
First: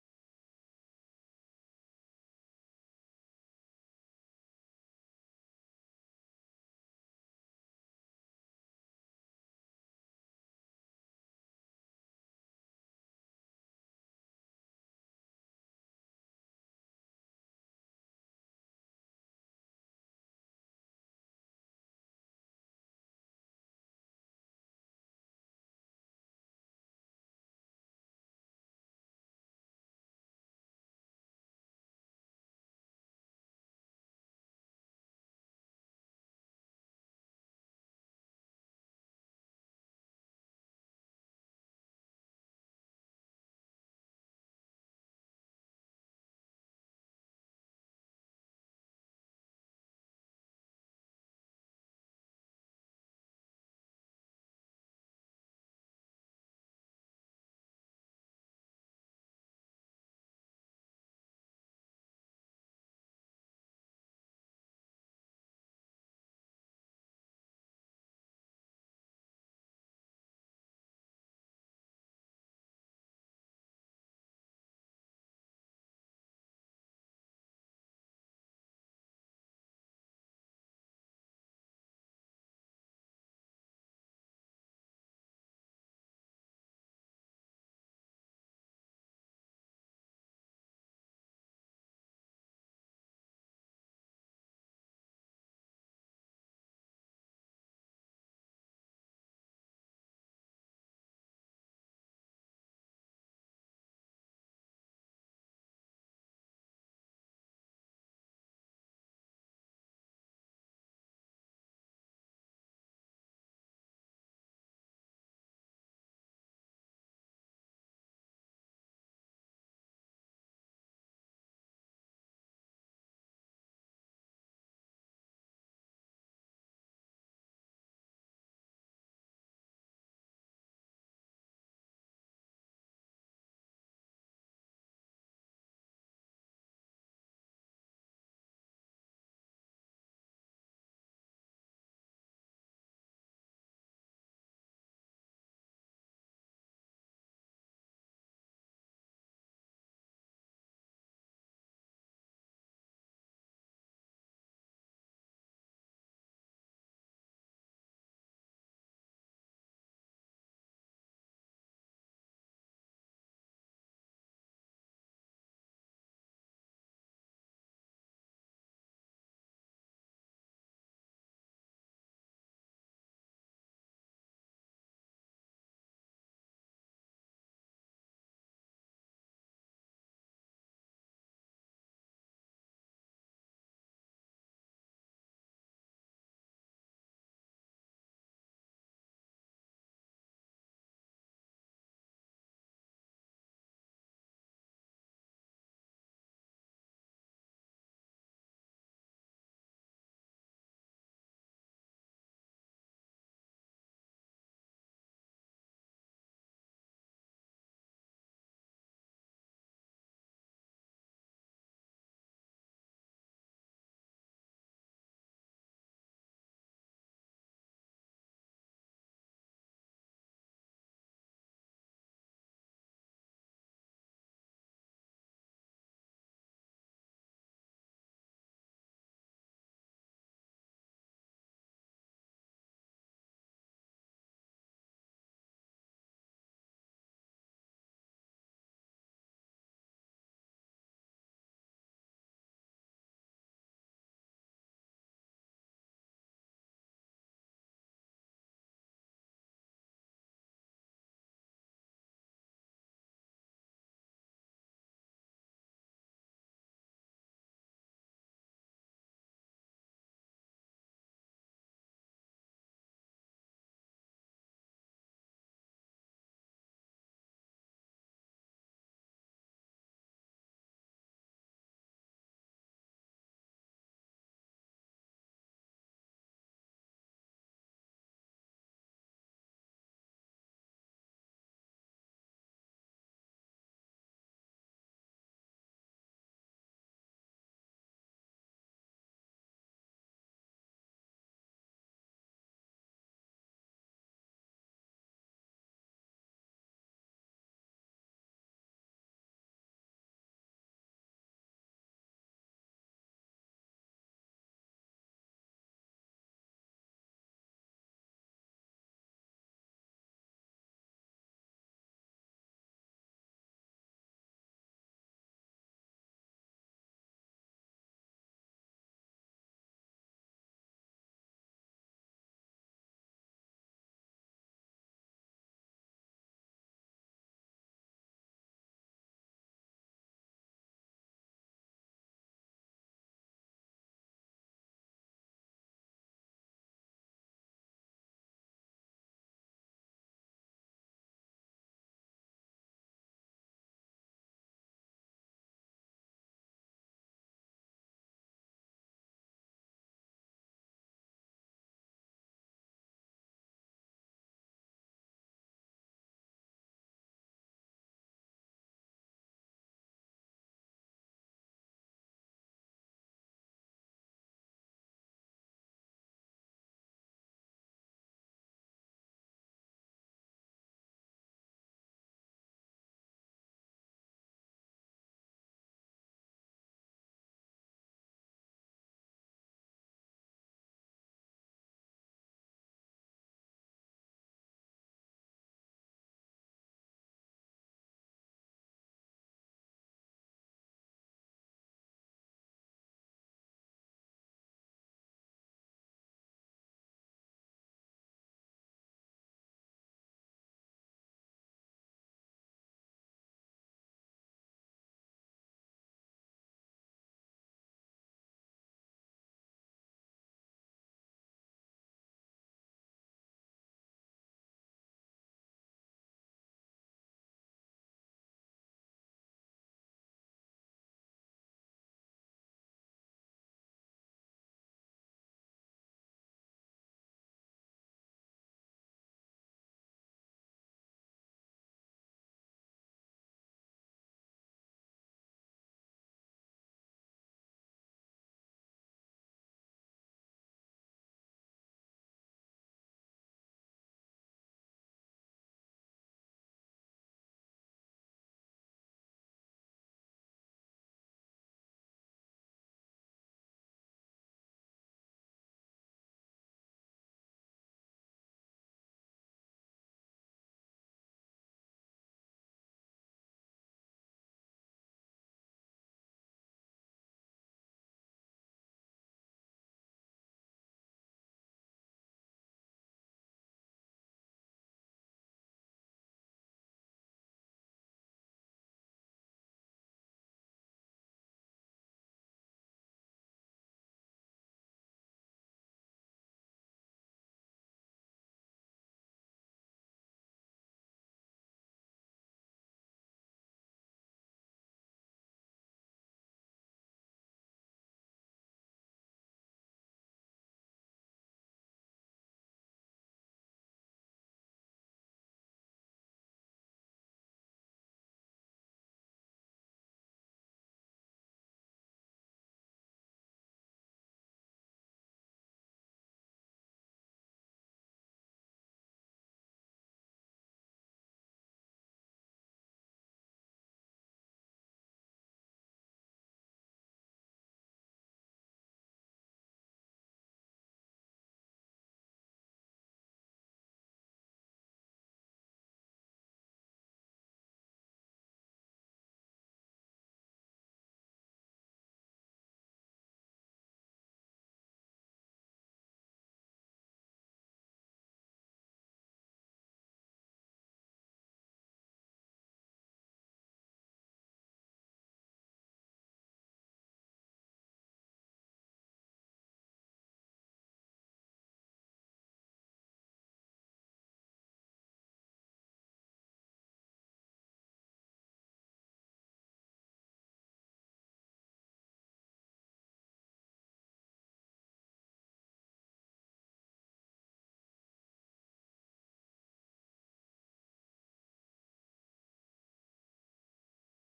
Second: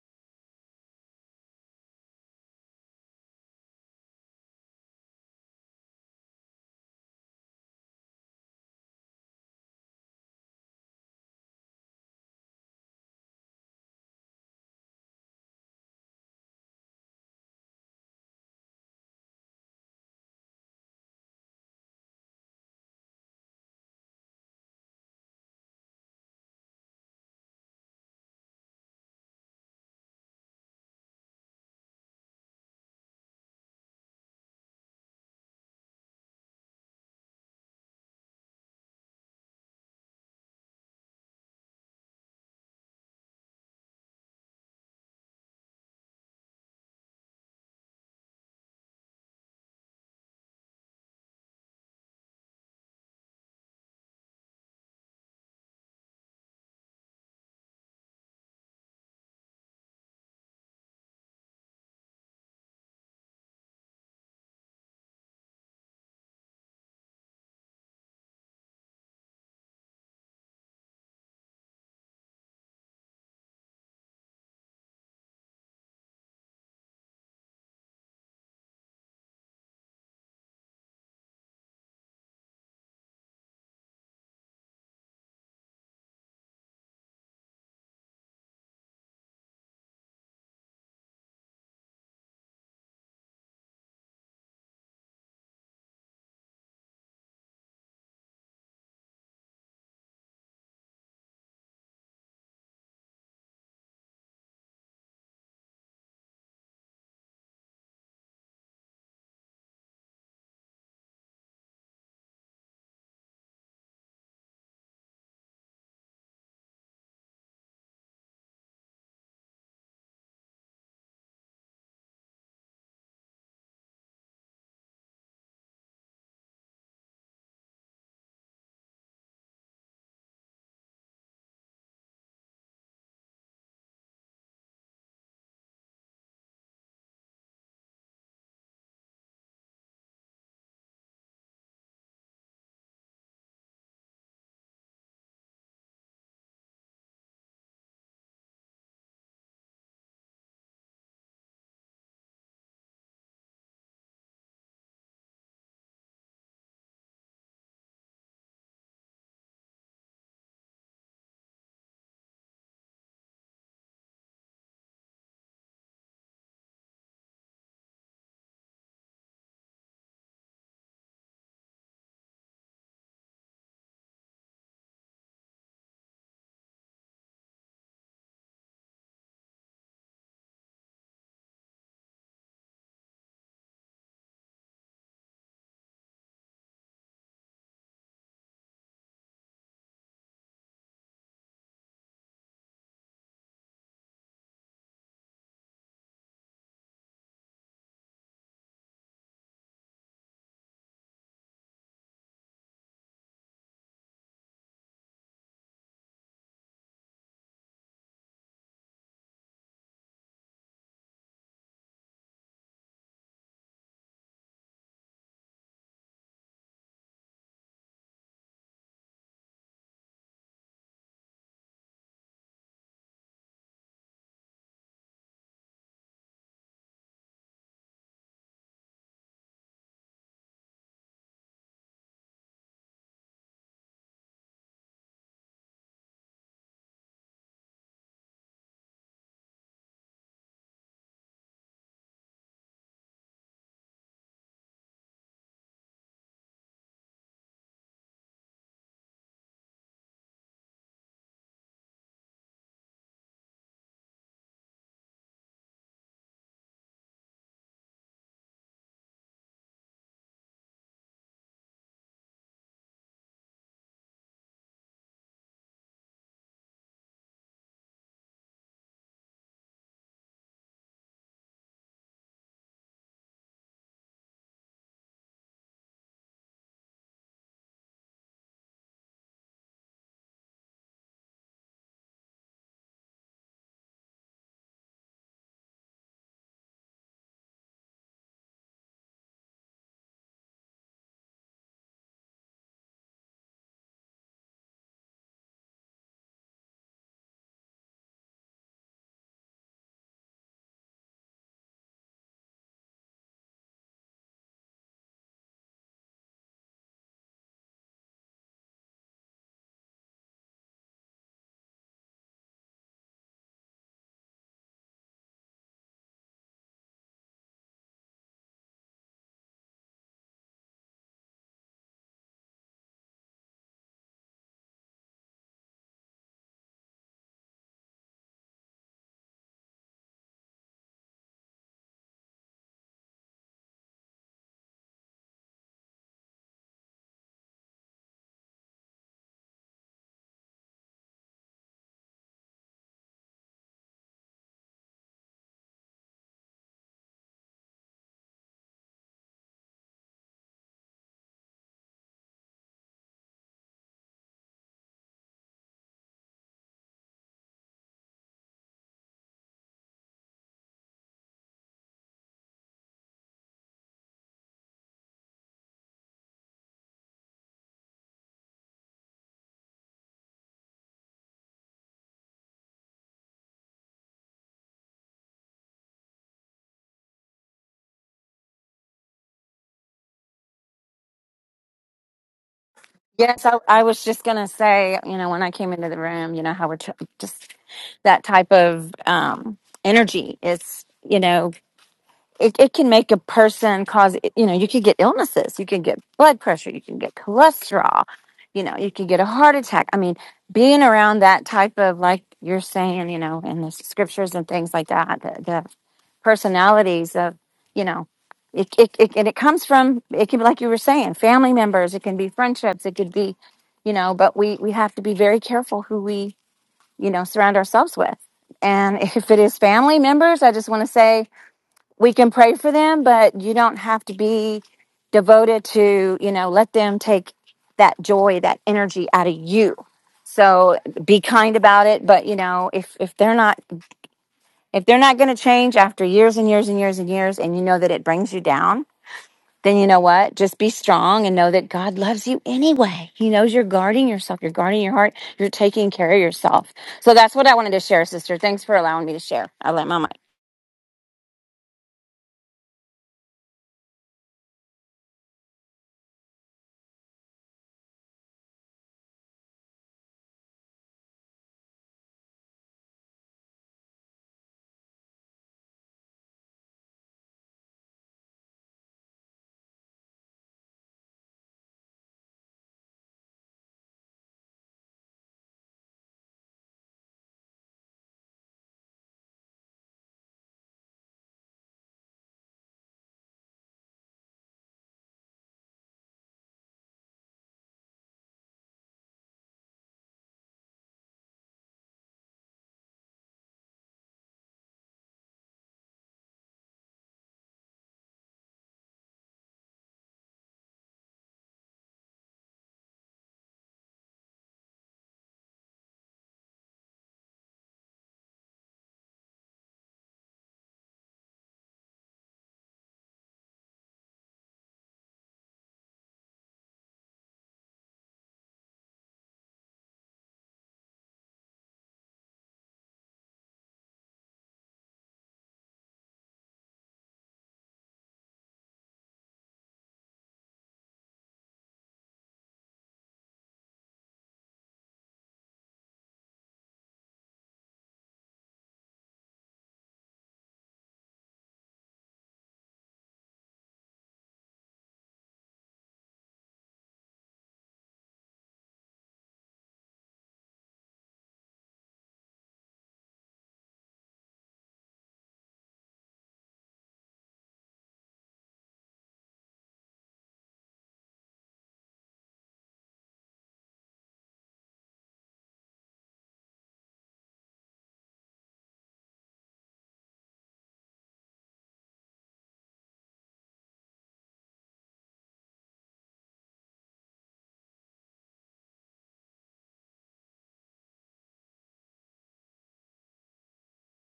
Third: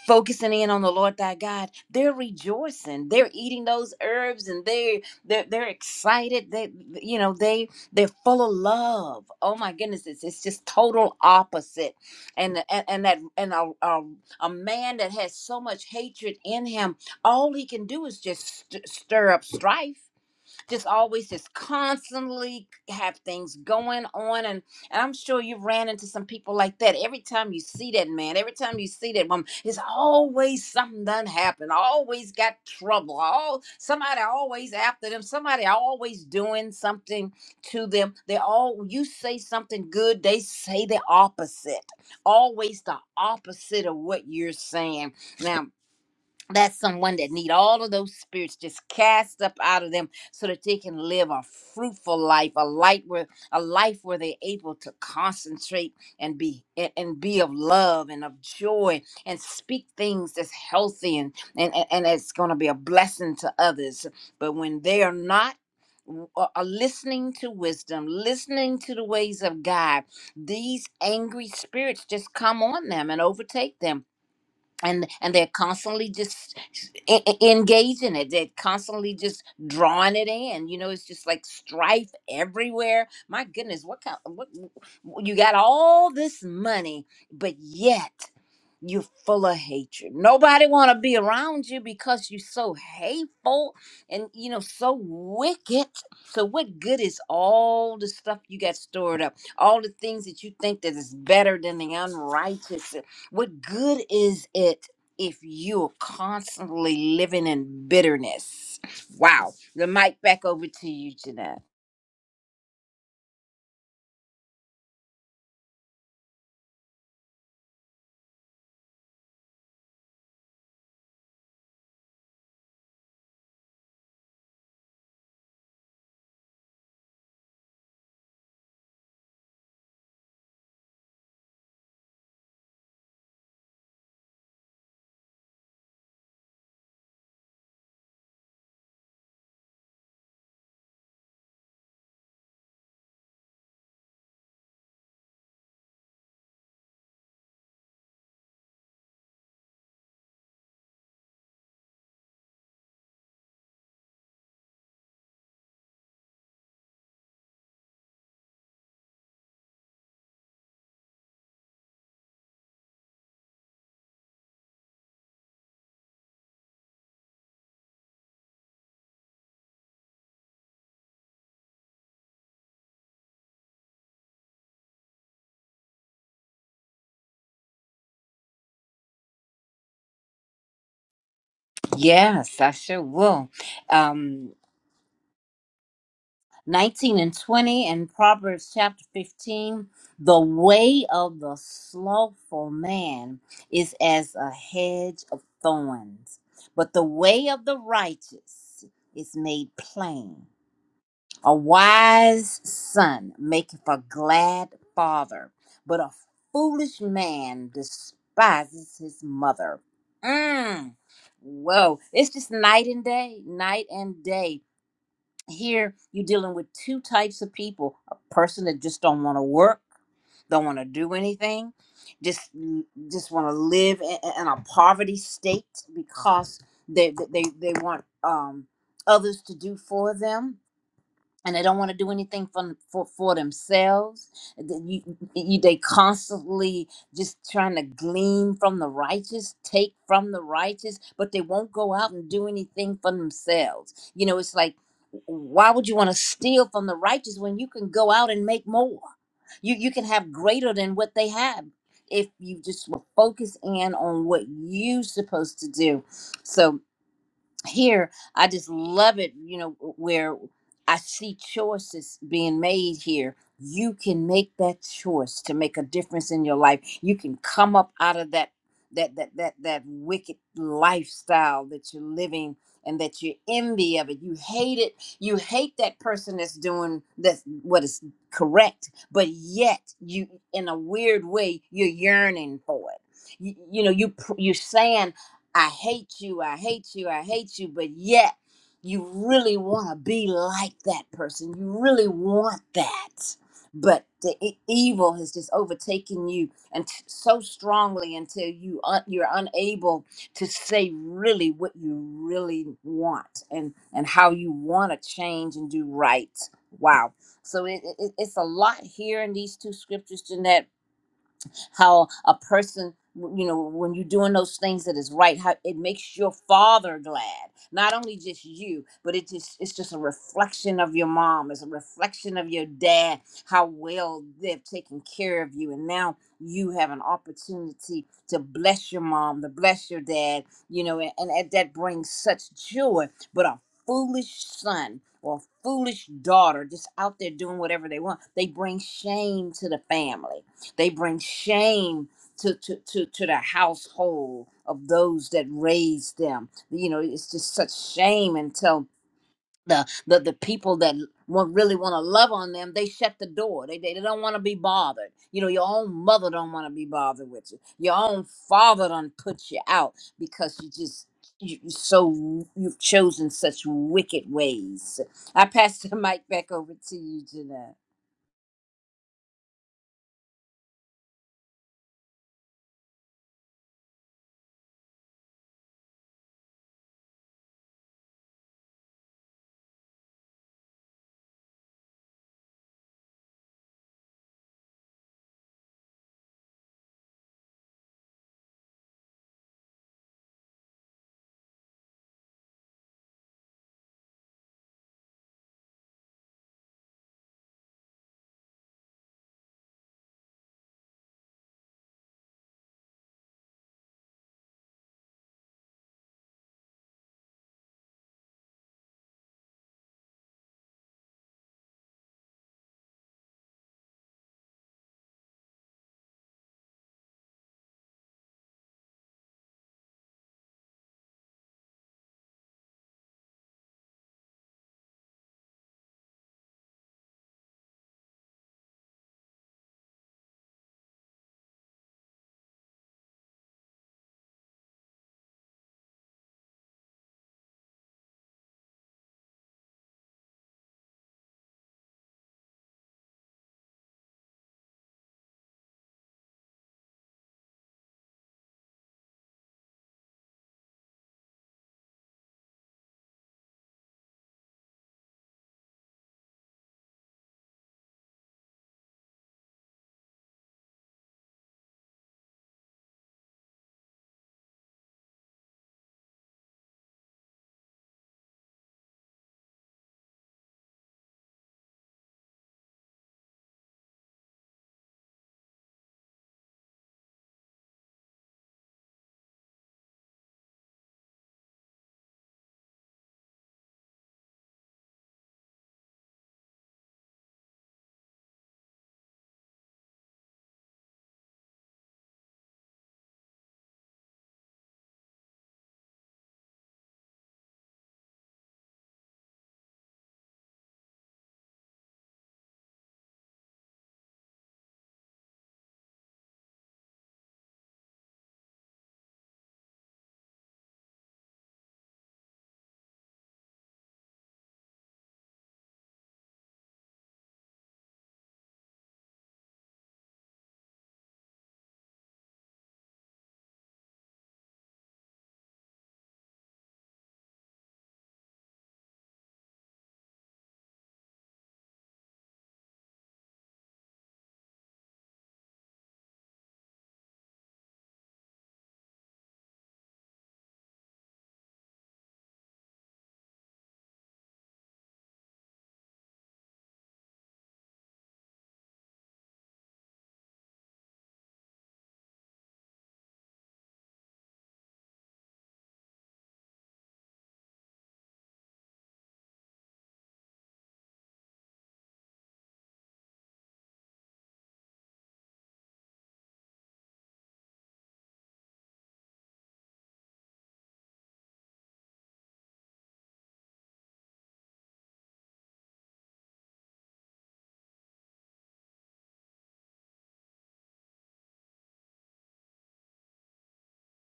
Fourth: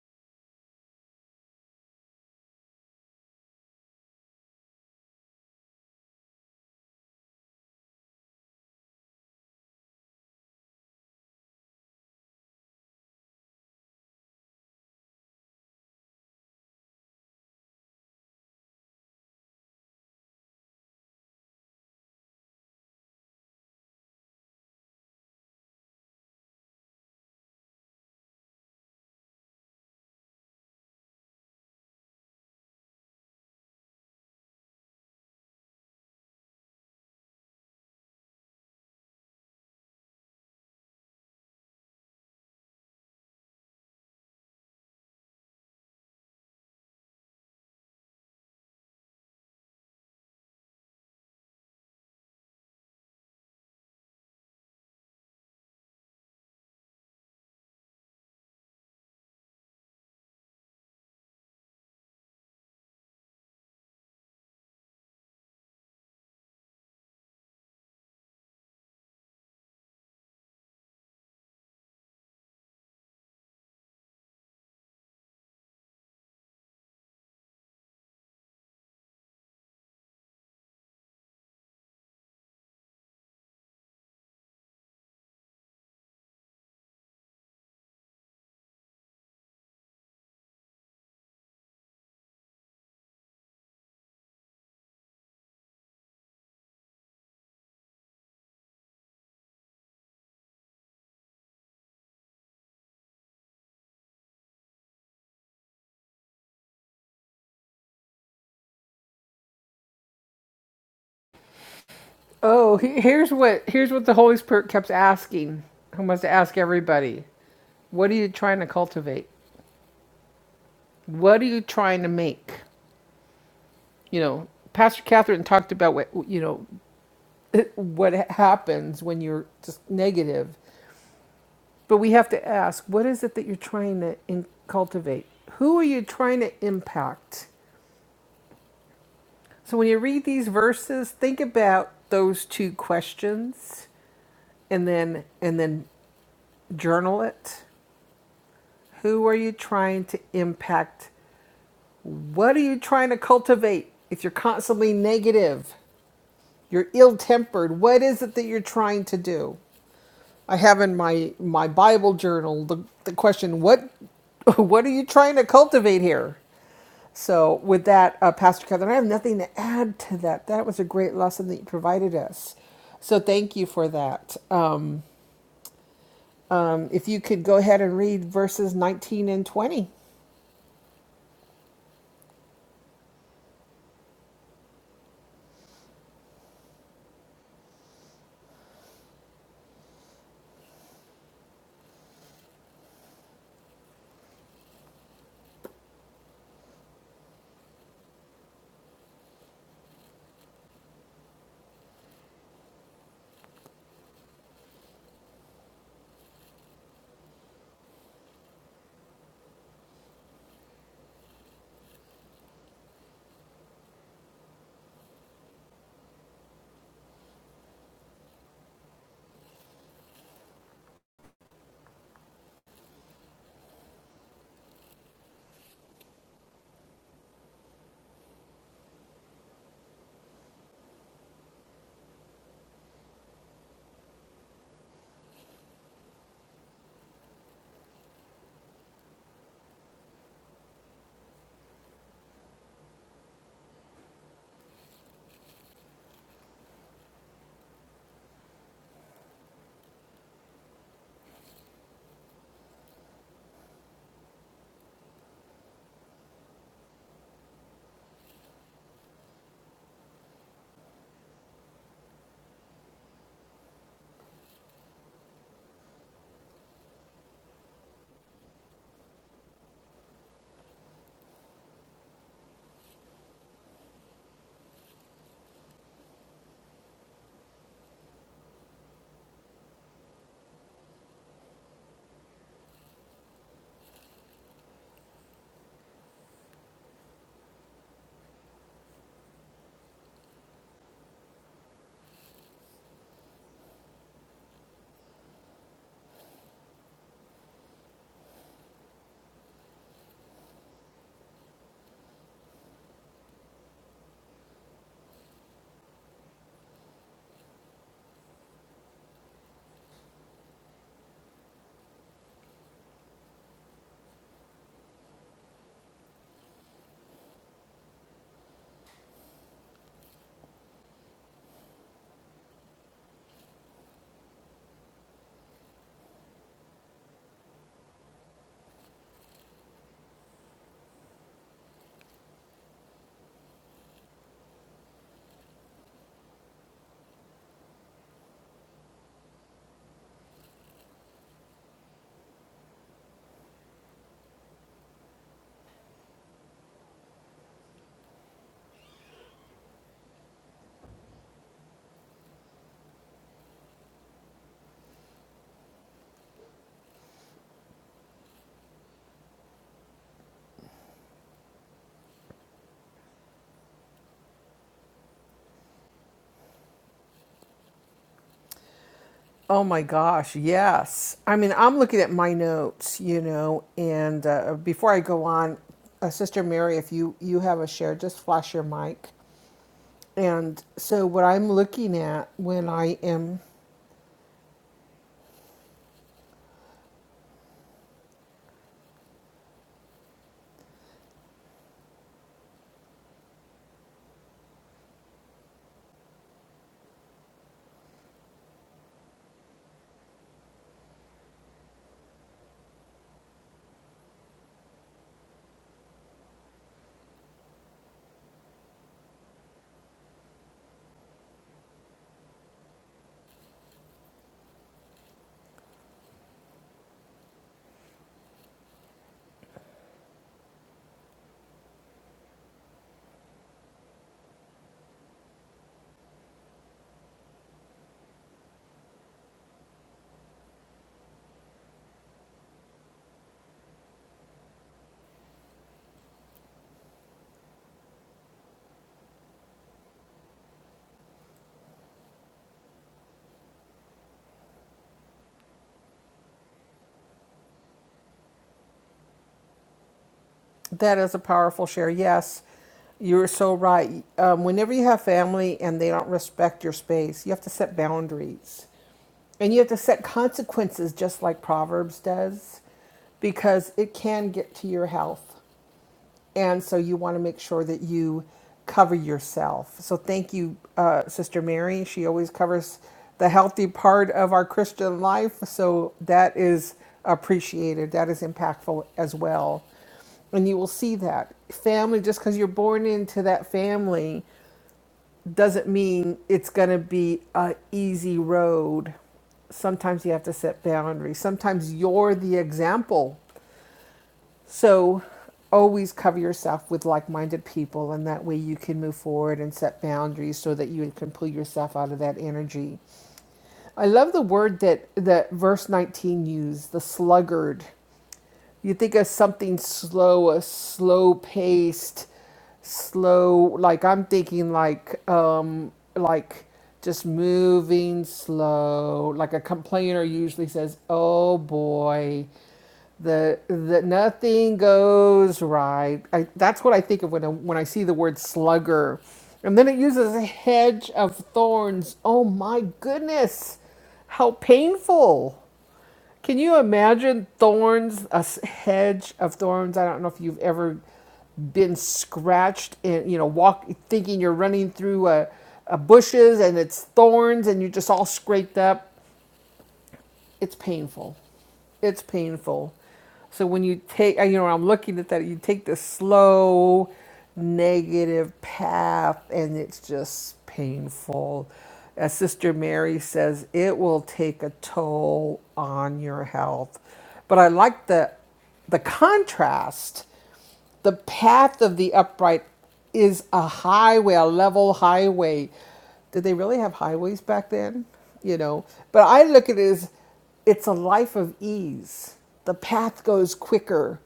Speaker 2: focusing in on the Lord thy God, they're rejoicing. They're eating those herbs and they they're they're excited. They you know they they're full of love. Oh my goodness, it's it's just total opposite. And and, and that and a, a a man that has so much hatred in him, all he can do is just st- stir up strife just always just constantly have things going on and, and i'm sure you ran into some people like that every time you see that man every time you see that woman it's always something done happen always got trouble all somebody always after them somebody always doing something to them they all you say something good they say the opposite always the opposite of what you're saying now that's someone that need all of those spirits just cast up out of them so that they can live a fruitful life a life where a life where they're able to concentrate and be and, and be of love and of joy and speak things that's healthy and and, and and it's going to be a blessing to others but when they are not w- uh, uh, listening to wisdom listening to the ways of god these angry spirits just come on them and overtake them and and they're constantly just e- e- engaging it they're constantly just drawing it in you know it's just like strife everywhere my goodness what kind what you got all this money but yet you're full of hatred. Nobody want to be around you because you're so hateful and you know so wicked. So what good is all the stuff you got stored up? All the things that you think that is better than the unrighteous. What good is it if you're constantly living in bitterness? Wow. The mic back over to you, Jeanette.
Speaker 1: Oh, here's what here's what the Holy Spirit kept asking. Who must ask everybody? What are you trying to cultivate? What are you trying to make? You know, Pastor Catherine talked about what you know what happens when you're just negative. But we have to ask what is it that you're trying to in- cultivate? Who are you trying to impact? So when you read these verses, think about those two questions and then and then journal it. Who are you trying to impact? What are you trying to cultivate? If you're constantly negative, you're ill-tempered, what is it that you're trying to do? I have in my my Bible journal the, the question what what are you trying to cultivate here? So with that, uh, Pastor Catherine, I have nothing to add to that. That was a great lesson that you provided us. So thank you for that. Um, um, if you could go ahead and read verses 19 and 20.
Speaker 2: Yes, I sure will. Um 19 and 20 and Proverbs chapter 15 the way of the slothful man is as a hedge of thorns but the way of the righteous is made plain a wise son maketh a glad father but a foolish man despises his mother mm. whoa it's just night and day night and day here you're dealing with two types of people a person that just don't want to work don't want to do anything just just want to live in, in a poverty state because they they, they want um, others to do for them and they don't want to do anything for for, for themselves. Th- you- you- they constantly just trying to glean from the righteous, take from the righteous, but they won't go out and do anything for themselves. You know, it's like, why would you want to steal from the righteous when you can go out and make more? You you can have greater than what they have if you just will focus in on what you're supposed to do. So here i just love it you know where i see choices being made here you can make that choice to make a difference in your life you can come up out of that that that that, that wicked lifestyle that you're living and that you're envy of it you hate it you hate that person that's doing that's what is correct but yet you in a weird way you're yearning for it you, you know you pr- you're saying I hate you, I hate you, I hate you, but yet you really want to be like that person. You really want that. But the e- evil has just overtaken you and t- so strongly until you un- you're unable to say really what you really want and and how you want to change and do right. Wow. So it, it, it- it's a lot here in these two scriptures, Jeanette how a person you know when you're doing those things that is right how it makes your father glad not only just you but it just it's just a reflection of your mom it's a reflection of your dad how well they've taken care of you and now you have an opportunity to bless your mom to bless your dad you know and, and that that brings such joy but a foolish son or foolish daughter just out there doing whatever they want they bring shame to the family they bring shame to, to, to, to the household of those that raised them. You know, it's just such shame until the the, the people that want, really want to love on them, they shut the door. They, they, they don't want to be bothered. You know, your own mother don't want to be bothered with you. Your own father done put you out because you just you you so you've chosen such wicked ways. I pass the mic back over to you, Jeanette.
Speaker 1: Oh my gosh, yes. I mean, I'm looking at my notes, you know, and uh, before I go on, uh, Sister Mary, if you, you have a share, just flash your mic. And so, what I'm looking at when I am,
Speaker 3: Yes, I, I was just going to say, you know, when I came into the room, you know, how we're t- just that type of um, energy is, you know, it, it can make a person cause you know you could get illnesses you can get blood pressure you can get cholesterol you know you could get a heart attack i mean being around that type of like you're saying you know in the scriptures and things like that the, the personalities of you know it, it, it and it comes from it can be like you were saying family members it can be friendships it could be you know but we we have to be very careful who we you know surround ourselves with and if it is family members i just want to say we can pray for them, but you don't have to be devoted to, you know, let them take that joy, that energy out of you. So be kind about it, but you know, if if they're not if they're not going to change after years and years and years and years and you know that it brings you down, then you know what? Just be strong and know that God loves you anyway. He knows you're guarding yourself, you're guarding your heart, you're taking care of yourself. So that's what I wanted to share, sister. Thanks for allowing me to share. I let my mic.
Speaker 1: that is a powerful share. Yes, you're so right. Um, whenever you have family and they don't respect your space, you have to set boundaries and you have to set consequences just like Proverbs does because it can get to your health. and so you want to make sure that you cover yourself. So thank you, uh, Sister Mary. She always covers the healthy part of our Christian life, so that is appreciated. That is impactful as well, and you will see that family. Just because you're born into that family doesn't mean it's going to be a easy road. Sometimes you have to set boundaries. Sometimes you're the example so always cover yourself with like minded people, and that way you can move forward and set boundaries so that you can pull yourself out of that energy. I love the word that, that verse 19 used the sluggard. You think of something slow, a slow paced, slow like I'm thinking like um like just moving slow. Like a complainer usually says, "Oh boy, the the nothing goes right." I, that's what I think of when I, when I see the word slugger. And then it uses a hedge of thorns. Oh my goodness. How painful. Can you imagine thorns, a hedge of thorns? I don't know if you've ever been scratched and, you know, walk thinking you're running through a, a bushes and it's thorns and you're just all scraped up it's painful. It's painful. So when you take, uh, you know, I'm looking at that, you take the slow negative path and it's just painful. As Sister Mary says, it will take a toll on your health. But I like the the contrast the path of the upright is a highway, a level highway. Did they really have highways back then? You know, but I look at it as it's a life of ease. The path goes quicker.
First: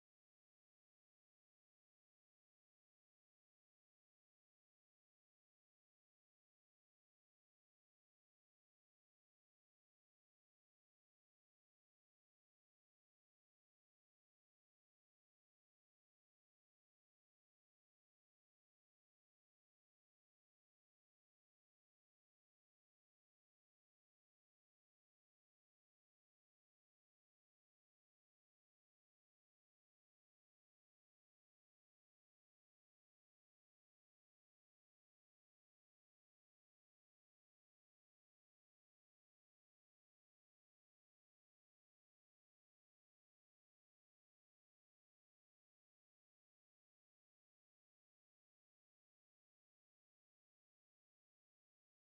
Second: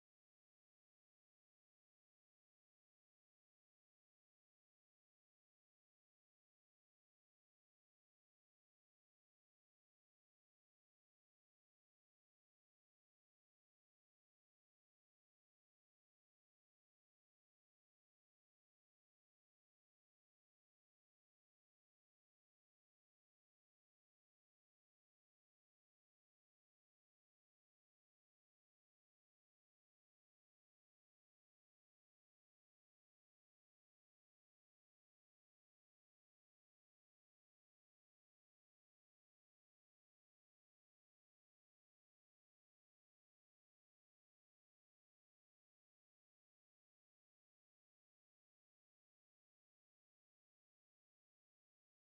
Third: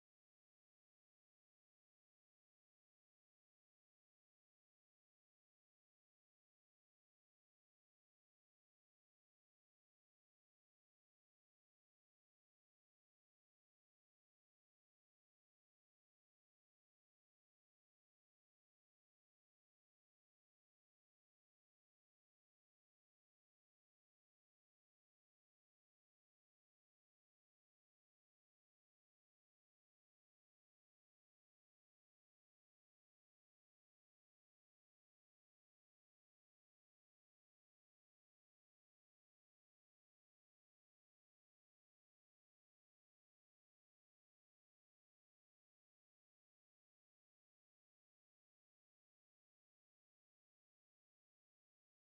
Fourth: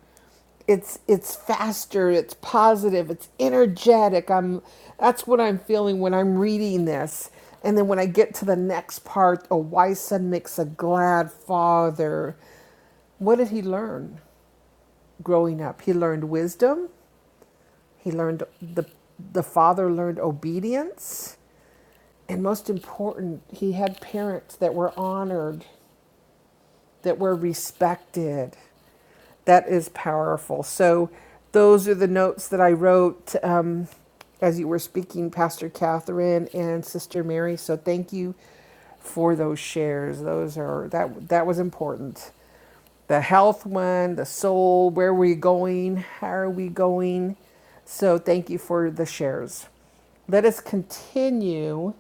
Speaker 1: It's it's faster. It's positive. It's energetic. I'm that's what I'm feeling when I'm reading this. And then when I get to the next part, a wise son makes a glad father. What did he learn? growing up. He learned wisdom. He learned the the father learned obedience, and most important, he had parents that were honored, that were respected that is powerful. So those are the notes that I wrote um, as you were speaking, Pastor Catherine and Sister Mary. So thank you for those shares. Those are that that was important. The health one, the soul, where are we going? How are we going? So thank you for the shares. Let us continue.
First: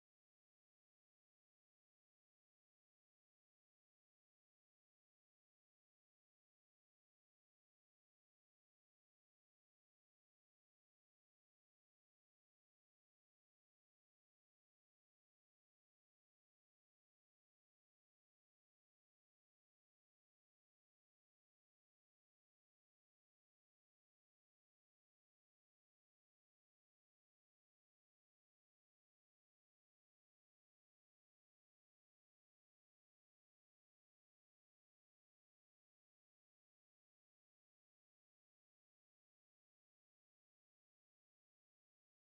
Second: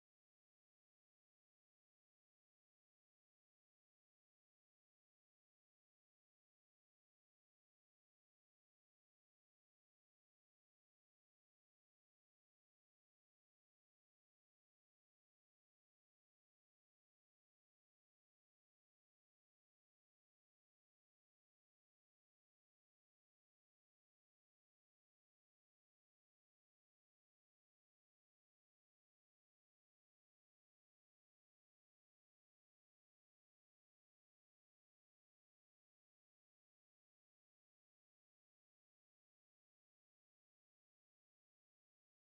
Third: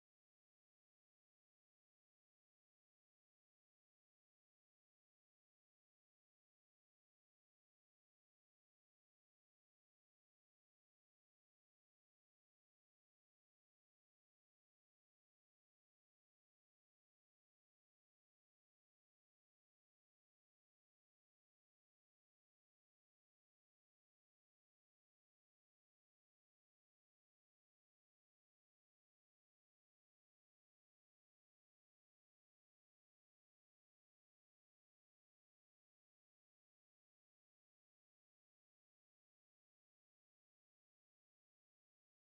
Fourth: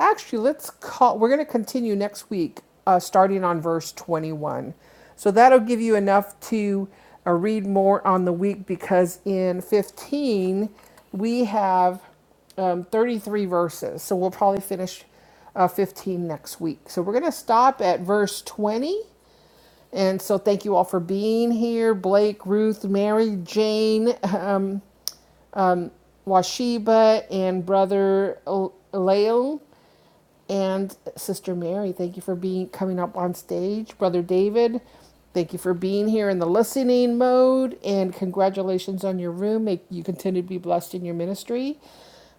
Speaker 1: Actually, let's call, we're going to continue next week, uh, starting on verse 21. So that'll give you enough to uh, read more on the week because in 15, we have um, 33 verses. So we'll probably finish uh, 15 next week. So we're going to stop at verse 20. And so thank you all for being here Blake, Ruth, Mary, Jane, um, Washiba, and Brother Lael and Sister Mary. Thank you for being coming up on stage, Brother David. Thank you for being here in the listening mode, and congratulations on your room. May you continue to be blessed in your ministry.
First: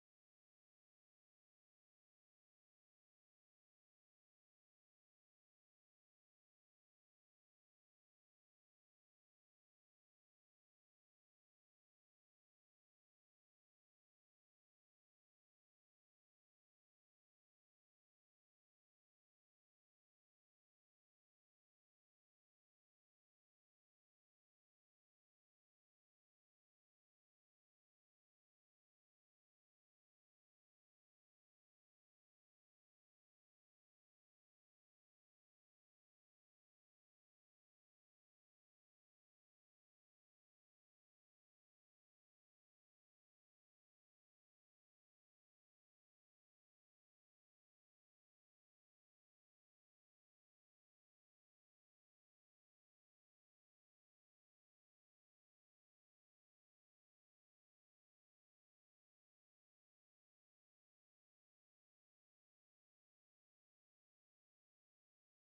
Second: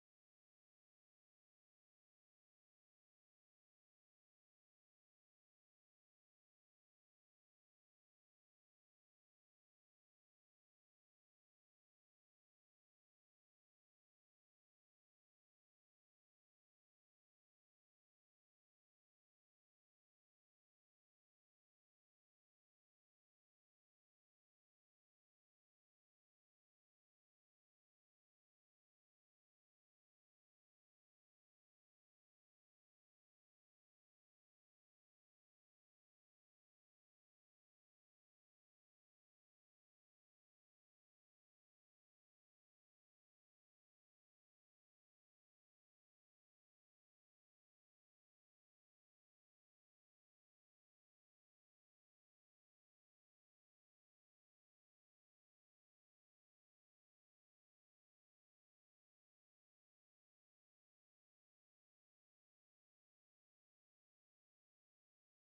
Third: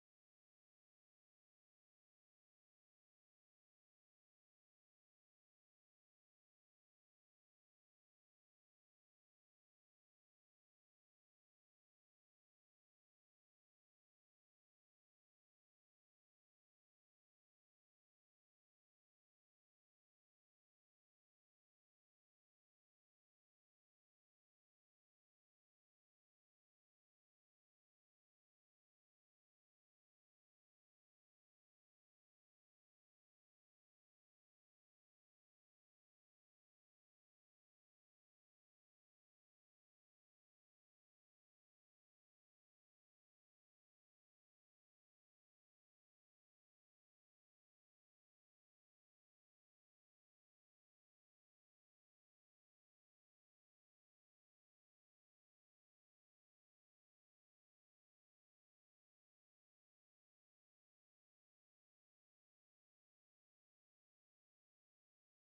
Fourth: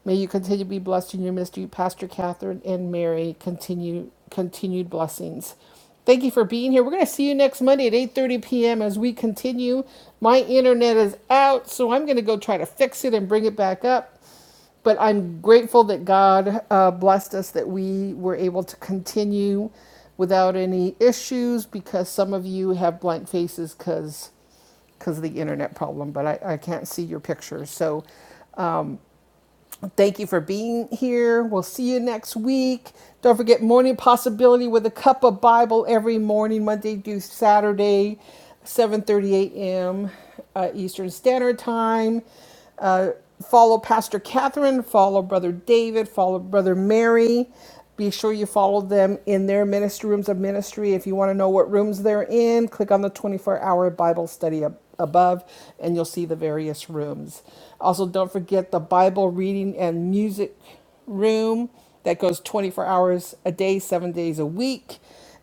Speaker 1: May you continue to be blessed in your ministry, Pastor Catherine and Mary. Continue continued blessings. Thank you for being here. We're going to see you next Monday at 8:30 p.m. as we continue. My internet is out, so I'm going to go try to fix it and bring it back up but I'm grateful that God uh, blessed us that we were able to continue without any issues because some of you have blank faces because because of the internet problem, but I, I can't see your pictures. So Thank you for being here. We'll see you next week. Don't forget Morning Possibility with a cup of Bible every morning, Monday through Saturday, 7:30 a.m. Uh, Eastern Standard Time. Uh, follow Pastor Catherine. Follow Brother David. Follow Brother Mary. Be sure you follow them in their ministry rooms of ministry. If you want to know what rooms they're in, click on the 24-hour Bible study up above and you'll see the various rooms. Also, don't forget the Bible reading and music room that goes 24 hours a day, seven days a week.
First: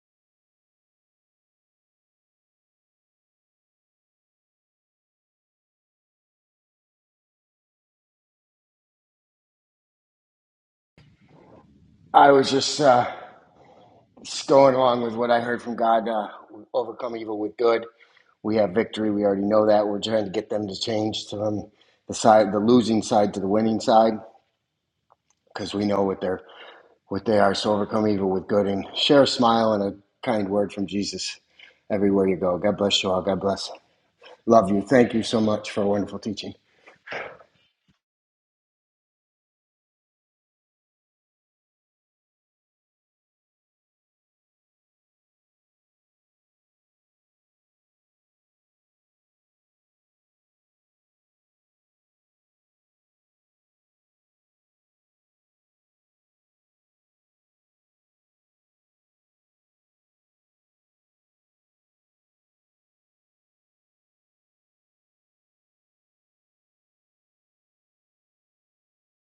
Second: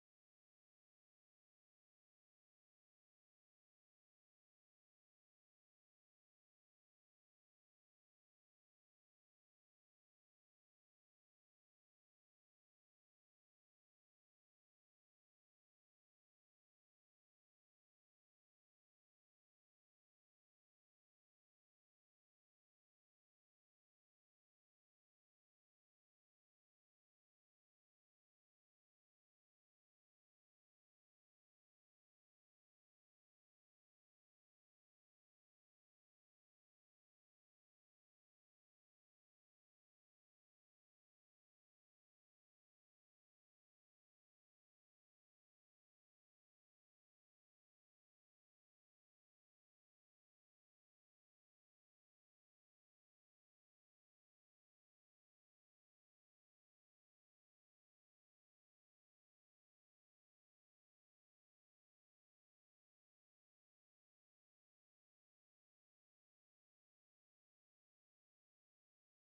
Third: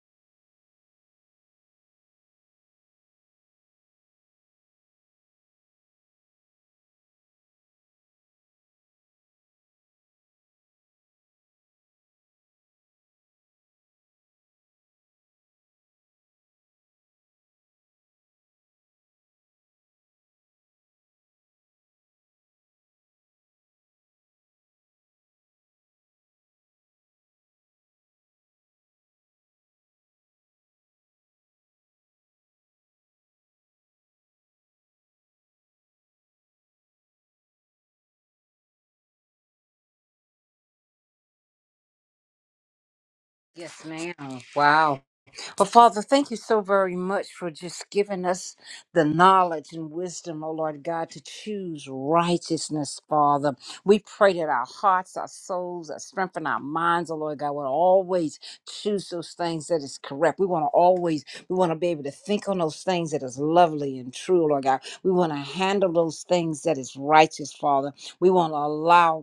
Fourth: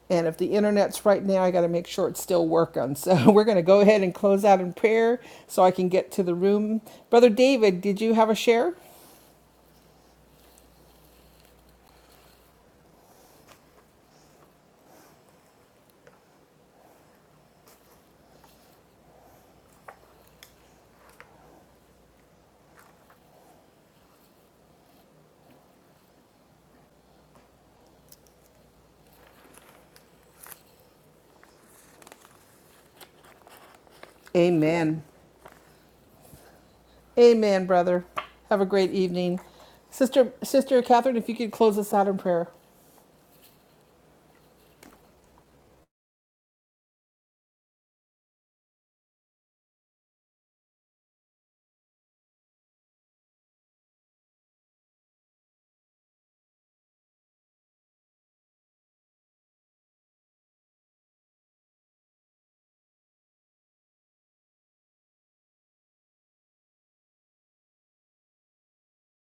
Speaker 1: And if the internet's right now, I got to make sure it's still working. So we're going to go ahead and close out in prayer so I can get to the room. Brother David, did you have a share?
Speaker 4: I was just uh, just going along with what I heard from God. Uh, overcome evil with good. We have victory. We already know that. We're trying to get them to change to them the side, the losing side to the winning side, because we know what they're what they are. So overcome evil with good, and share a smile and a kind word from Jesus everywhere you go. God bless you all. God bless. Love you.
Speaker 1: Amen.
Speaker 4: Thank you so much for a wonderful teaching.
Speaker 1: Amen, brother. Have a great evening. Sister Sister Catherine, if you could close us out in prayer.
Speaker 2: Yes, ma'am. Wow. Well, Father, thank you so very much for just giving us the knowledge and wisdom, oh Lord God, to choose righteousness, Father. We pray that our hearts, our souls, our strength, and our minds, oh Lord God, will always choose those things that is correct. We want to always, we want to be able to think on those things that is lovely and true, Lord God. We want to handle those things that is righteous, Father. We want to allow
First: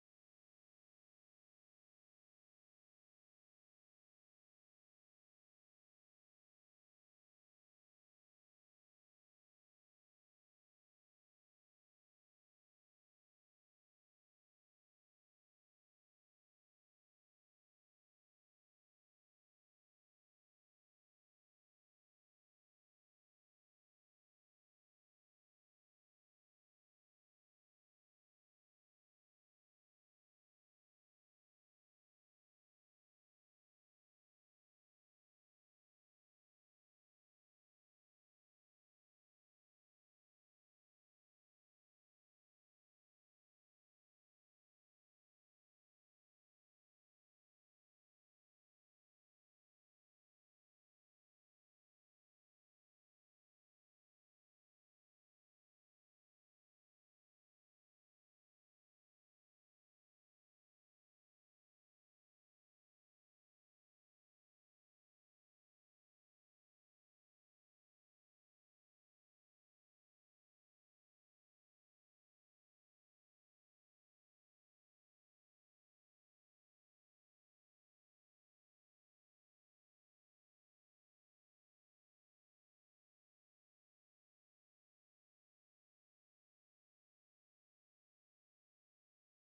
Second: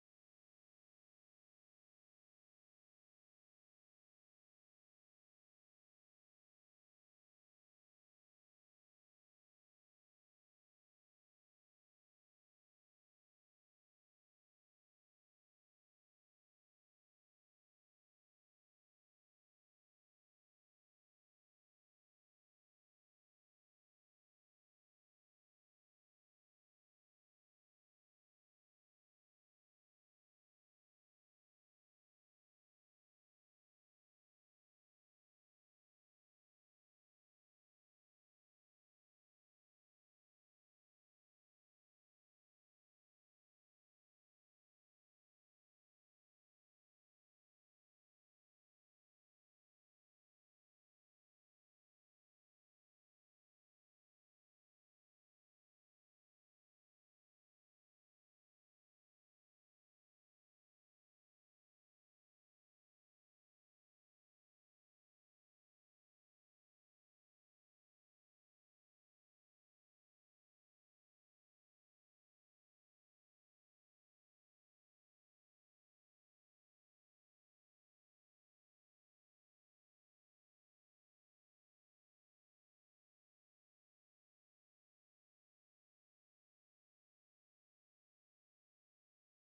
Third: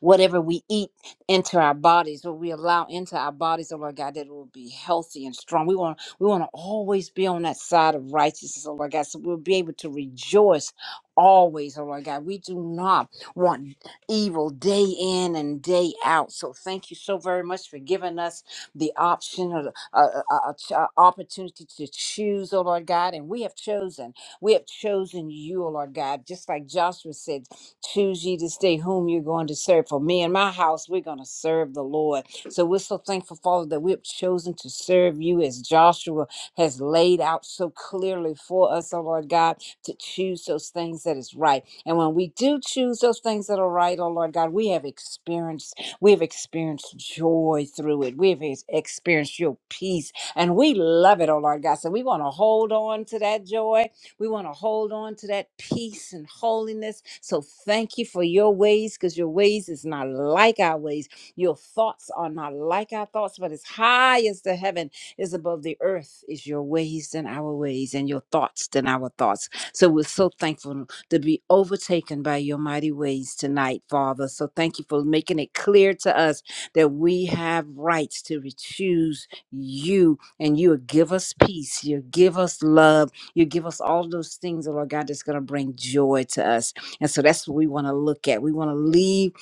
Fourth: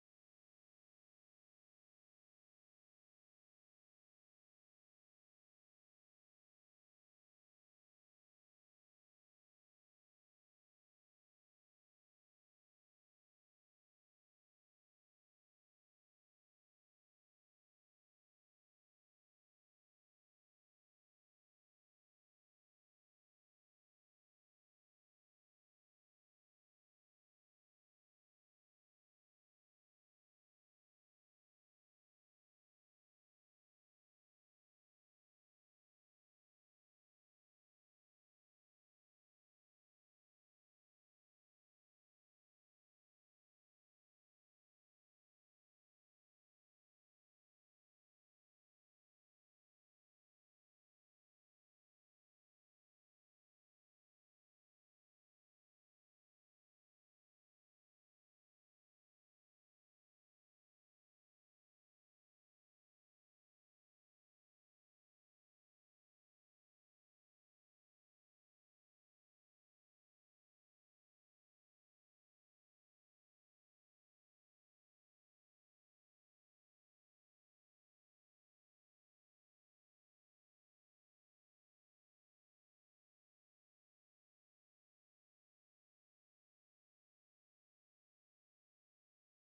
Speaker 2: whatever we eat into our bodies, what we allow into our bodies, oh Lord God, that it will be healthy and strong. We want we want to always be on that side of righteousness, oh Lord God, so we'll be able to rejoice always, oh Lord God. We do not want evil day in and day out. So thank you so very much for giving us the option or the uh, uh, uh, ch- uh, opportunity to choose, oh Lord God, and we have chosen. We have chosen you, oh Lord God, just like Joshua said. Choose ye this day whom you're going to serve. For me and my house, we're going to serve the Lord. So we're so thankful, Father, that we've chosen to serve you as Joshua has laid out so clearly for us, oh Lord God, to choose those things that is right. And when we do choose those things that are right, oh Lord God, we have experienced, we have experienced joy through it. We have ex- experienced your peace. And we love it, oh Lord God. So we want to hold on to that joy we want to hold on to that peace and holiness. So thank you for your ways because your ways is not like our ways. Your thoughts are not like our thoughts, but as high as the heaven is above the earth is your ways than our ways and your thoughts than our thoughts. So we're so thankful to be overtaken by your mighty ways tonight, Father. So thank you for making it clear to us that we have rights to choose you and you will give us peace. You give us love you give us all those things, oh Lord God, that's going to bring joy to us. And so that's what we want to look at. We want to leave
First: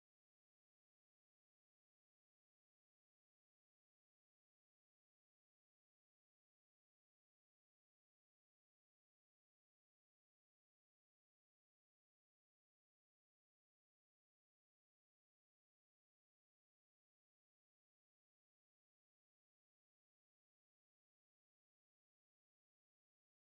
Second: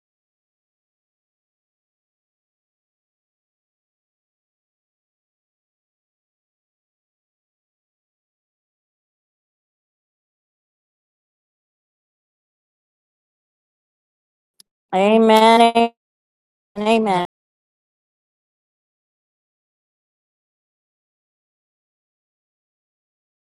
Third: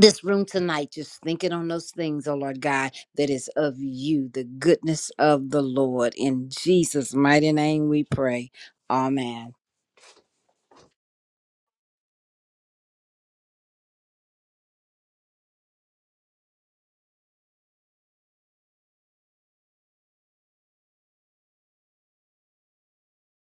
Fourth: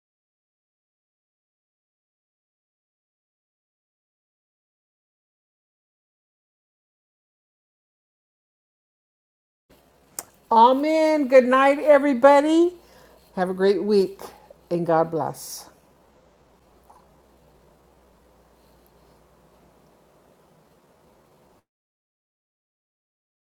Speaker 2: this room tonight just thinking on those things, oh Lord God, that is of you, the goodness of the Lord. In Jesus' mighty name we pray. Amen.
Speaker 1: Amen. Good night, everybody. Have a great week and God bless.
Speaker 3: Amen. Amen.